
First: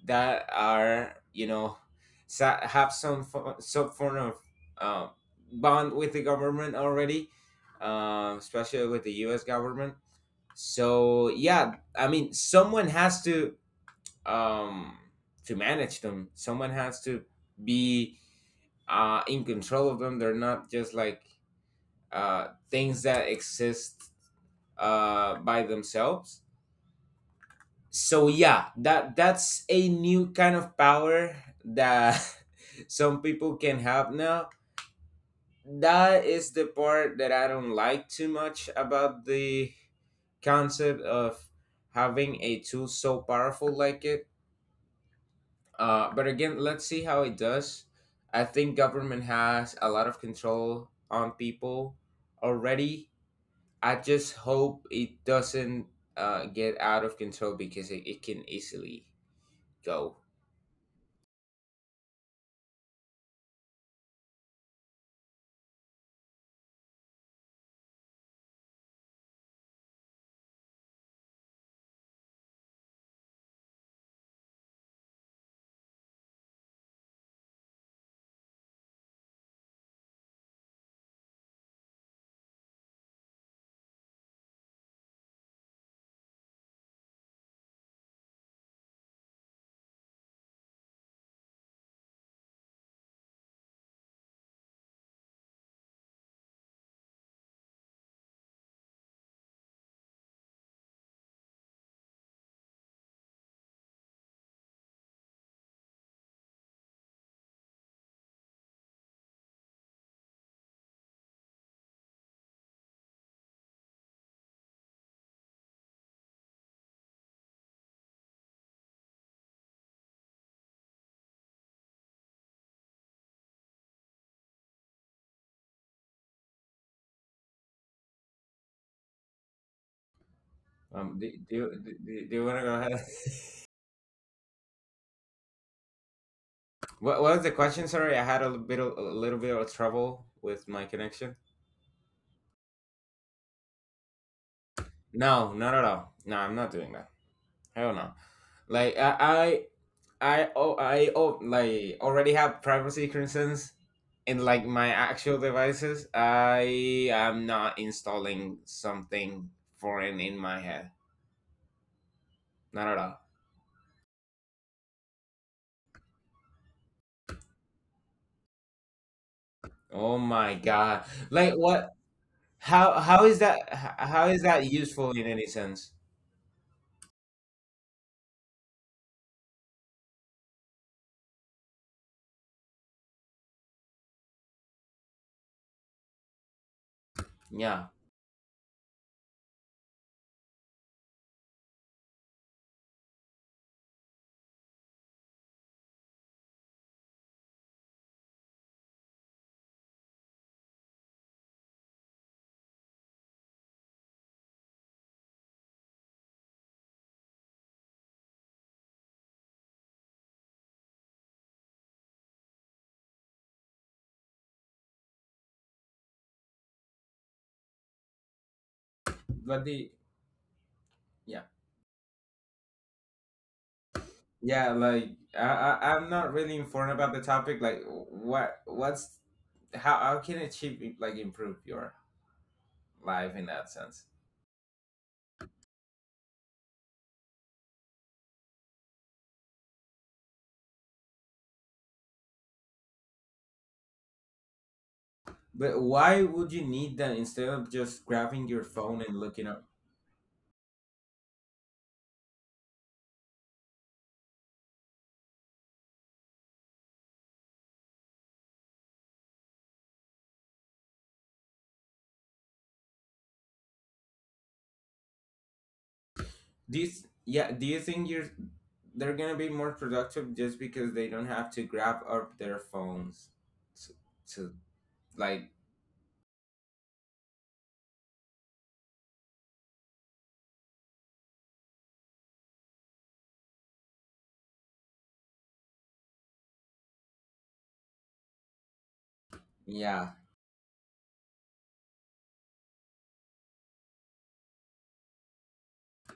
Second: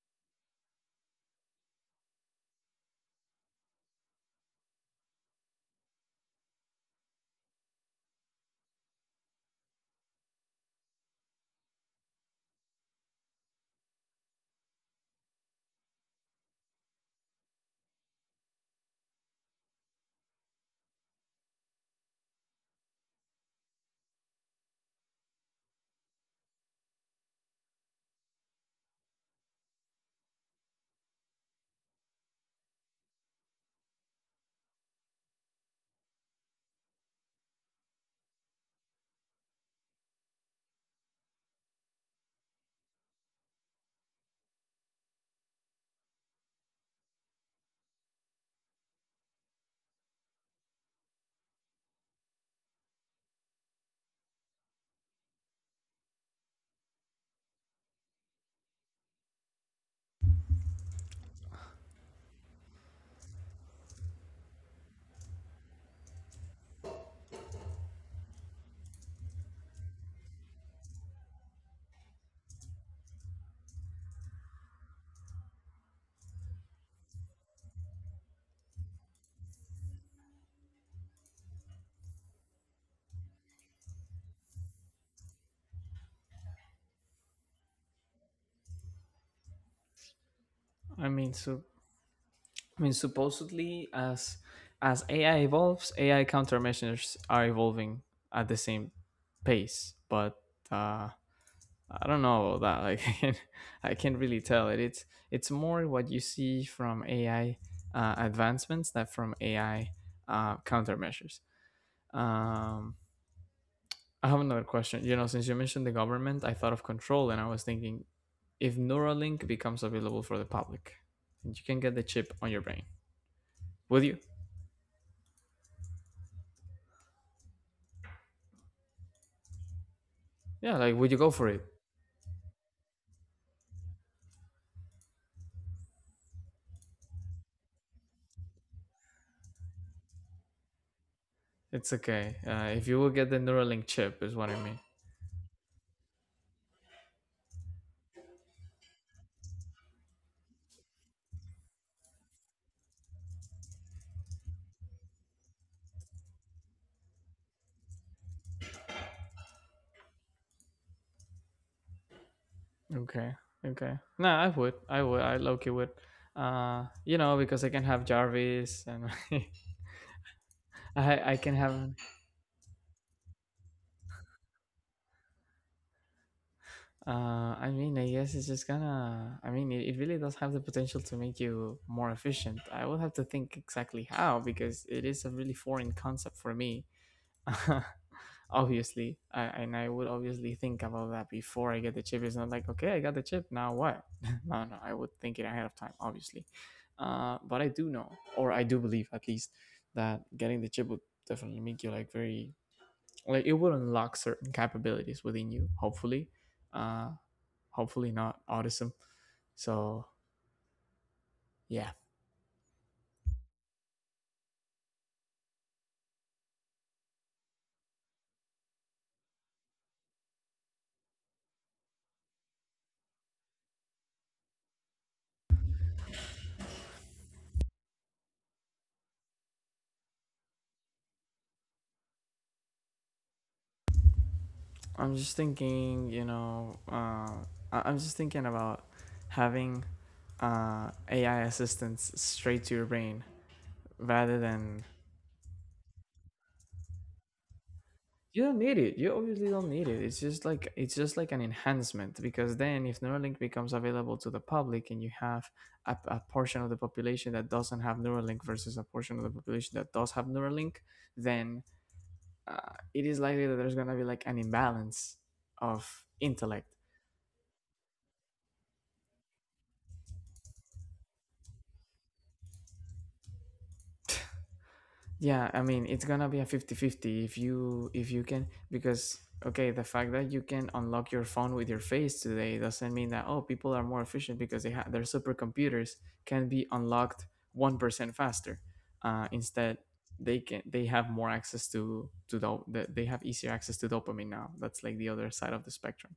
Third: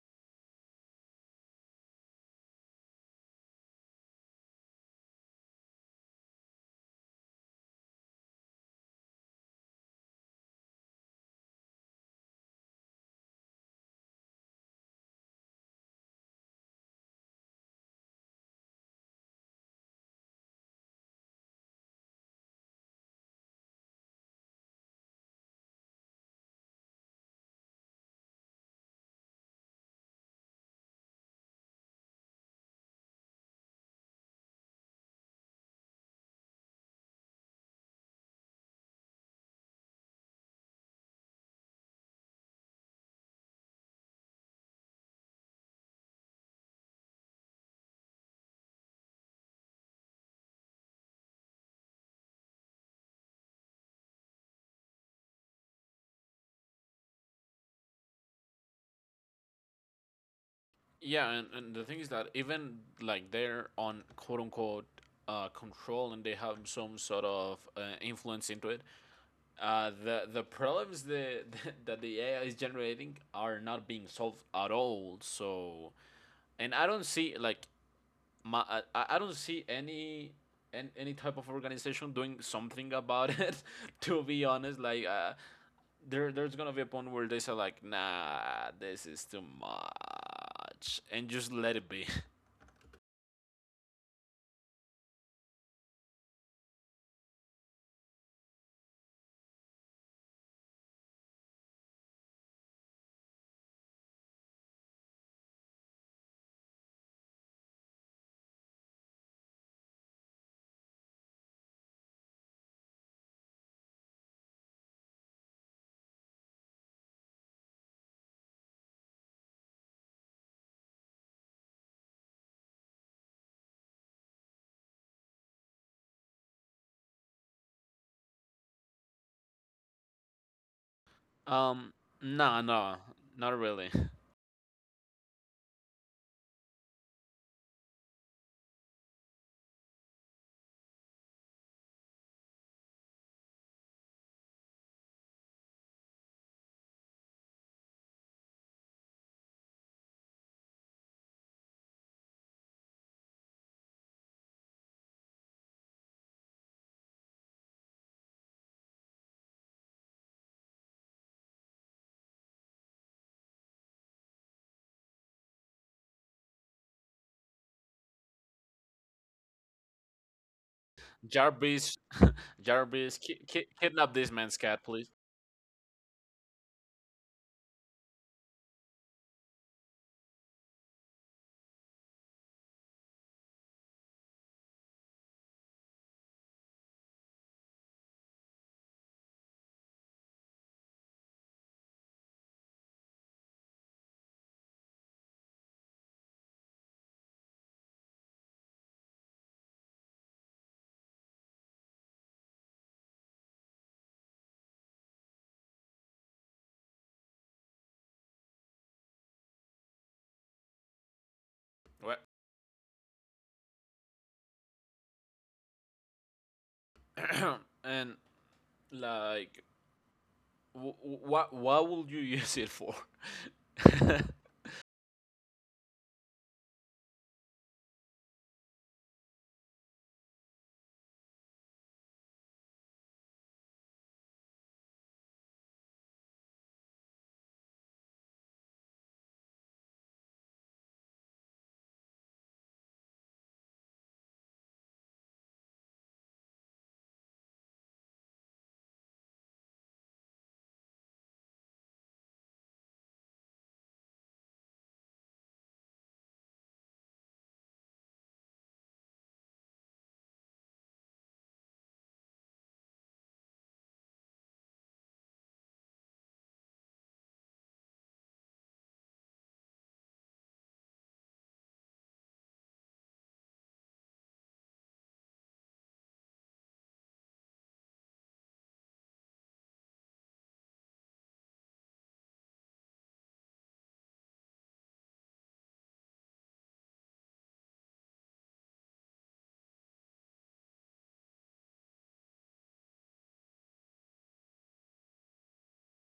Speaker 3: that are, you know, have some form of uh, bond with the government already, especially with the U.S. government. So yeah, I mean, someone has um, to manage them. Someone has to be in control of them. They're not just like things that exist by themselves. So yeah, that that's a new kind of power that some people can have now. That is the part that I don't like too much about the concept of having a tool so powerful like it. But again, let's see how it does. I think government has a lot of control on people already. I just hope it doesn't get out of control, because it can easily go.
Speaker 2: Yeah, and the thing is that even like they're on quote unquote control and they have some sort of influence into it. The problems the, that the AI is generating are not being solved at all. So, and I don't see like my, I don't see any type of organization doing something about it to be honest, like there's gonna be a point where they say like nah, this is too
Speaker 1: I
Speaker 2: much,
Speaker 1: mean,
Speaker 2: and just
Speaker 1: so
Speaker 2: let it be.
Speaker 1: I mean, supposedly, as AI evolves, AI countermeasures are evolving at the same pace. But uh, I don't know about that. Like, I can't really tell it. It's more what you see from AI advancements than from AI countermeasures. Um, I have another question. You know, since you mentioned the government, I thought of control, and I was thinking if Neuralink becomes available for the public, and you can get the chip on your brain, would you? Yeah, like would you go for it?
Speaker 2: um
Speaker 3: Do you want to
Speaker 2: no,
Speaker 3: go ahead?
Speaker 2: no, not really.
Speaker 3: What was the question? Sorry, I had a little bit of, a little bit of trouble with my connection.
Speaker 1: It's okay. If you will get the Neuralink chip, is what I mean.
Speaker 3: No, not at all. No, I'm not doing that. I don't know. Like I oh like already have privacy concerns in like my actual devices. I am not installing something foreign in my head. Not at all.
Speaker 1: Okay. Okay. No, I would. I would. I low key would. You know, because I can have Jarvis and
Speaker 3: Oh my god.
Speaker 1: I I
Speaker 3: Like
Speaker 1: can have.
Speaker 3: what,
Speaker 2: Jarvis. Jarvis,
Speaker 3: how is that
Speaker 2: kidnap
Speaker 3: how
Speaker 2: this
Speaker 3: is
Speaker 2: man's
Speaker 3: that
Speaker 2: cat please.
Speaker 3: useful in any sense?
Speaker 1: I mean, I guess it's just gonna. I mean, it really does have the potential to make you more efficient. I will have to think exactly how, because it is a really foreign concept for me.
Speaker 3: Yeah.
Speaker 1: Obviously, I would obviously think about that before I get the chip. It's not like, okay, I got the chip, now what? No, I would think it ahead of time obviously. But I do know, or I do believe at least, that getting the chip would definitely make you like very, like it would unlock certain capabilities within you, hopefully. uh Hopefully not autism. So yeah.
Speaker 2: What? And like
Speaker 3: But the yeah.
Speaker 2: what will you use it for?
Speaker 3: Yeah, like I I'm not really informed about the topic. Like what what's how can it cheap like improve your live in that sense.
Speaker 1: i'm just thinking you know uh I- I'm just thinking about having AI assistants straight to your brain rather than
Speaker 3: But why would you need that instead of just grabbing your phone
Speaker 1: you
Speaker 3: and looking
Speaker 1: obviously
Speaker 3: up?
Speaker 1: don't need it. It's just like, an enhancement, because then if Neuralink becomes available to the public and you have a portion of the population that doesn't have Neuralink versus a portion of the population that does have Neuralink, then uh, it is likely that there's going to be like an imbalance of intellect.
Speaker 3: Yeah, do you think you're they're gonna be more productive just because they don't have to grab up their phones to, to
Speaker 1: Yeah,
Speaker 3: like
Speaker 1: I mean it's gonna be a 50-50. If you, if you can, because okay, the fact that you can unlock your phone with your face today doesn't mean that, oh, people are more efficient because they have their supercomputers can be unlocked 1% faster. Instead,
Speaker 3: yeah,
Speaker 1: they have more access they have easier access to dopamine now. That's like the other side of the spectrum.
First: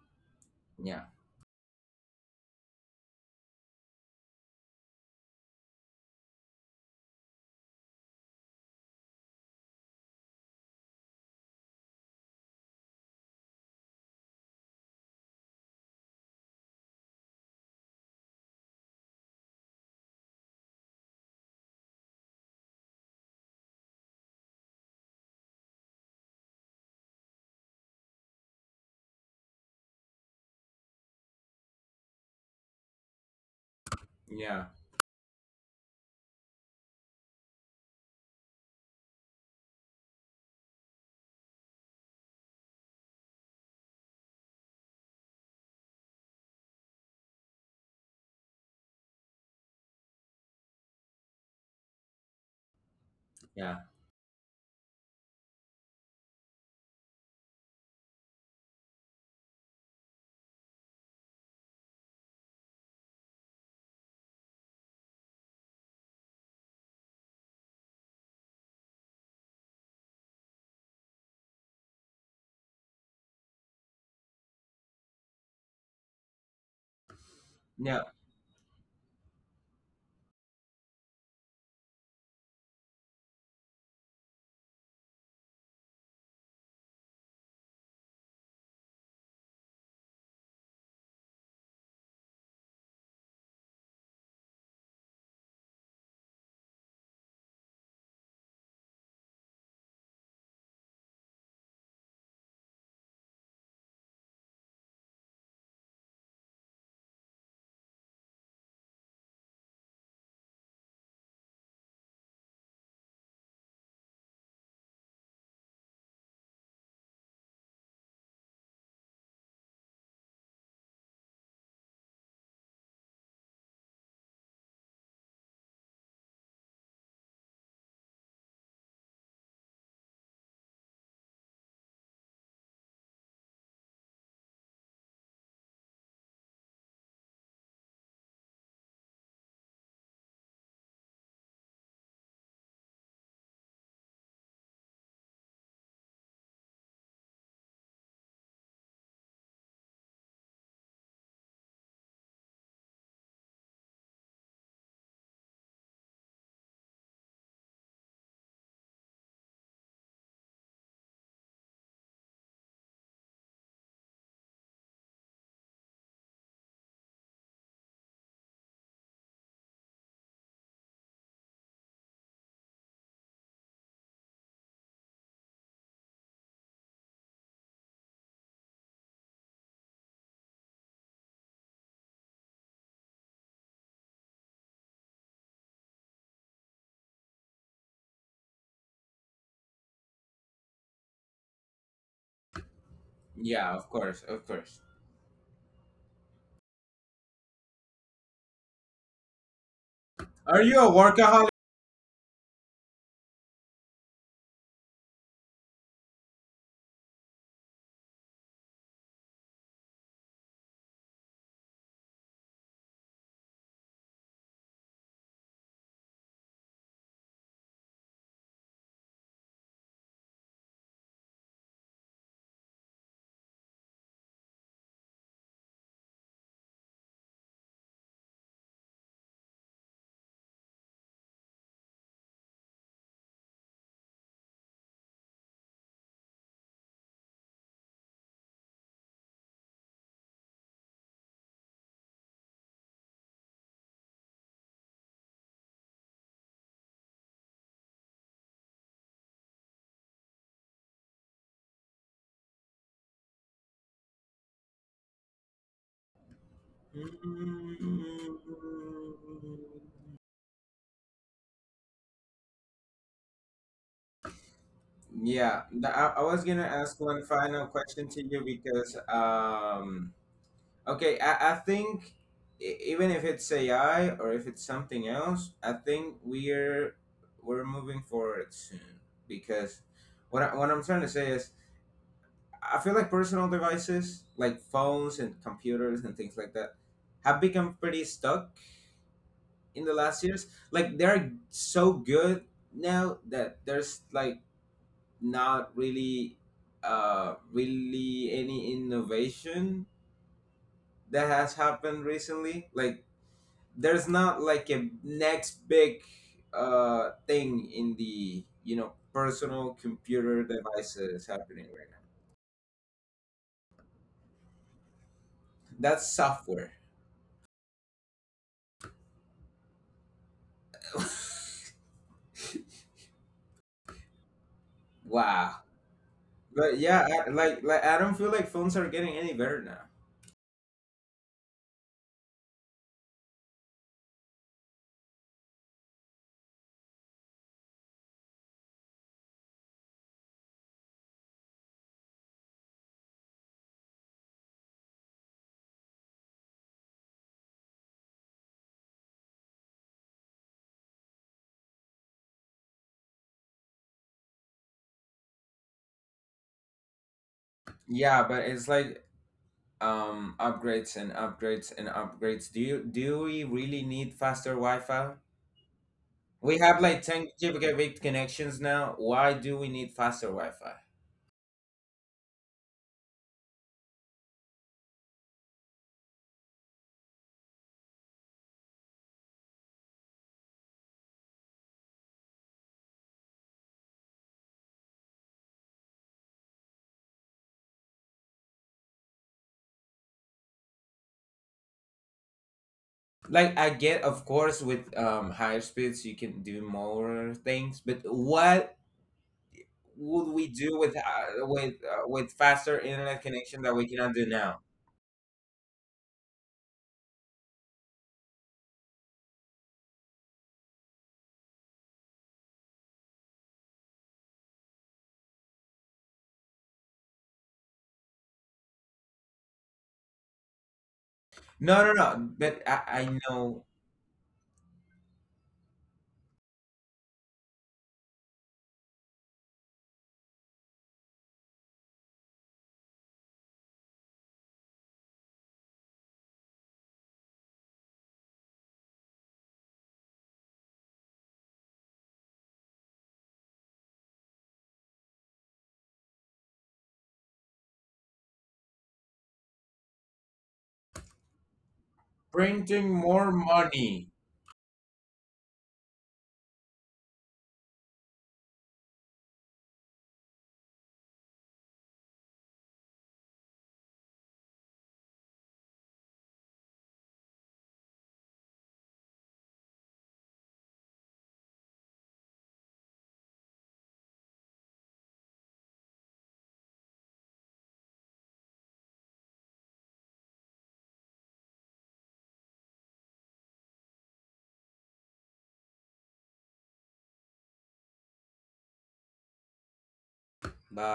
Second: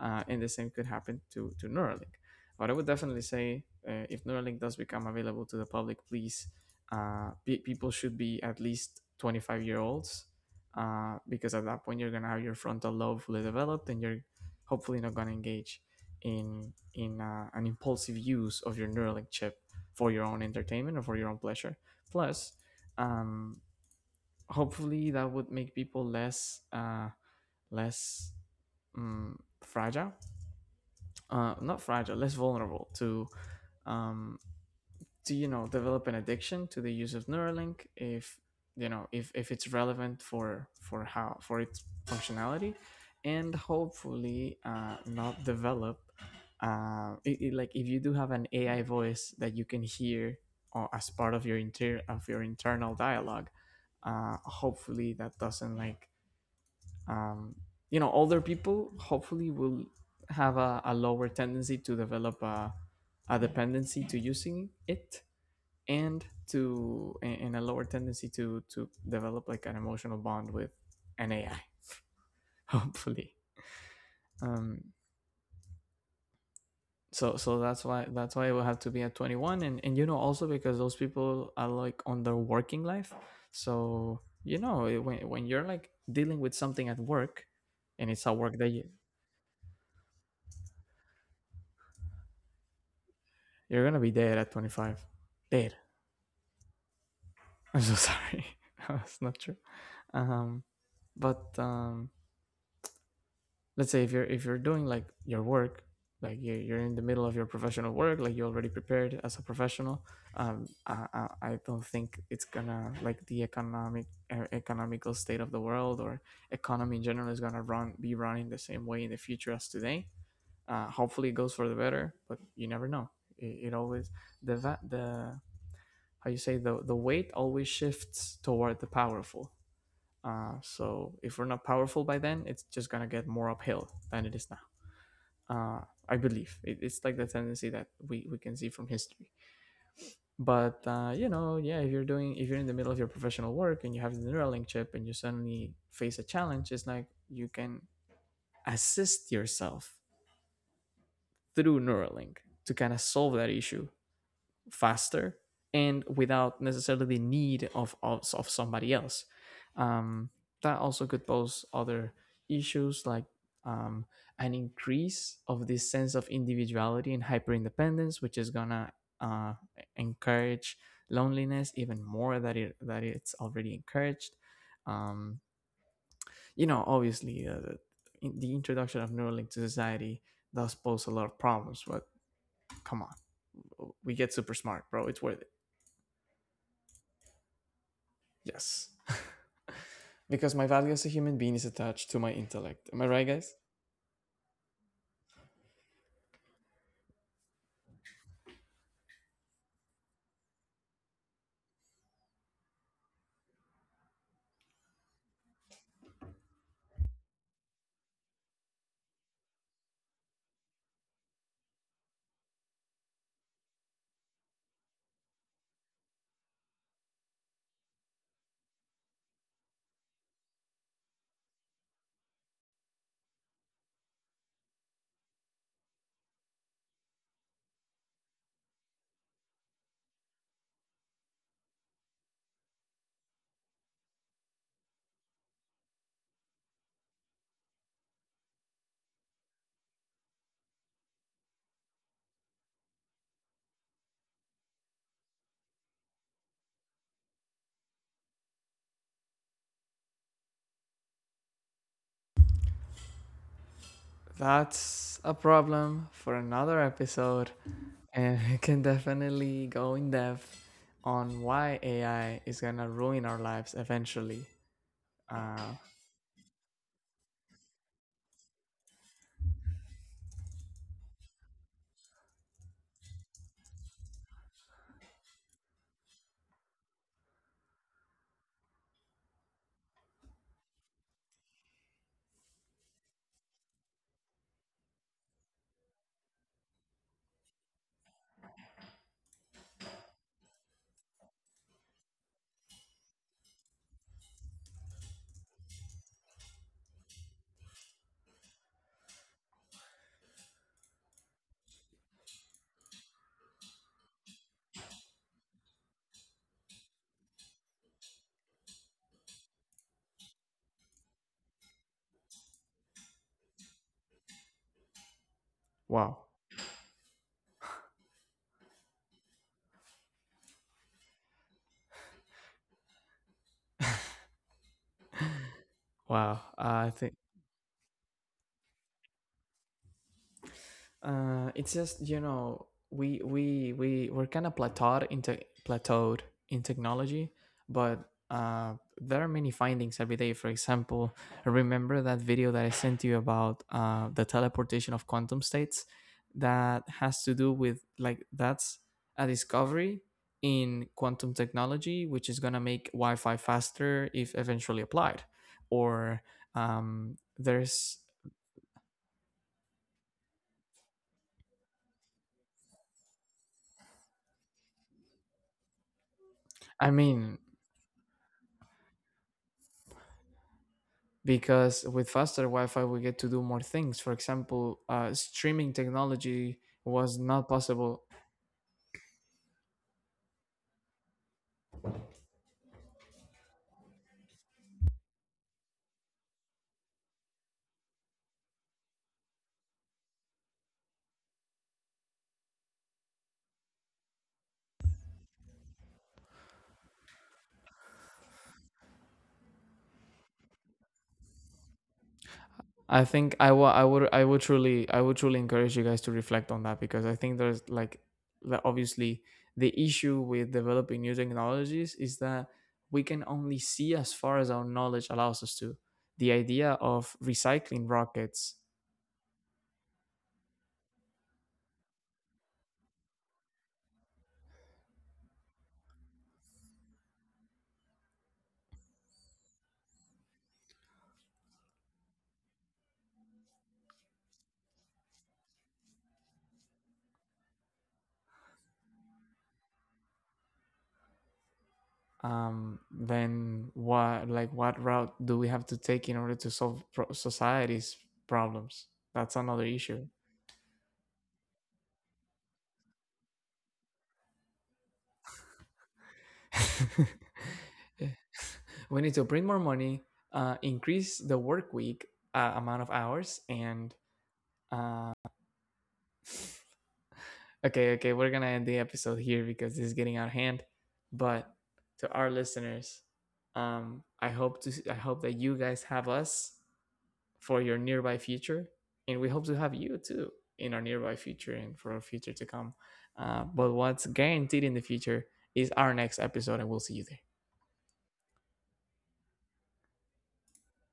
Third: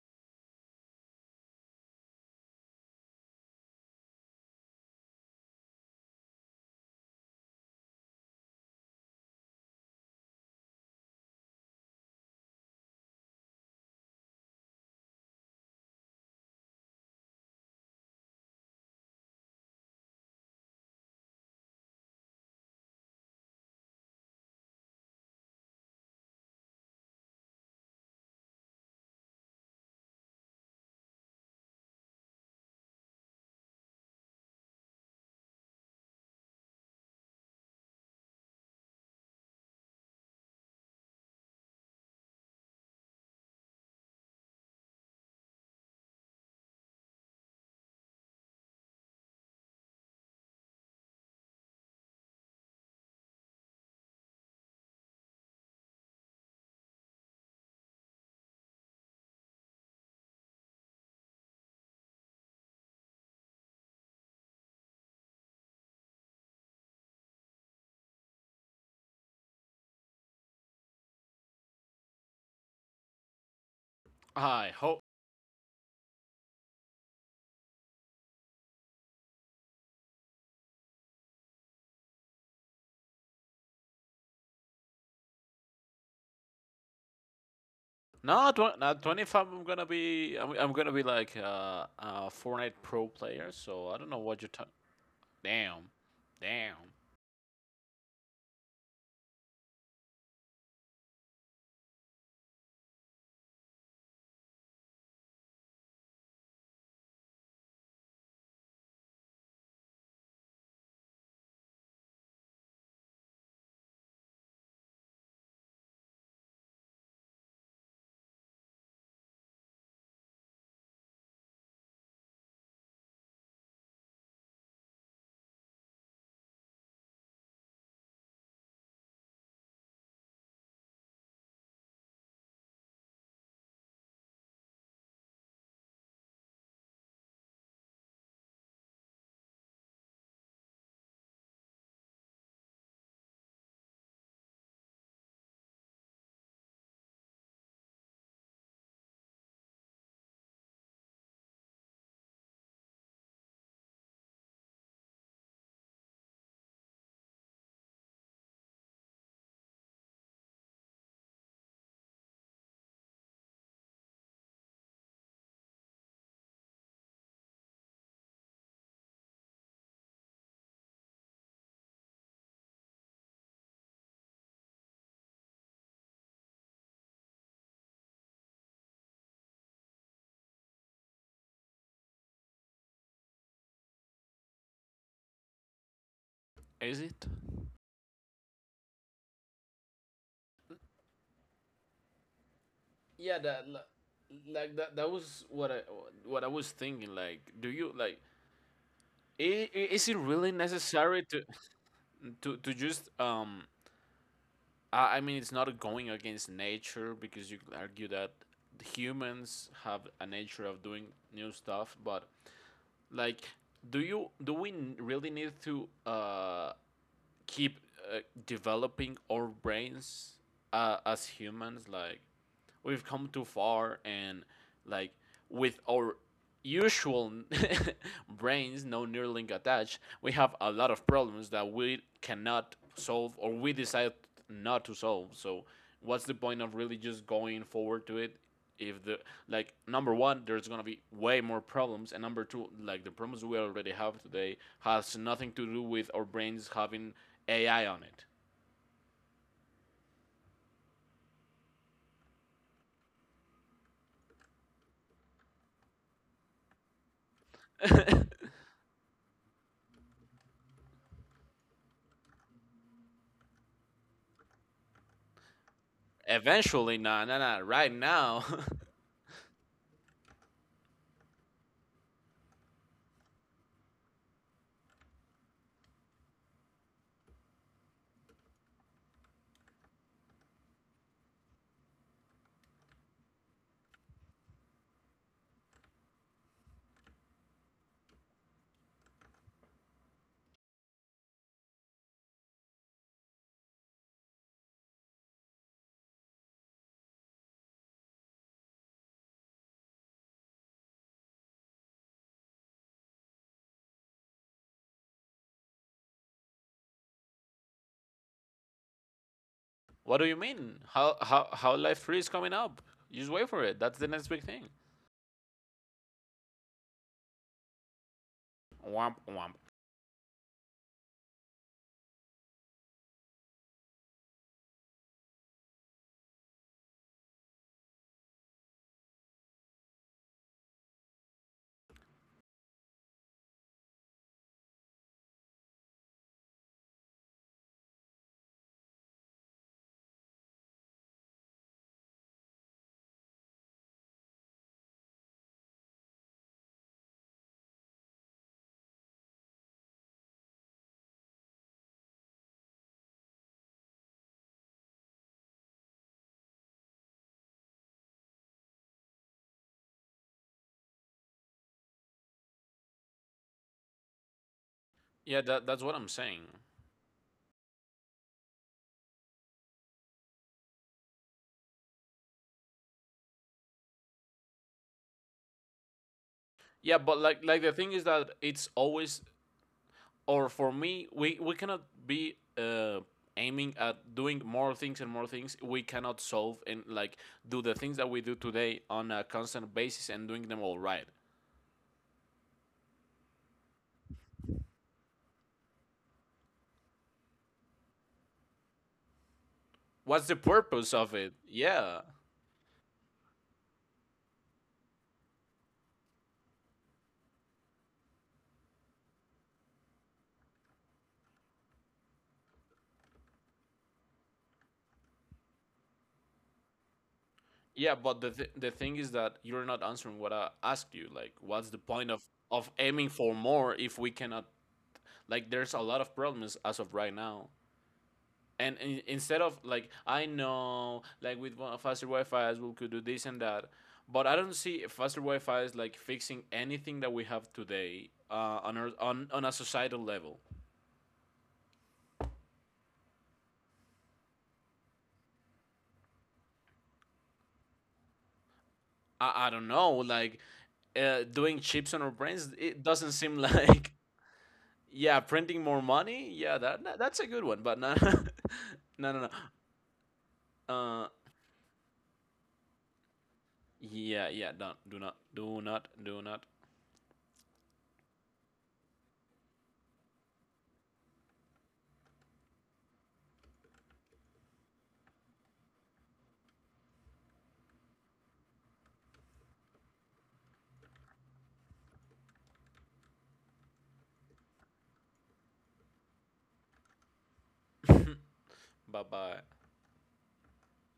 Speaker 1: And the same could
Speaker 3: yeah,
Speaker 1: happen to Neuralink. But I would definitely say, if Neuralink does become available to the public, please, people should be at least 25-year olds, because at that point you're gonna have your frontal lobe fully developed, and you're hopefully not gonna engage in an impulsive use of your Neuralink chip for your own entertainment or for your own pleasure. Plus, um, hopefully that would make people less less fragile, not fragile, less vulnerable to um,
Speaker 3: yeah,
Speaker 1: to, you know, develop an addiction to the use of Neuralink if, you know, if it's relevant for how for its functionality, and hopefully not develop like if you do have an AI voice that you can hear or as part of your internal dialogue,
Speaker 3: yeah,
Speaker 1: hopefully that doesn't like um, you know, older people hopefully will have a lower tendency to develop a dependency to using it, and to and a lower tendency to develop like an emotional bond with an AI, hopefully.
Speaker 2: I
Speaker 1: Um,
Speaker 2: hope.
Speaker 1: so
Speaker 3: yeah,
Speaker 1: that's why it will have to be at 21, and, you know, also because those people are like on their working life. So, you know, when you're like dealing with something at work and it's a
Speaker 2: No,
Speaker 1: work that you,
Speaker 2: not 25. I'm gonna be. I'm gonna be like a Fortnite pro player.
Speaker 1: you're
Speaker 2: So I
Speaker 1: gonna
Speaker 2: don't
Speaker 1: be
Speaker 2: know
Speaker 1: dead
Speaker 2: what you're
Speaker 1: at
Speaker 2: talking.
Speaker 1: 25. Dead.
Speaker 2: Damn, damn.
Speaker 1: I'm so sorry. That's not true. Um but um let's say if you're, doing like your work, like you're in the middle of your professional work, like you already prepared as a professional. I don't think it's gonna like the economic economical state of the world, or economy in general, is gonna run be running the same way in the future as today. Hopefully it goes for the better, but you never know. It always, the va- the how you say, the weight always shifts toward the powerful. So if we're not powerful by then, it's just gonna get more uphill than it is now. uh, I believe it's like the tendency that we can see from history. But you know, yeah, if you're doing, if you're in the middle of your professional work and you have the Neuralink chip and you suddenly face a challenge, it's like you can assist yourself through Neuralink to kind of solve that issue faster, and without necessarily the need of of somebody else. Um, that also could pose other issues, like um, an increase of this sense of individuality and hyper independence, which is gonna uh, encourage loneliness even more that it's already encouraged. Um, you know, obviously, introduction of Neuralink to society does pose a lot of problems, but come on, we get super smart, bro. It's worth it.
Speaker 2: Is it?
Speaker 1: Yes. Because my value as a human being is attached to my intellect. Am I right,
Speaker 2: Yeah,
Speaker 1: guys?
Speaker 2: that,
Speaker 3: yeah, of course, of
Speaker 2: like
Speaker 3: course.
Speaker 2: that. That was what I, what I was thinking. Like, do you like? Is it really
Speaker 3: Are you a
Speaker 2: necessary to
Speaker 3: workaholic?
Speaker 2: to just um? I mean, it's not going against nature because you could argue that humans have a nature of doing new stuff, but like, do you do we really need to keep uh, developing our brains as humans? Like, we've come too far, and like with our usual brains, no neuralink attached, we have a lot of problems that we cannot solve or we decide not to solve. So what's the point of really just going forward to it if the, like number one there's gonna be way more problems, and number two like the problems we already have today has nothing to do with our brains having AI on it.
Speaker 1: That's a problem for another episode. And I can definitely go in depth on why AI is gonna ruin our lives eventually.
Speaker 3: Yeah,
Speaker 1: Uh,
Speaker 3: I was gonna
Speaker 2: Eventually?
Speaker 3: ask one
Speaker 2: Nah, nah, nah,
Speaker 3: final
Speaker 2: right
Speaker 3: question to you
Speaker 2: now.
Speaker 3: because um. Okay, I think even if it's AI or if it's something else, I think we're moving forward soon, because what I'm trying to say is I feel like personal devices like phones and computers and things like that have become pretty stuck in the last years. Like they're so good now that there's like not really really any innovation that has happened recently. Like there's not like a next big thing in the, you know, personal
Speaker 2: What do you
Speaker 3: computer
Speaker 2: mean? How
Speaker 3: devices happening right
Speaker 2: life free is coming up? You just wait for it. That's the next big thing.
Speaker 3: now. That's
Speaker 1: wow.
Speaker 3: software.
Speaker 2: Womp womp.
Speaker 3: Wow.
Speaker 1: Wow.
Speaker 3: But
Speaker 1: I
Speaker 3: yeah,
Speaker 1: think
Speaker 3: like I don't feel like phones are getting any better now.
Speaker 1: It's just, you know, we're kind of plateaued in technology, but uh, there are many findings every day. For example, remember that video that I sent you about the teleportation of quantum states, that has to do with like, that's a discovery in quantum technology which is going to make Wi-Fi faster if eventually applied, or there's
Speaker 3: Yeah, but it's like upgrades and upgrades and upgrades. Do you, do we really need faster wi-fi?
Speaker 2: Yeah, that, that's what I'm saying.
Speaker 3: We have
Speaker 1: I
Speaker 3: like 10
Speaker 1: mean,
Speaker 3: gigabit connections now. Why do we need faster wi-fi?
Speaker 1: because with faster Wi-Fi we get to do more things. For example, streaming technology
Speaker 2: Yeah, but
Speaker 1: was not
Speaker 2: like the thing
Speaker 1: possible.
Speaker 2: is that it's always, or for me we cannot be aiming at doing more things and more things. We cannot solve and like do the things that we do today on a constant basis and doing them all right.
Speaker 3: Like I get, of course, with higher speeds you can do more things, but what
Speaker 2: What's
Speaker 3: would
Speaker 2: the
Speaker 3: we do
Speaker 2: purpose
Speaker 3: with
Speaker 2: of it? Yeah.
Speaker 3: with faster internet connection that
Speaker 1: I
Speaker 3: we
Speaker 1: would,
Speaker 3: cannot do now?
Speaker 1: I would truly encourage you guys to reflect on that, because I think there's like obviously the issue with developing new technologies is that we can only see as far as our knowledge allows us to. The idea of recycling
Speaker 2: Yeah, but
Speaker 1: rockets.
Speaker 2: the thing is that you're not answering what I asked you. Like, what's the
Speaker 3: No, no,
Speaker 2: point
Speaker 3: no. But
Speaker 2: of aiming
Speaker 3: I
Speaker 2: for
Speaker 3: know.
Speaker 2: more if we cannot? Like, there's a lot of problems as of right now. And in, instead of like, I know, like with one- faster Wi-Fi, we could do this and that, but I don't see faster Wi-Fi is like fixing anything that we have today on our, on a societal level.
Speaker 1: Then what, like what route do we have to take in order to solve society's problems? That's
Speaker 2: I
Speaker 1: another
Speaker 2: don't know,
Speaker 1: issue.
Speaker 2: like. Doing chips on our brains, it
Speaker 3: Printing
Speaker 2: doesn't
Speaker 3: more
Speaker 2: seem like.
Speaker 3: money.
Speaker 2: Yeah, printing more money. Yeah, that's a good one. But no,
Speaker 1: We need
Speaker 2: no, no,
Speaker 1: to
Speaker 2: no.
Speaker 1: print more money,
Speaker 2: Uh,
Speaker 1: increase the work week amount of hours, and
Speaker 2: yeah, yeah. Don't do
Speaker 1: uh,
Speaker 2: not do not do not.
Speaker 1: okay, okay, we're gonna end the episode here because this is getting out of hand. But to our listeners, I hope to, I hope that you guys have us for your nearby future. And we hope to have you too in our nearby future and for our future to come. But what's guaranteed in the future is our next episode, and we'll see you there.
Speaker 2: Bye bye.
Speaker 3: Bye.